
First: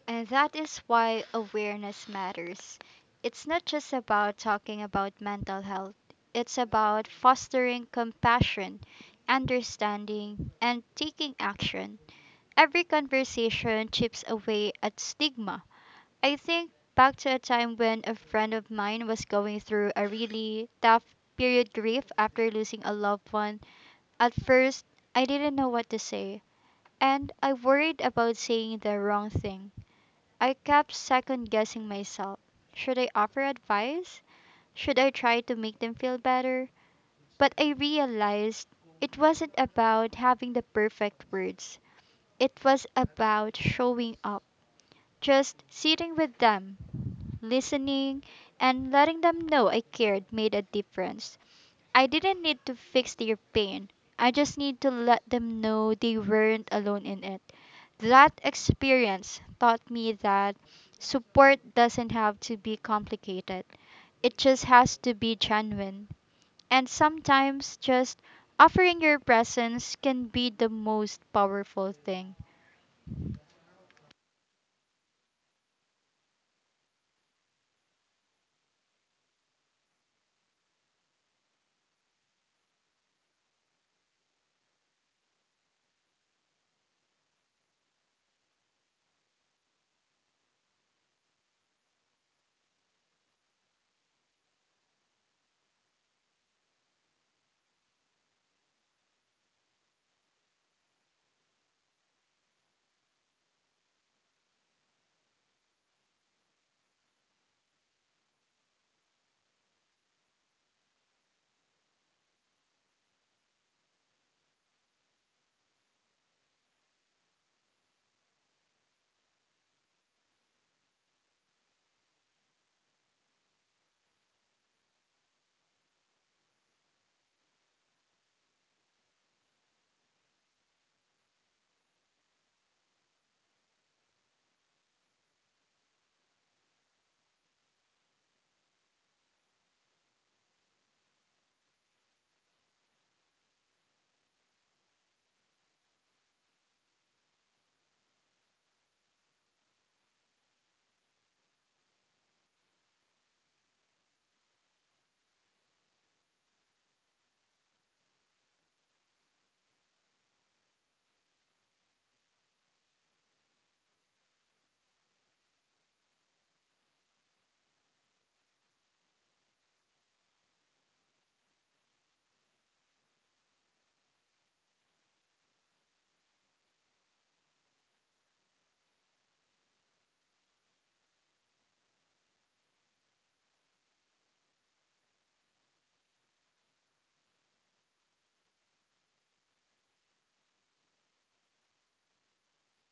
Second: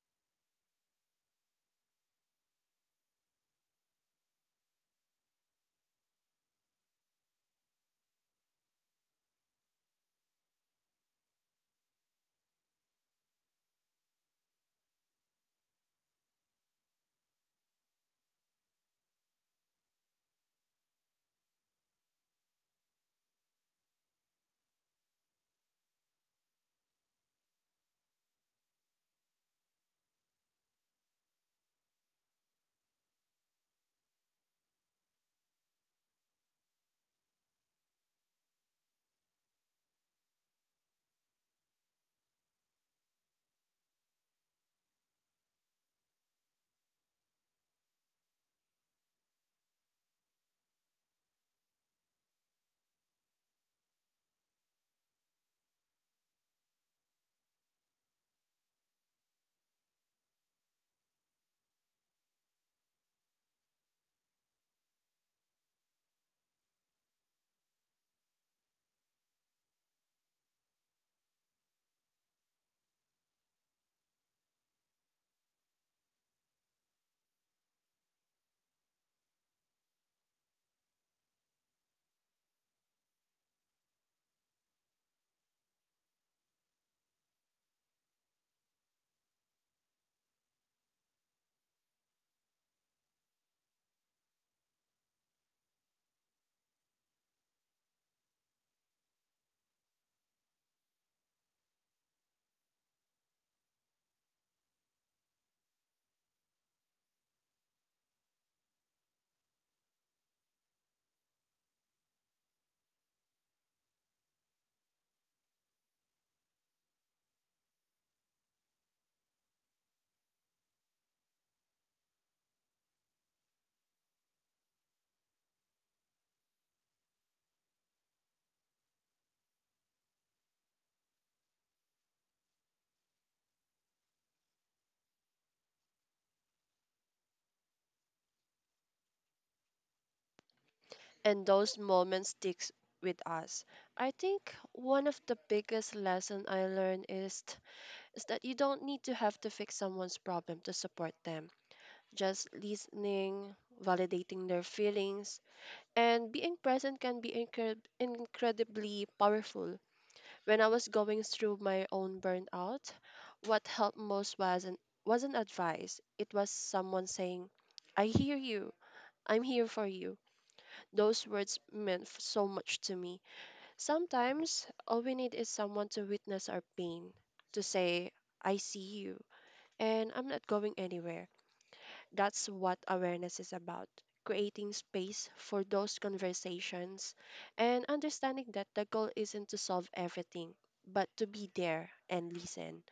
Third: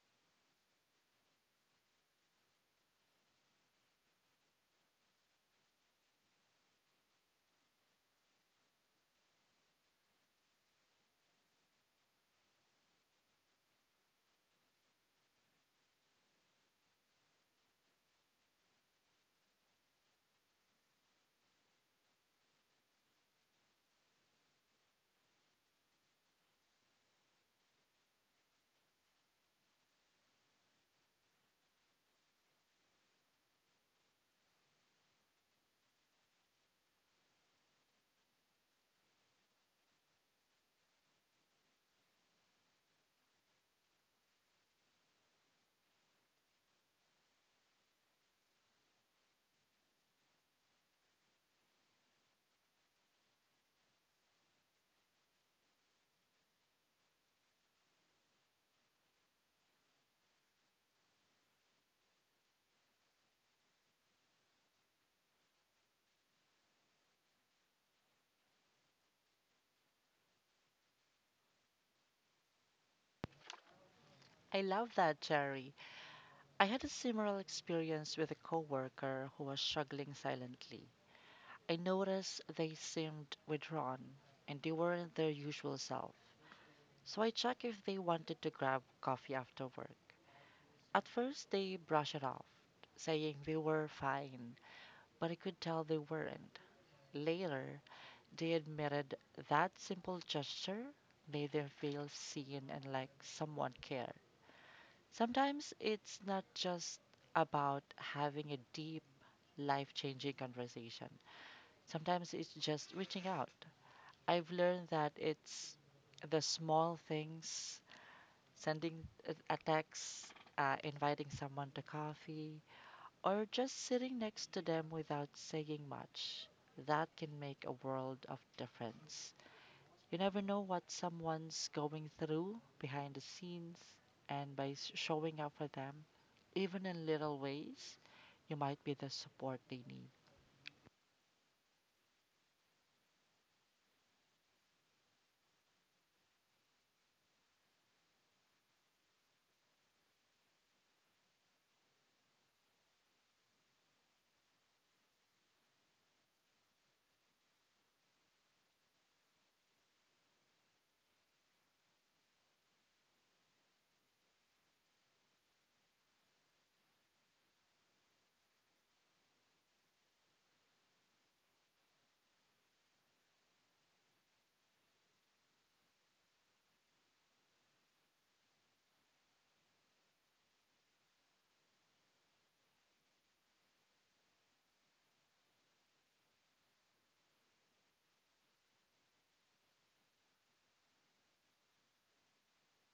Speaker 1: And that is why awareness matters. It's not just about talking about mental health, it's about fostering compassion, understanding, and taking action. Every conversation chips away at stigma. I think back to a time when a friend of mine was going through a really tough period grief after losing a loved one. At first, I didn't know what to say, and I worried about saying the wrong thing. I kept second guessing myself. Should I offer advice? Should I try to make them feel better? But I realized it wasn't about having the perfect words, it was about showing up, just sitting with them, listening, and letting them know I cared made a difference. I didn't need to fix their pain. I just need to let them know they weren't alone in it. That experience taught me that support doesn't have to be complicated. It just has to be genuine. And sometimes just offering your presence can be the most powerful thing.
Speaker 2: I love that, Jerry. I had a similar experience with a coworker who was struggling silently. I noticed they seemed withdrawn and they weren't their usual self. So I checked if they wanted to grab coffee after work. At first, they brushed it off, saying they were fine, but I could tell they weren't. Later, they admitted that simple gesture made them feel seen and like someone cared. Sometimes it's not just about having a deep, life changing conversation, sometimes it's just reaching out. I've learned that it's the small things, sending a text, inviting someone to coffee, or just sitting next to them without saying much. That can make a world of difference. You never know what someone's going through behind the scenes, and by showing up for them, even in little ways, you might be the support they need.
Speaker 3: And those moments sticks with us. I think one of the biggest lesson I learned is that you don't need to have to fix someone's problem to support them. Just listening, validating their feelings, and being present can be incredibly powerful. When I was going through my own burnout, what helped most wasn't advice. It was someone saying, "I hear you. I'm here for you." Those words meant so much to me. Sometimes all we need is someone to witness our pain, to say, "I see you," and I'm not going anywhere. That's what awareness is about, creating space for those conversations and understanding that the goal isn't to solve everything, but to be there and listen.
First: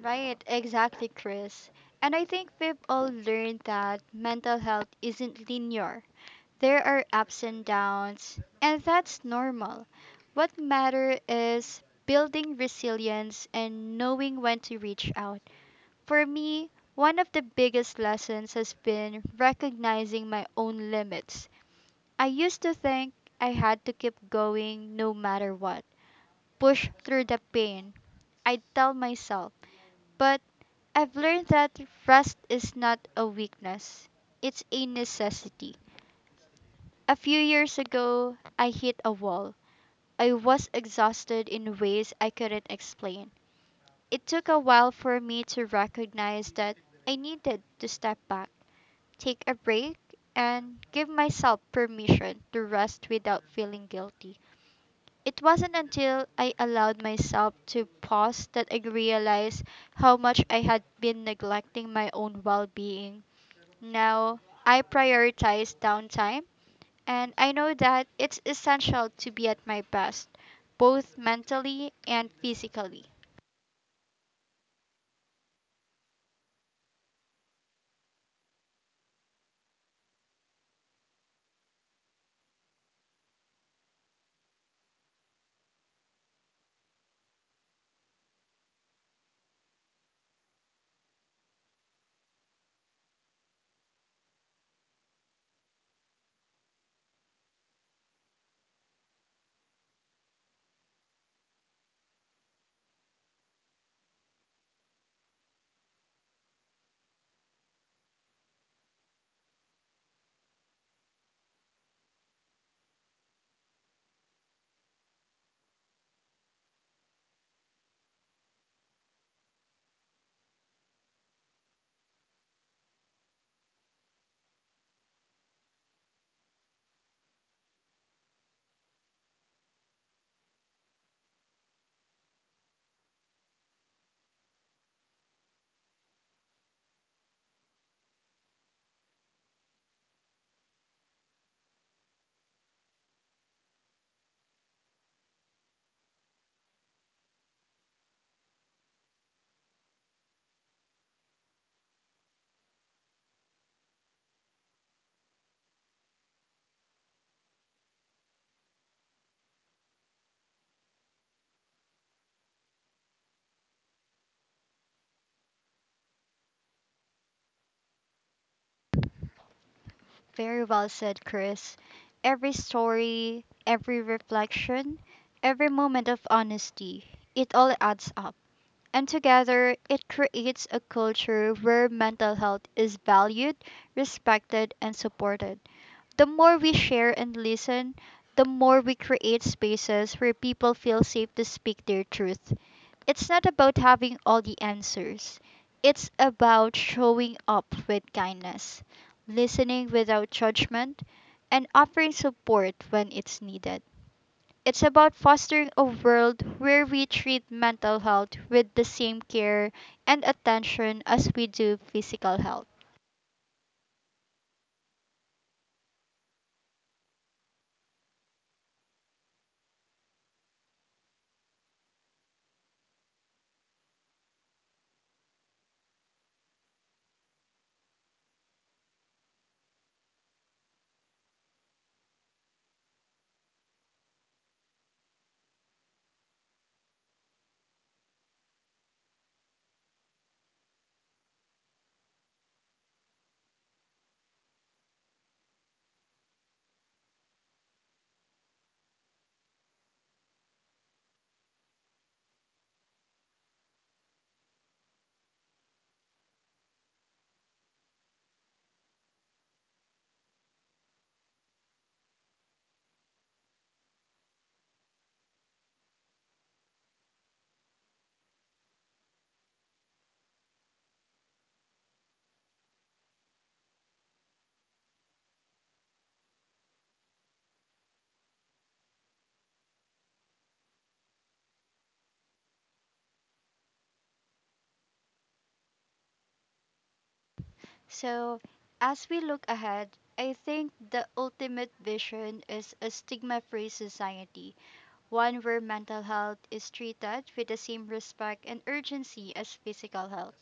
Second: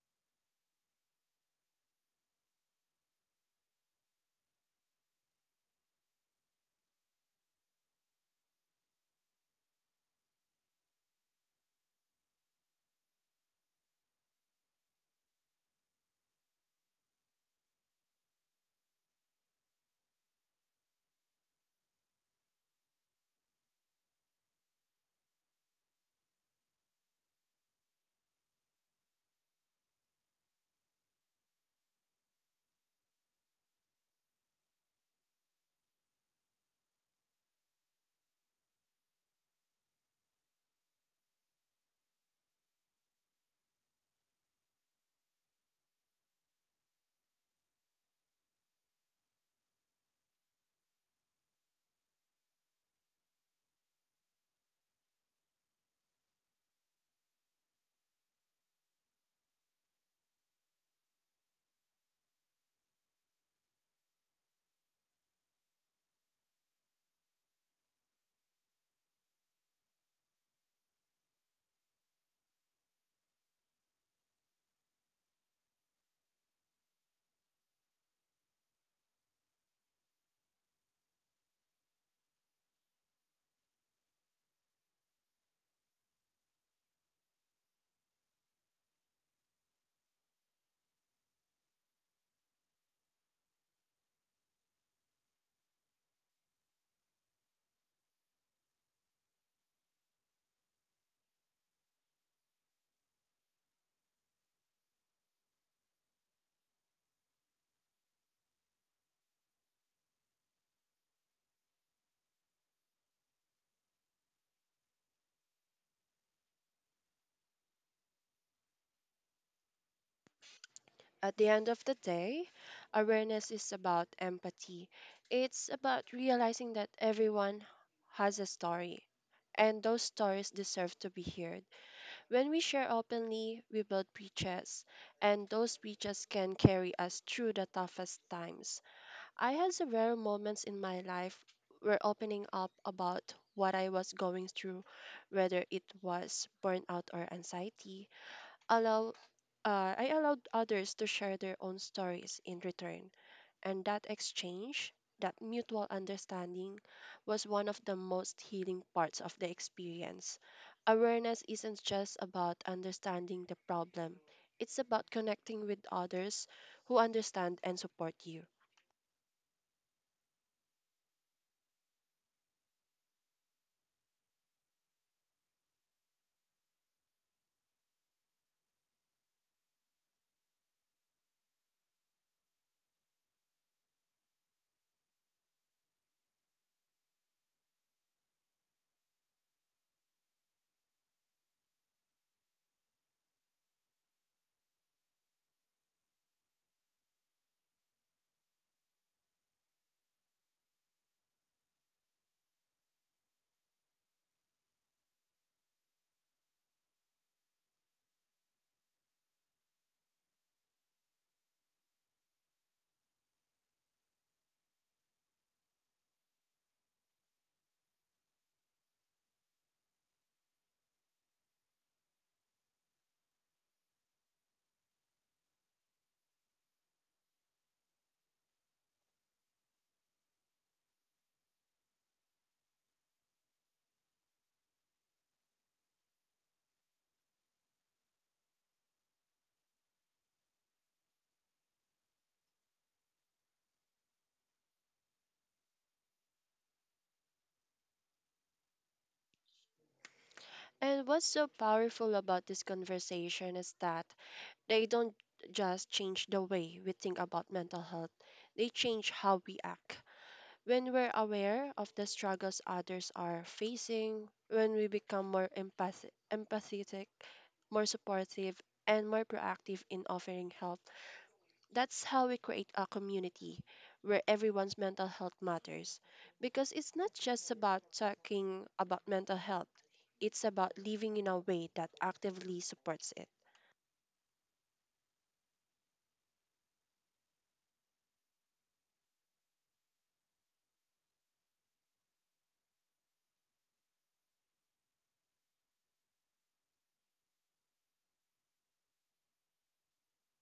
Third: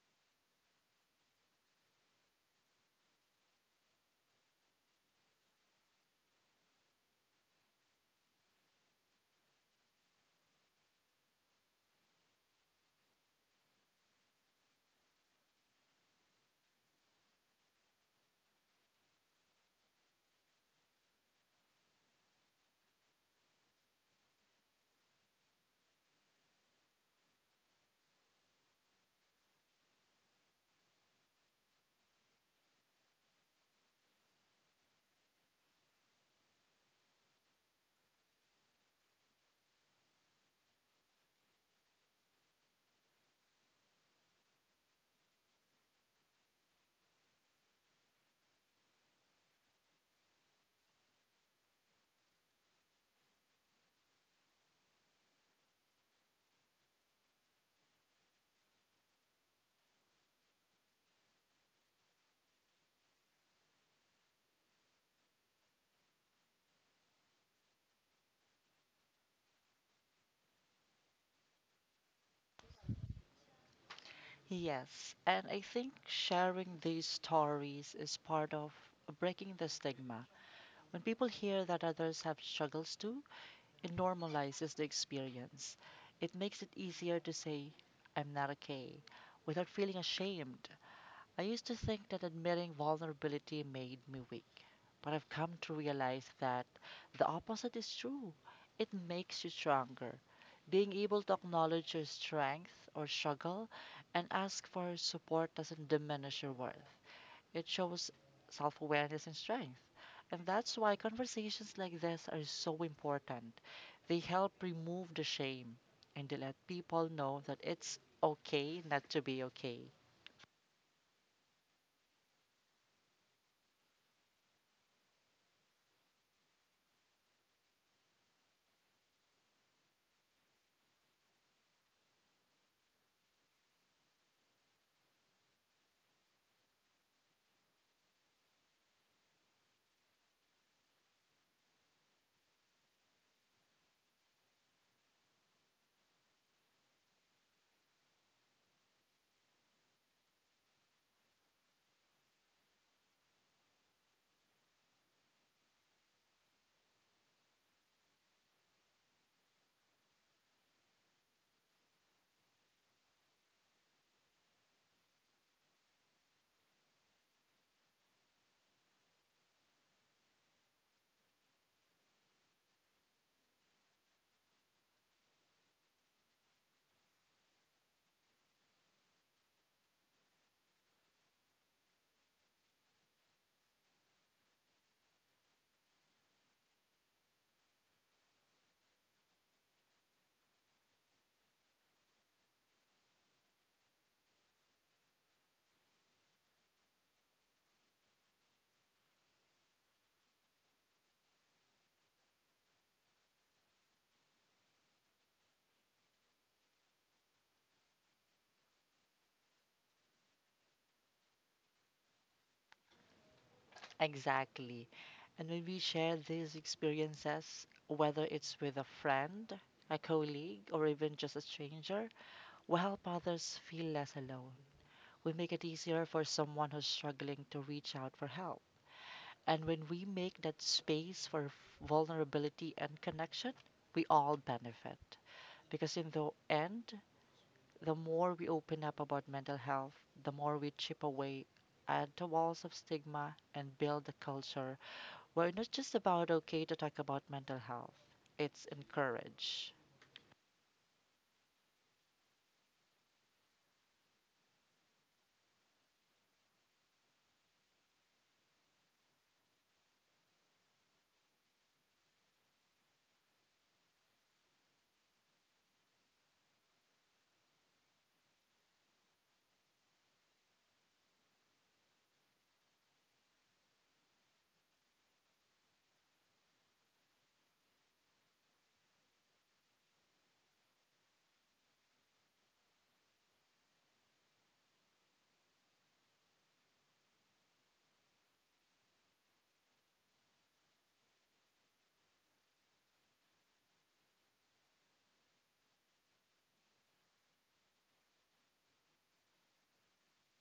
Speaker 1: Right, exactly, Chris. And I think we've all learned that mental health isn't linear. There are ups and downs, and that's normal. What matter is building resilience and knowing when to reach out. For me, one of the biggest lessons has been recognizing my own limits. I used to think I had to keep going no matter what, push through the pain. I'd tell myself, but I've learned that rest is not a weakness, it's a necessity. A few years ago, I hit a wall. I was exhausted in ways I couldn't explain. It took a while for me to recognize that I needed to step back, take a break, and give myself permission to rest without feeling guilty. It wasn't until I allowed myself to pause that I realized how much I had been neglecting my own well being. Now, I prioritize downtime and I know that it's essential to be at my best, both mentally and physically.
Speaker 2: Yes, and I think sharing these stories is part of breaking the stigma. When people hear that others have struggles too, it normalizes the experience. It makes it easier to say, "I'm not okay," without feeling ashamed. I used to think that admitting vulnerability made me weak, but I've come to realize that the opposite is true. It makes you stronger. Being able to acknowledge your strength or struggle and ask for support doesn't diminish your worth. It shows self awareness and strength. And that's why conversations like this are so important. They help remove the shame and they let people know that it's okay not to be okay.
Speaker 3: At the end of the day, awareness is about empathy. It's about realizing that everyone has a story, and those stories deserve to be heard. When we share openly, we build bridges, and those bridges can carry us through the toughest times. I had several moments in my life where opening up about what I was going through, whether it was burnout or anxiety, allow I allowed others to share their own stories in return, and that exchange, that mutual understanding, was one of the most healing parts of the experience. Awareness isn't just about understanding the problem; it's about connecting with others who understand and support you.
Speaker 1: Very well said, Chris. Every story, every reflection, every moment of honesty, it all adds up. And together, it creates a culture where mental health is valued, respected, and supported. The more we share and listen, the more we create spaces where people feel safe to speak their truth. It's not about having all the answers. It's about showing up with kindness, listening without judgment, and offering support when it's needed. It's about fostering a world where we treat mental health with the same care and attention as we do physical health.
Speaker 2: Exactly. And when we share these experiences, whether it's with a friend, a colleague, or even just a stranger, we help others feel less alone. We make it easier for someone who's struggling to reach out for help. And when we make that space for vulnerability and connection, we all benefit. Because in the end, the more we open up about mental health, the more we chip away at the walls of stigma and build a culture where it's not just about okay to talk about mental health, it's encouraged.
Speaker 3: And what's so powerful about this conversation is that they don't just change the way we think about mental health, they change how we act. When we're aware of the struggles others are facing, when we become more empathetic, more supportive, and more proactive in offering help, that's how we create a community where everyone's mental health matters. Because it's not just about talking about mental health, it's about living in a way that actively supports it.
Speaker 1: So, as we look ahead, I think the ultimate vision is a stigma free society, one where mental health is treated with the same respect and urgency as physical health.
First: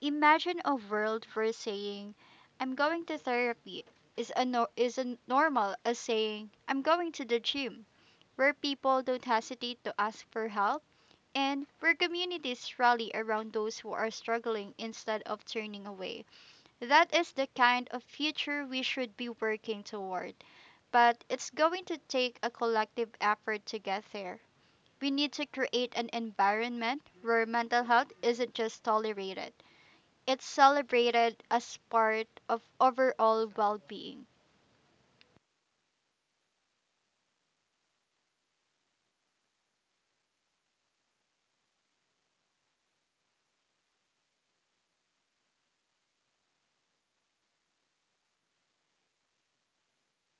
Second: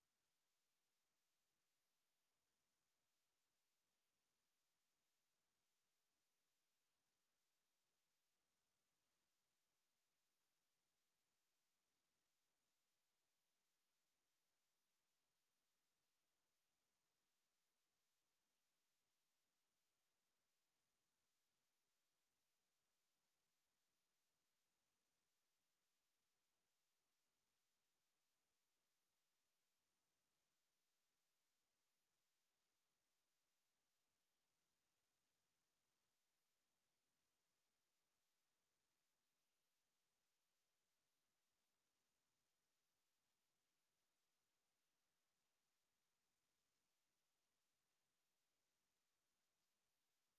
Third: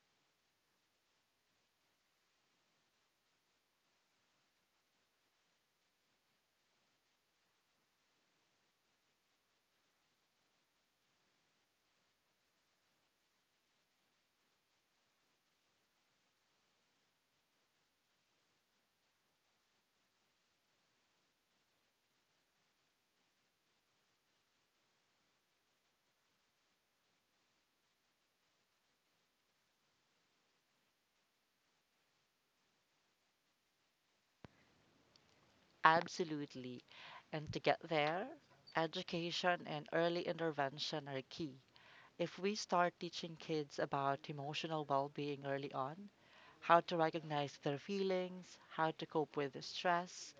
Speaker 1: Imagine a world where saying, "I'm going to therapy" is a no- is a normal as saying, "I'm going to the gym," where people don't hesitate to ask for help and where communities rally around those who are struggling instead of turning away. That is the kind of future we should be working toward, but it's going to take a collective effort to get there. We need to create an environment where mental health isn't just tolerated, it's celebrated as part of overall well being.
Speaker 2: Absolutely. And to get there, education and early intervention are key. If we start teaching kids about emotional well being early on, how to recognize their feelings, how to cope with the stress,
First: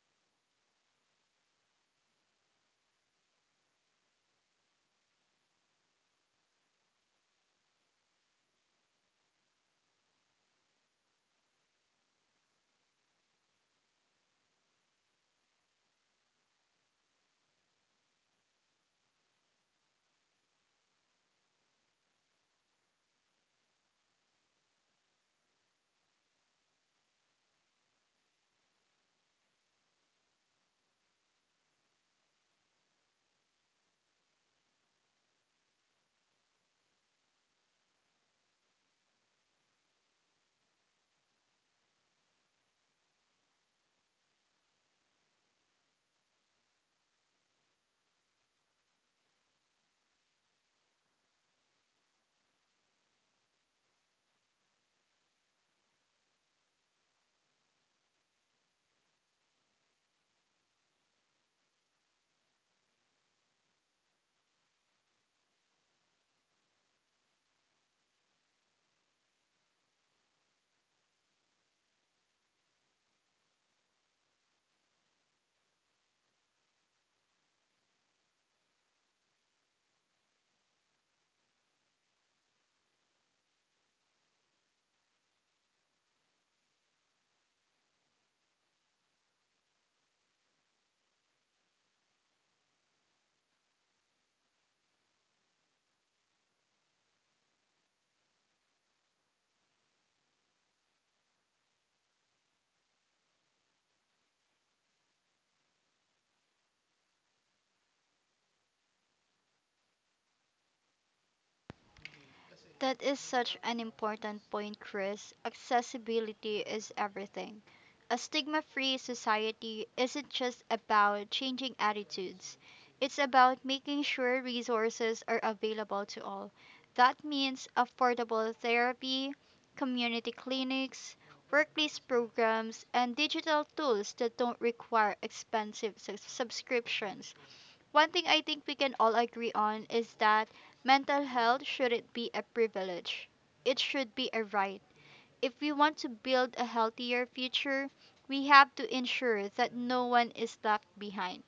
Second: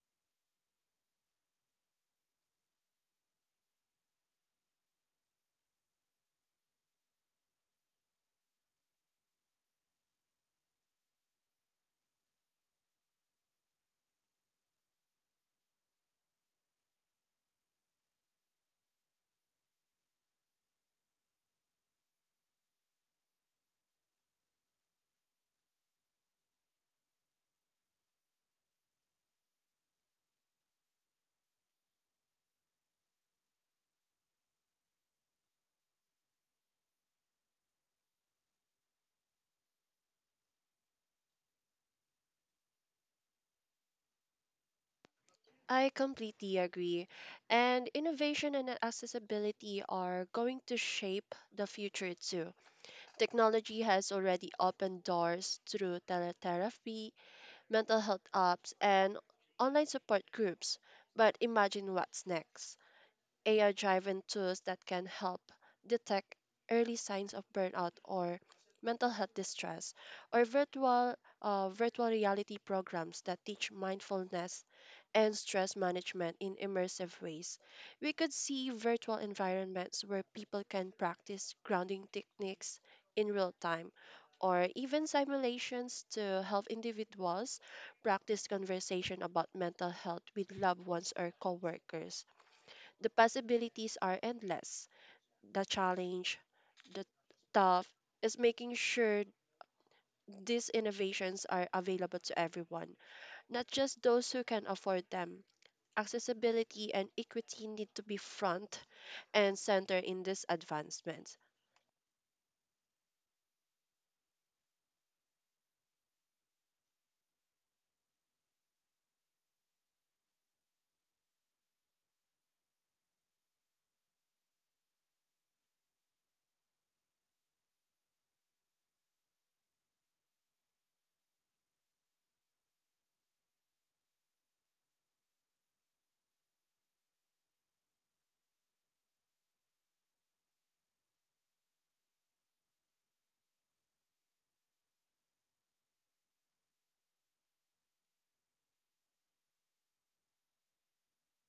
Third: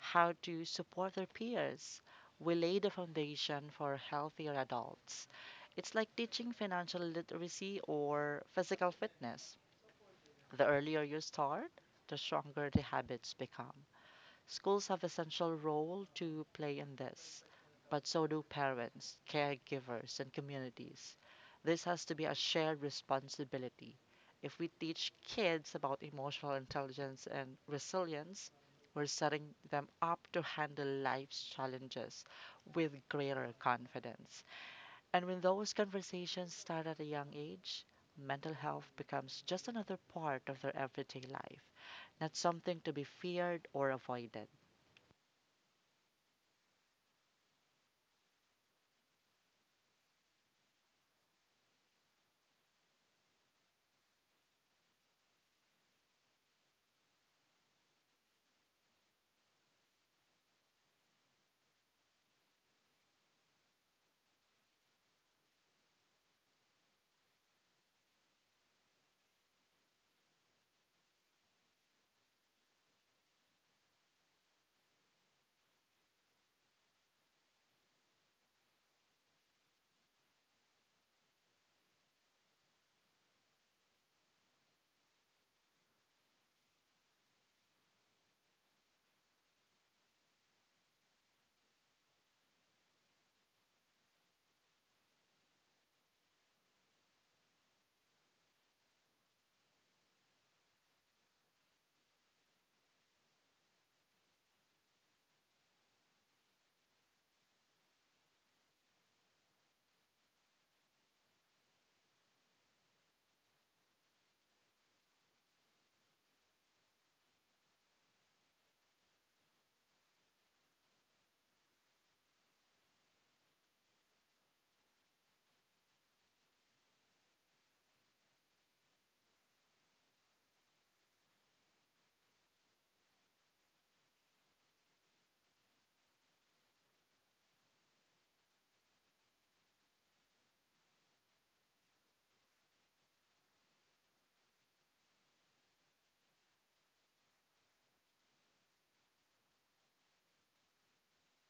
Speaker 2: how to support their peers. We lay the foundation for healthier adults. It's like teaching financial literacy or physical fitness. The earlier you start, the stronger the habits become. Schools have essential role to play in this, but so do parents, caregivers, and communities. This has to be a shared responsibility. If we teach kids about emotional intelligence and resilience, we're setting them up to handle life's challenges with greater confidence. And when those conversations start at a young age, mental health becomes just another part of their everyday life, not something to be feared or avoided.
Speaker 3: I completely agree. And innovation and accessibility are going to shape the future too. Technology has already opened doors through teletherapy, mental health apps, and online support groups. But imagine what's next. AI driven tools that can help detect early signs of burnout or mental health distress, or virtual reality programs that teach mindfulness and stress management in immersive ways. We could see virtual environments where people can practice grounding techniques in real time. Or even simulations to help individuals practice conversation about mental health with loved ones or coworkers. The possibilities are endless. The challenge, the tough, is making sure these innovations are available to everyone, not just those who can afford them. Accessibility and equity need to be front and center in these advancements.
Speaker 1: That is such an important point, Chris. Accessibility is everything. A stigma free society isn't just about changing attitudes, it's about making sure resources are available to all. That means affordable therapy, community clinics, workplace programs, and digital tools that don't require expensive subscriptions. One thing I think we can all agree on is that mental health shouldn't be a privilege. It should be a right. If we want to build a healthier future, we have to ensure that no one is left behind,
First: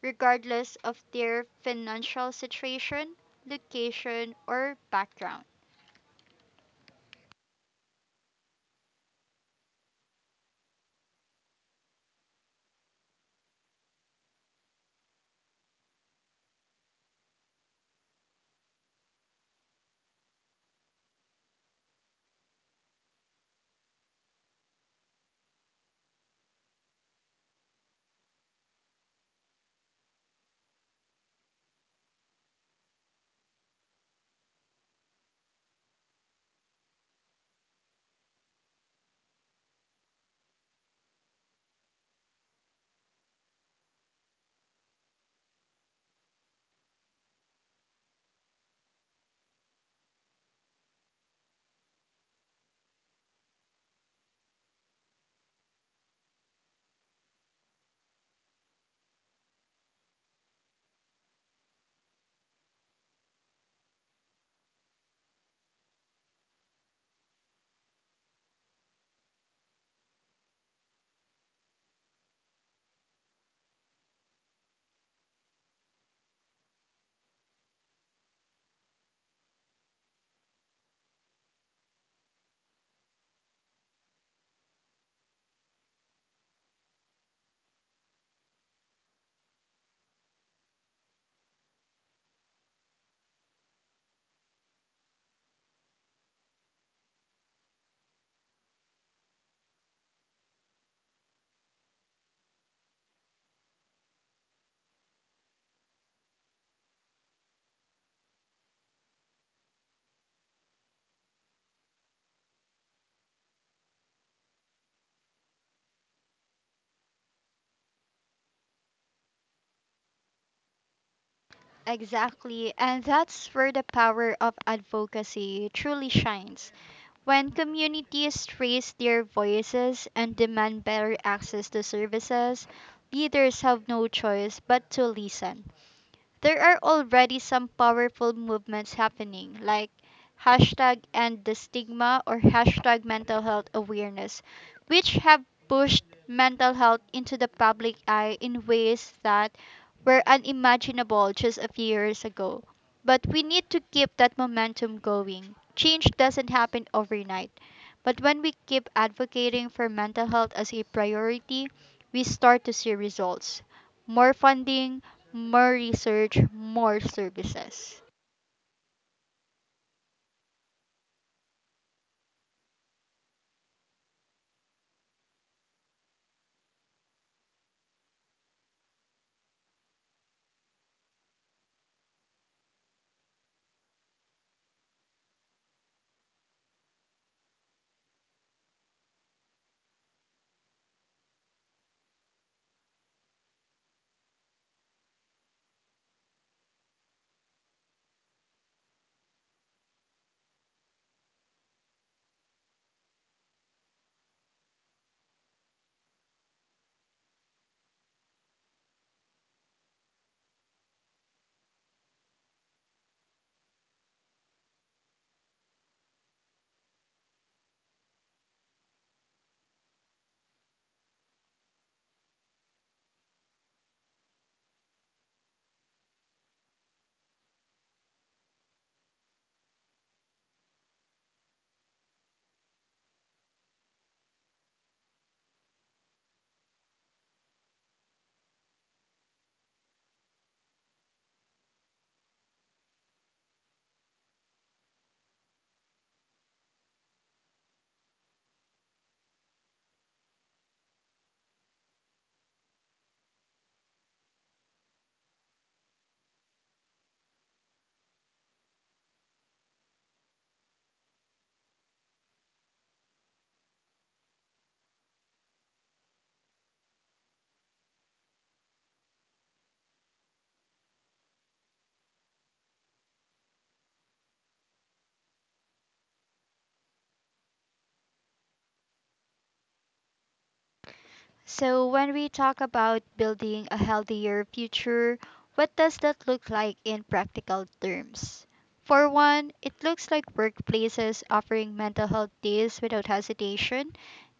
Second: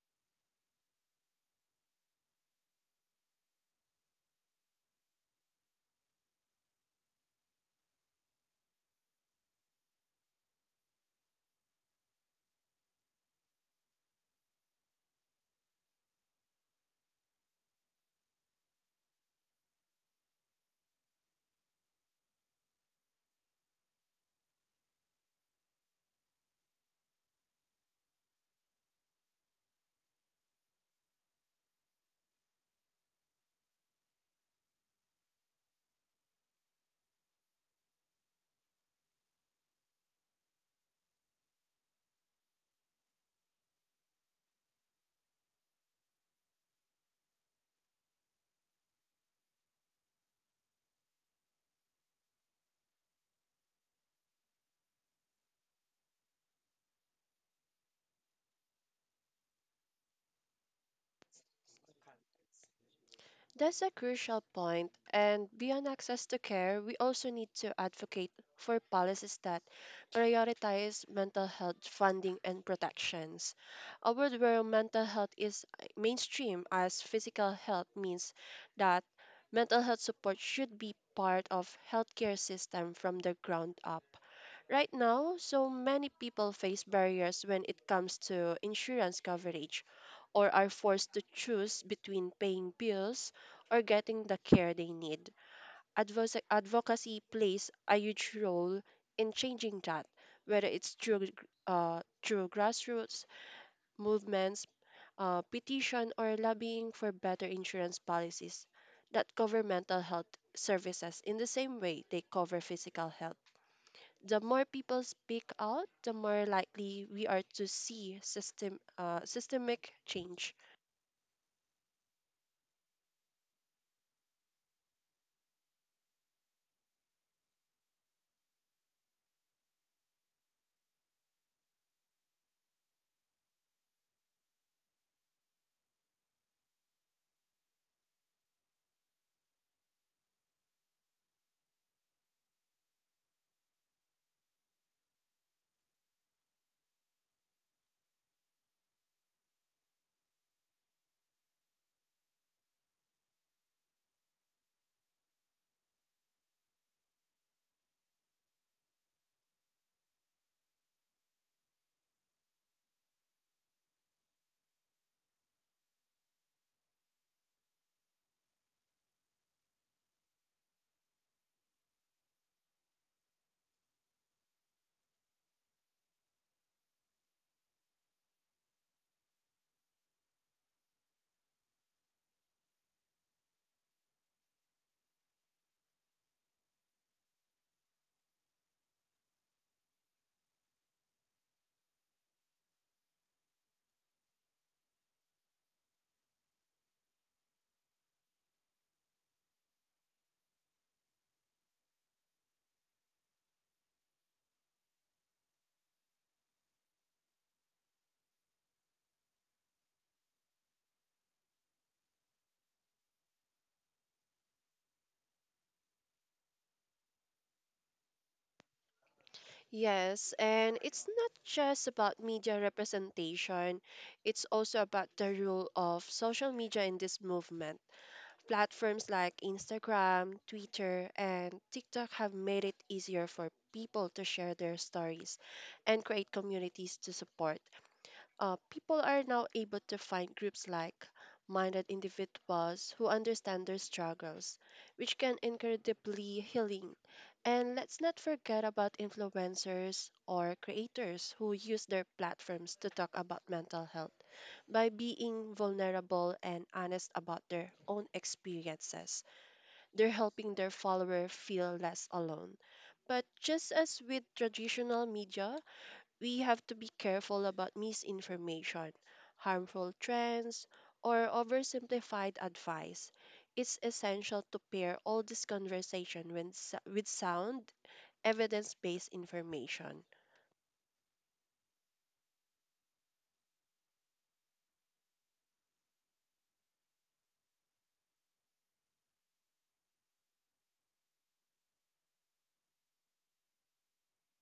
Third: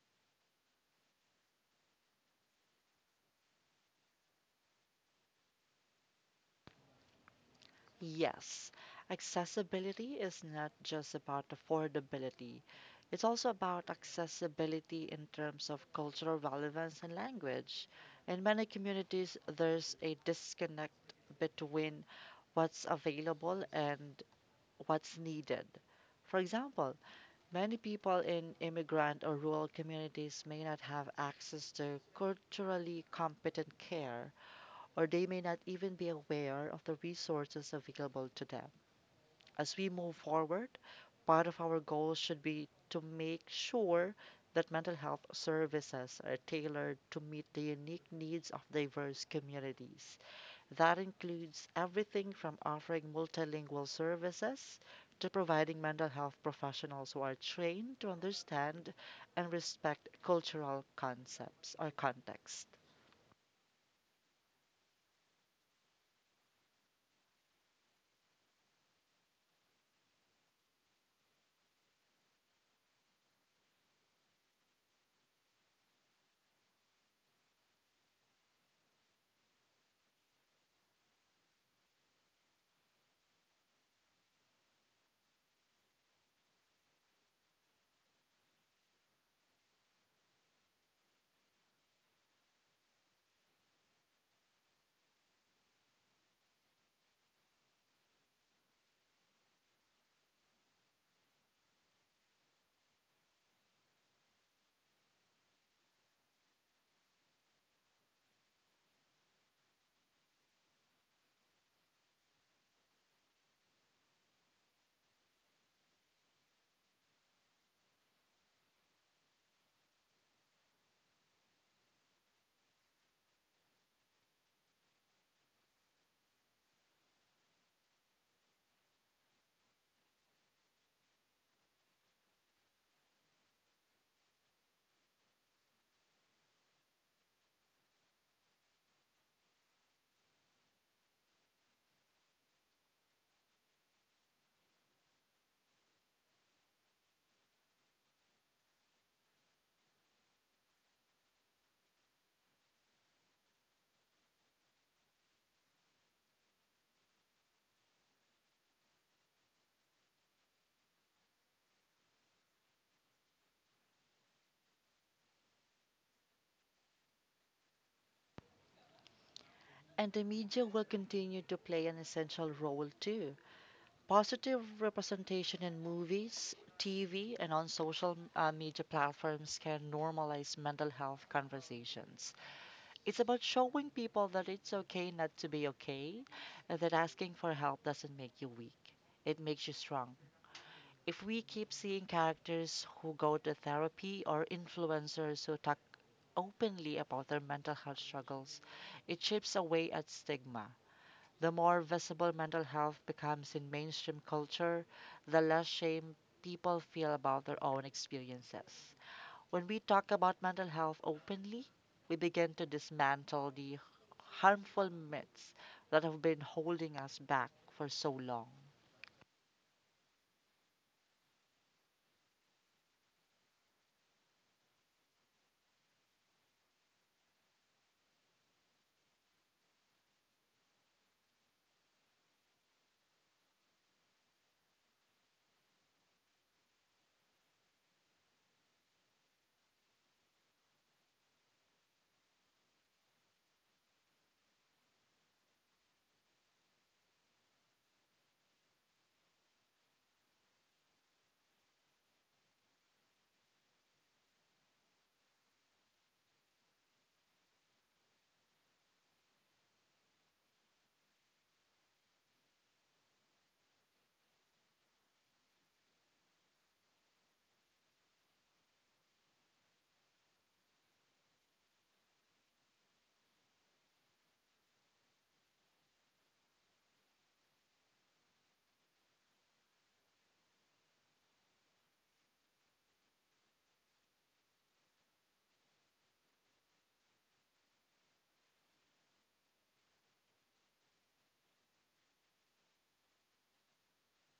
Speaker 1: regardless of their financial situation, location, or background.
Speaker 2: Yes, accessibility is not just about affordability. It's also about accessibility in terms of cultural relevance and language. In many communities, there's a disconnect between what's available and what's needed. For example, many people in immigrant or rural communities may not have access to culturally competent care, or they may not even be aware of the resources available to them. As we move forward, part of our goal should be to make sure that mental health services are tailored to meet the unique needs of diverse communities. That includes everything from offering multilingual services to providing mental health professionals who are trained to understand and respect cultural concepts or context.
Speaker 3: That's a crucial point, and beyond access to care, we also need to advocate for policies that prioritize mental health funding and protections. A world where mental health is mainstream as physical health means that mental health support should be part of healthcare system from the ground up. Right now, so many people face barriers when it comes to insurance coverage or are forced to choose between paying bills or getting the care they need. Advocacy plays a huge role in changing that, whether it's through grassroots movements, petition, or lobbying for better insurance policies that cover mental health services in the same way they cover physical health. The more people speak out, the more likely we are to see systemic change.
Speaker 1: Exactly, and that's where the power of advocacy truly shines. When communities raise their voices and demand better access to services, leaders have no choice but to listen. There are already some powerful movements happening, like hashtag end the stigma or hashtag mental health awareness, which have pushed mental health into the public eye in ways that were unimaginable just a few years ago. But we need to keep that momentum going. Change doesn't happen overnight, but when we keep advocating for mental health as a priority, we start to see results: more funding, more research, more services.
Speaker 2: And the media will continue to play an essential role too. Positive representation in movies, TV, and on social media platforms can normalize mental health conversations. It's about showing people that it's okay not to be okay, and that asking for help doesn't make you weak, it makes you strong. If we keep seeing characters who go to therapy or influencers who talk openly about their mental health struggles, it chips away at stigma. The more visible mental health becomes in mainstream culture, the less shame people feel about their own experiences. When we talk about mental health openly, we begin to dismantle the harmful myths that have been holding us back for so long.
Speaker 3: Yes, and it's not just about media representation, it's also about the role of social media in this movement. Platforms like Instagram, Twitter, and TikTok have made it easier for people to share their stories and create communities to support. People are now able to find groups like minded individuals who understand their struggles, which can incredibly healing. And let's not forget about influencers or creators who use their platforms to talk about mental health by being vulnerable and honest about their own experiences. They're helping their follower feel less alone. But just as with traditional media, we have to be careful about misinformation, harmful trends, or oversimplified advice. It's essential to pair all this conversation with sound, evidence based information.
Speaker 1: So, when we talk about building a healthier future, what does that look like in practical terms? For one, it looks like workplaces offering mental health days without hesitation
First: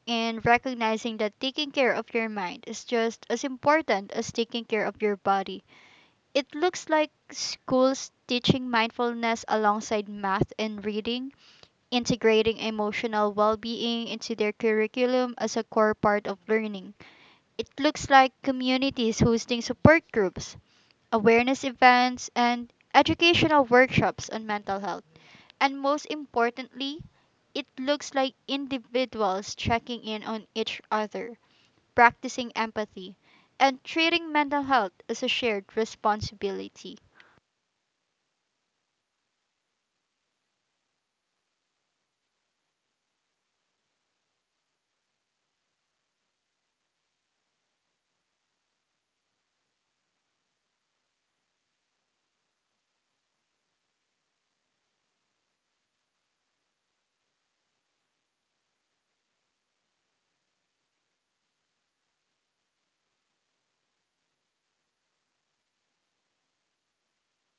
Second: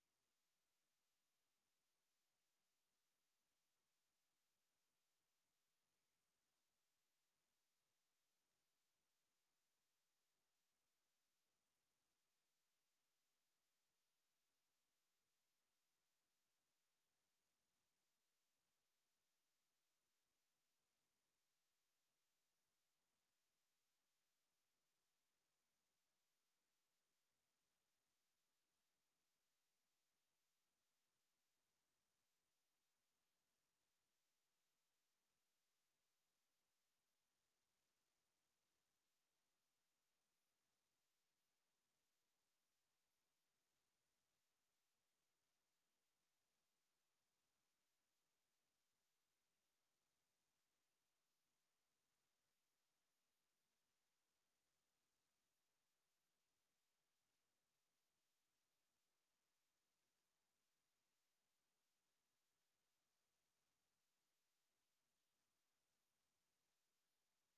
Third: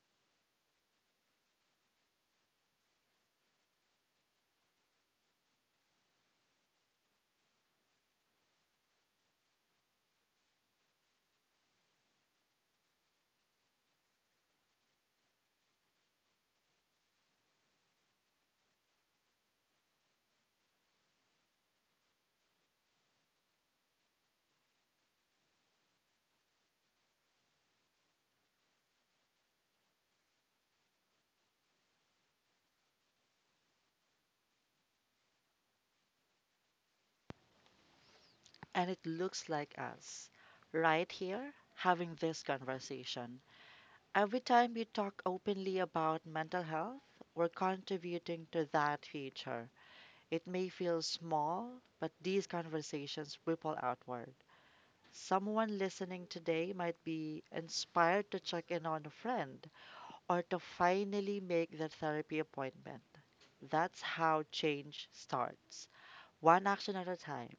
Speaker 1: and recognizing that taking care of your mind is just as important as taking care of your body. It looks like schools teaching mindfulness alongside math and reading, integrating emotional well being into their curriculum as a core part of learning. It looks like communities hosting support groups, awareness events, and educational workshops on mental health. And most importantly, it looks like individuals checking in on each other, practicing empathy, and treating mental health as a shared responsibility.
Speaker 2: And it looks like us, right here, having this conversation. Every time we talk openly about mental health, we're contributing to that future. It may feel small, but these conversations ripple outward. Someone listening today might be inspired to check in on a friend or to finally make their therapy appointment. That's how change starts, one action at a time.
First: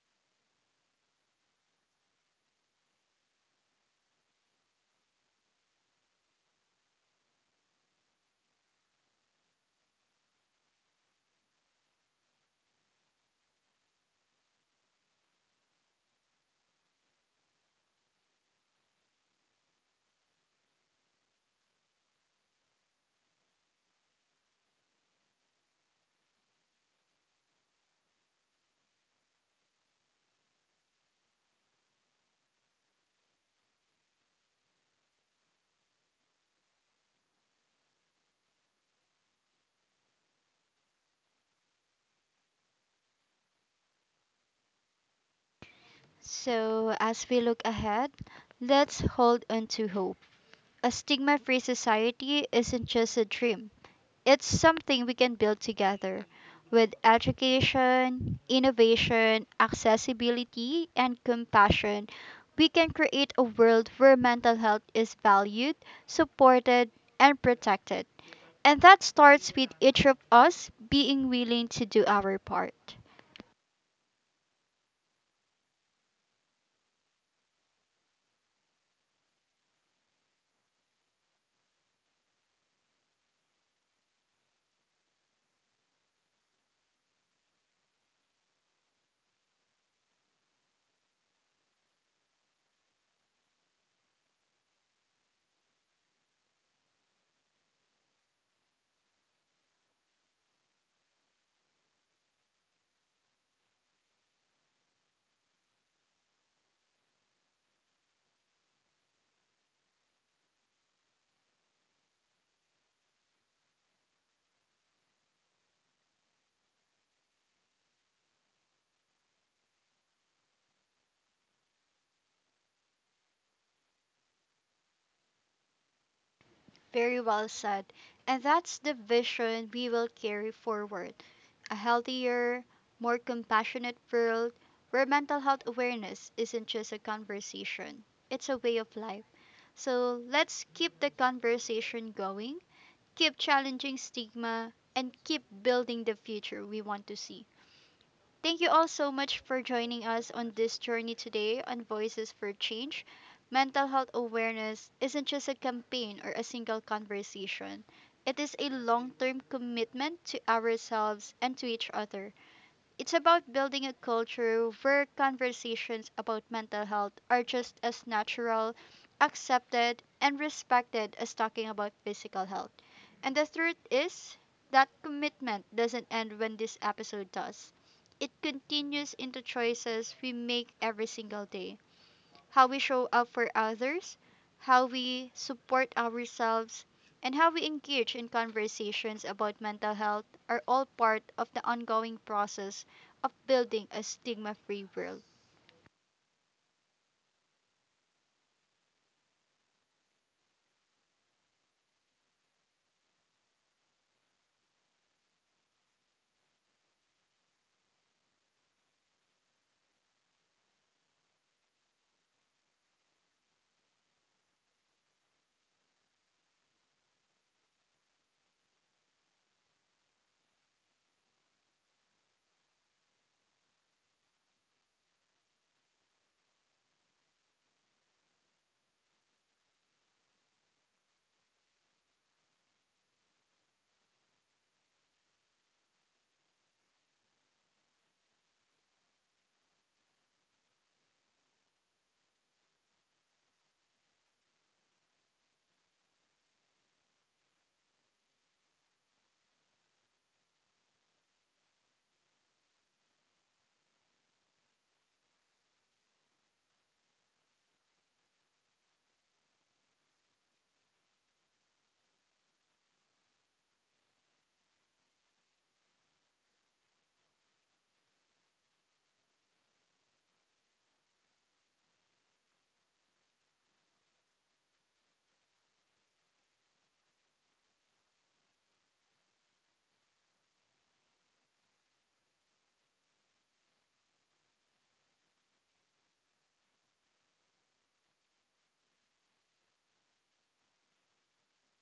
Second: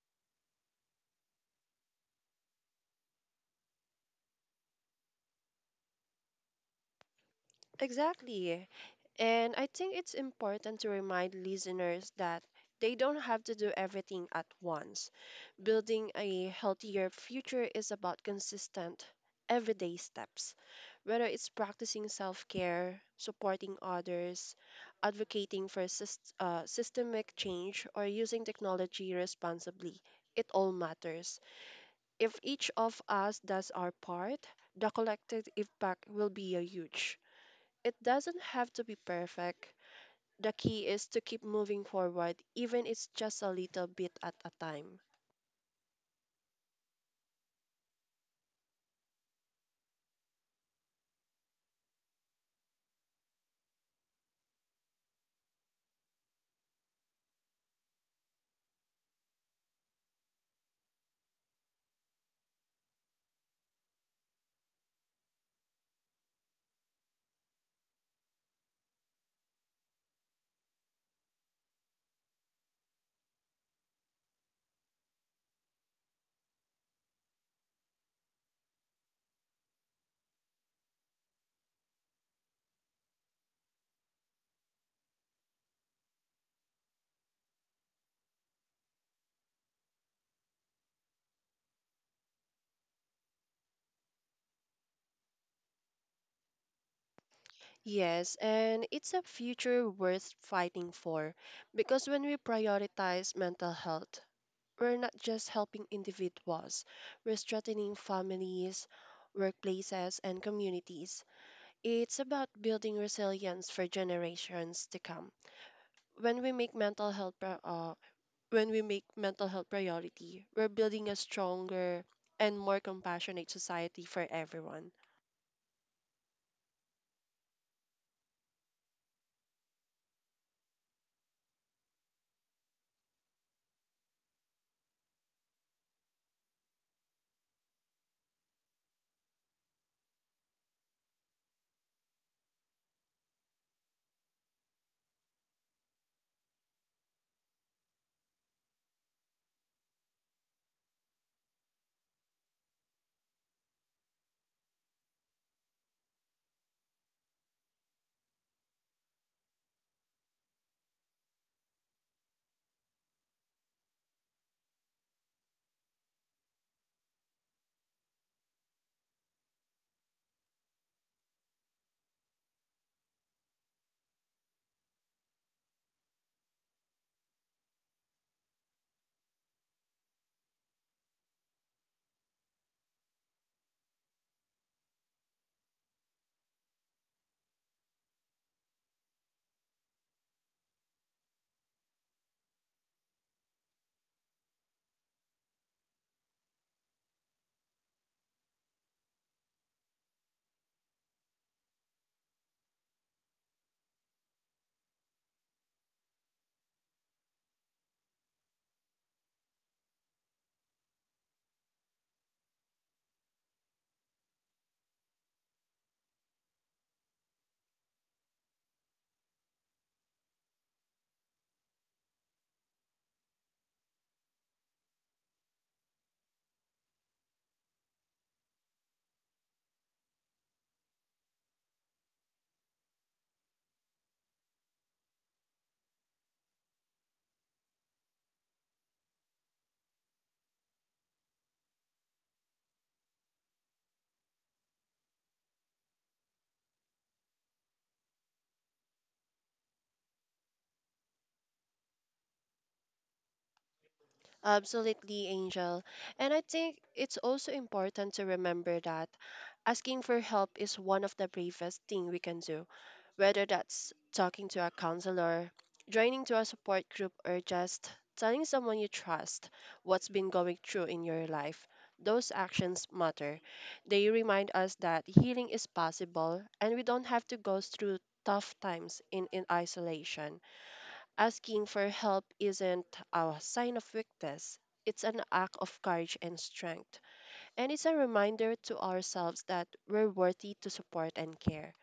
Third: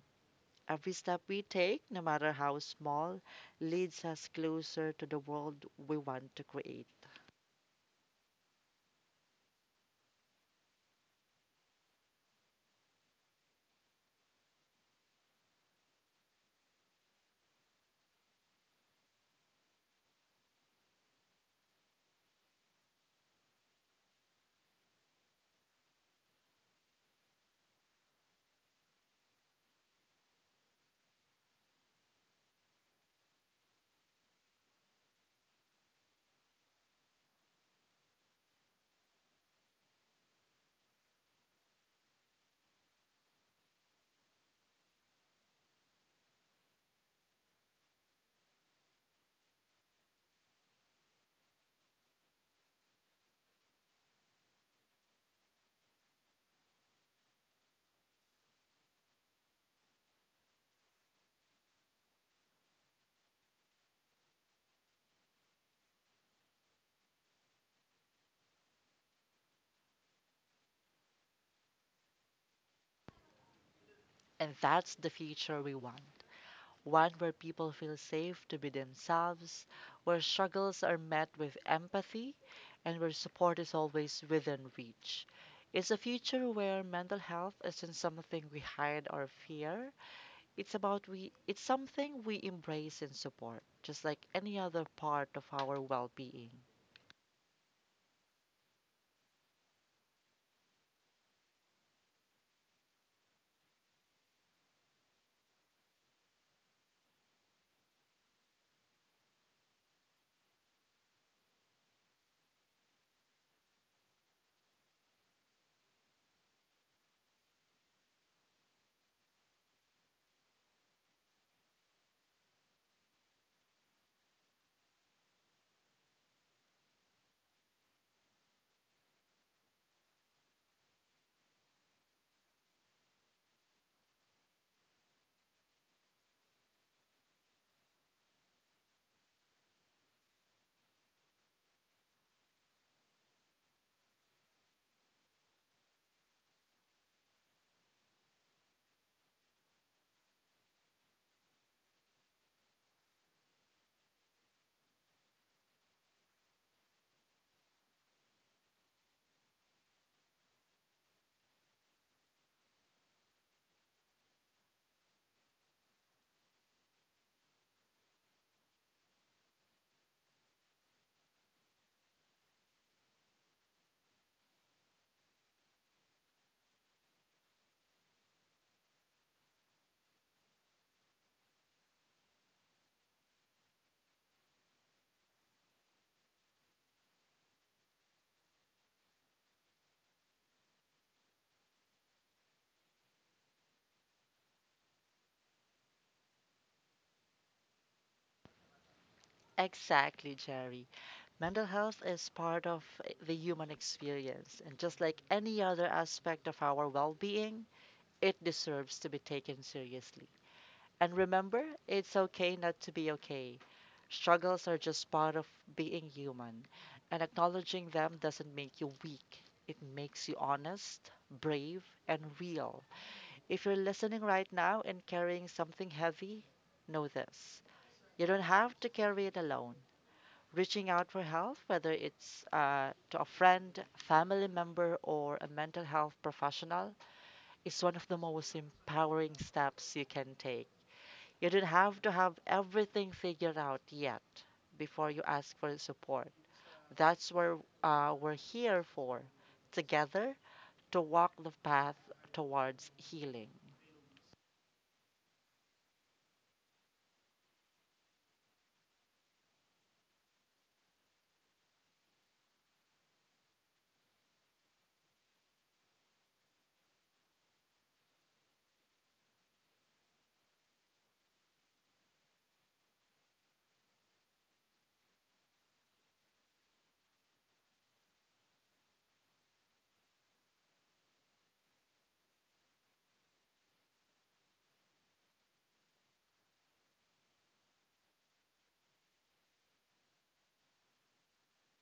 Speaker 2: Every step we take, no matter how small, leads us closer to the world we want to create.
Speaker 3: Exactly. And I think it's important to remind listeners that they don't have to do everything at once. Building a healthier future is about consistent, everyday steps, whether it's practicing self care, supporting others, advocating for systemic change, or using technology responsibly. It all matters. If each of us does our part, the collective impact will be a huge. It doesn't have to be perfect. The key is to keep moving forward, even it's just a little bit at a time.
Speaker 1: So, as we look ahead, let's hold on to hope. A stigma free society isn't just a dream, it's something we can build together with education, innovation, accessibility, and compassion. We can create a world where mental health is valued, supported, and protected. And that starts with each of us being willing to do our part.
Speaker 2: And that's the future we want. One where people feel safe to be themselves, where struggles are met with empathy, and where support is always within reach. It's a future where mental health isn't something we hide or fear. It's something we embrace and support, just like any other part of our well-being.
Speaker 3: Yes, and it's a future worth fighting for because when we prioritize mental health, we're not just helping individuals, we're strengthening families, workplaces, and communities. It's about building resilience for generations to come. When we make when we make mental health priority, we're building a stronger and more compassionate society for everyone.
Speaker 1: Very well said. And that's the vision we will carry forward, a healthier, more compassionate world where mental health awareness isn't just a conversation, it's a way of life. So let's keep the conversation going, keep challenging stigma, and keep building the future we want to see. Thank you all so much for joining us on this journey today on Voices for Change. Mental health awareness isn't just a campaign or a single conversation. It is a long term commitment to ourselves and to each other. It's about building a culture where conversations about mental health are just as natural, accepted, and respected as talking about physical health. And the truth is that commitment doesn't end when this episode does. It continues into choices we make every single day. How we show up for others, how we support ourselves, and how we engage in conversations about mental health are all part of the ongoing process of building a stigma free world.
Speaker 2: Exactly, Jerry. Mental health is part of the human experience, and just like any other aspect of our well being, it deserves to be taken seriously. And remember, it's okay not to be okay. Struggles are just part of being human, and acknowledging them doesn't make you weak. It makes you honest, brave, and real. If you're listening right now and carrying something heavy, know this. You don't have to carry it alone. Reaching out for help, whether it's to a friend, family member, or a mental health professional, is one of the most empowering steps you can take. You don't have to have everything figured out yet before you ask for support. That's where we're here for, together to walk the path towards healing.
Speaker 3: Absolutely, Angel. And I think it's also important to remember that asking for help is one of the bravest thing we can do, whether that's talking to a counselor, joining to a support group, or just telling someone you trust what's been going through in your life. Those actions matter. They remind us that healing is possible and we don't have to go through tough times in isolation. Asking for help isn't a sign of weakness, it's an act of courage and strength. And it's a reminder to ourselves that we're worthy to support and care.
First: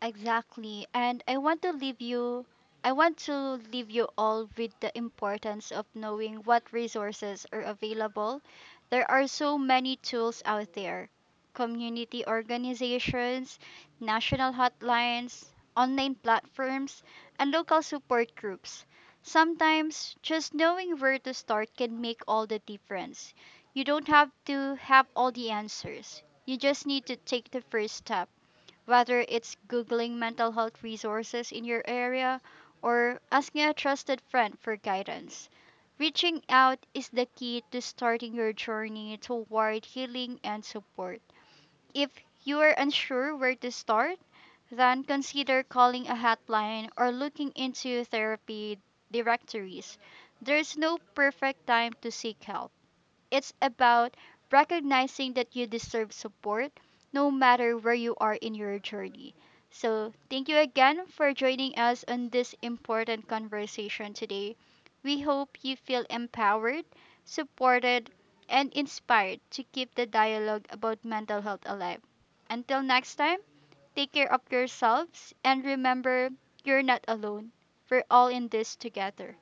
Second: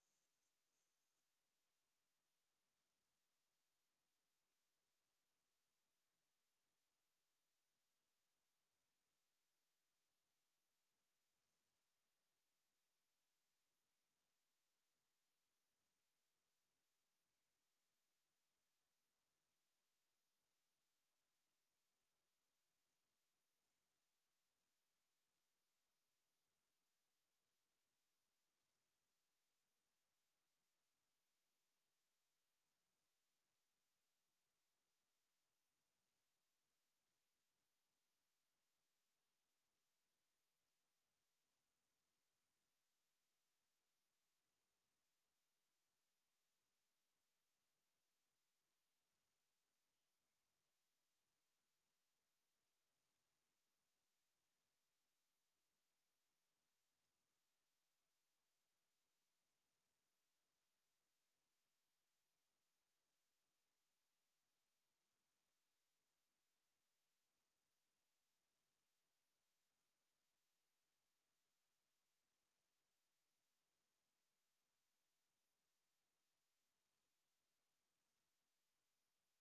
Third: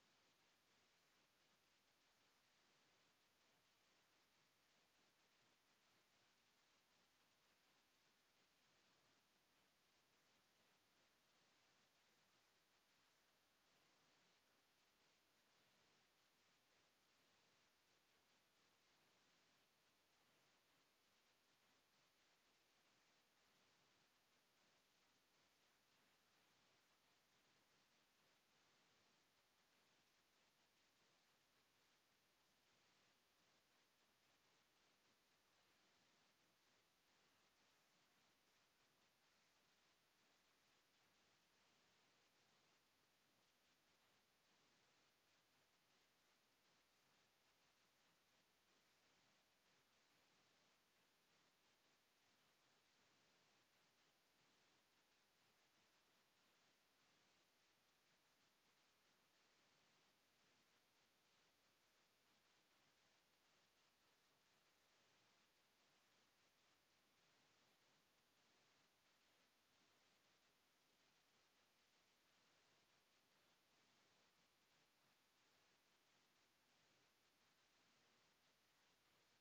Speaker 1: Exactly. And I want to leave you all with the importance of knowing what resources are available. There are so many tools out there. Community organizations, national hotlines, online platforms, and local support groups. Sometimes just knowing where to start can make all the difference. You don't have to have all the answers. You just need to take the first step, whether it's Googling mental health resources in your area or asking a trusted friend for guidance. Reaching out is the key to starting your journey toward healing and support. If you are unsure where to start, then consider calling a hotline or looking into therapy directories. There's no perfect time to seek help. It's about recognizing that you deserve support no matter where you are in your journey. So, thank you again for joining us on this important conversation today. We hope you feel empowered, supported, and inspired to keep the dialogue about mental health alive. Until next time, take care of yourselves and remember you're not alone. We're all in this together.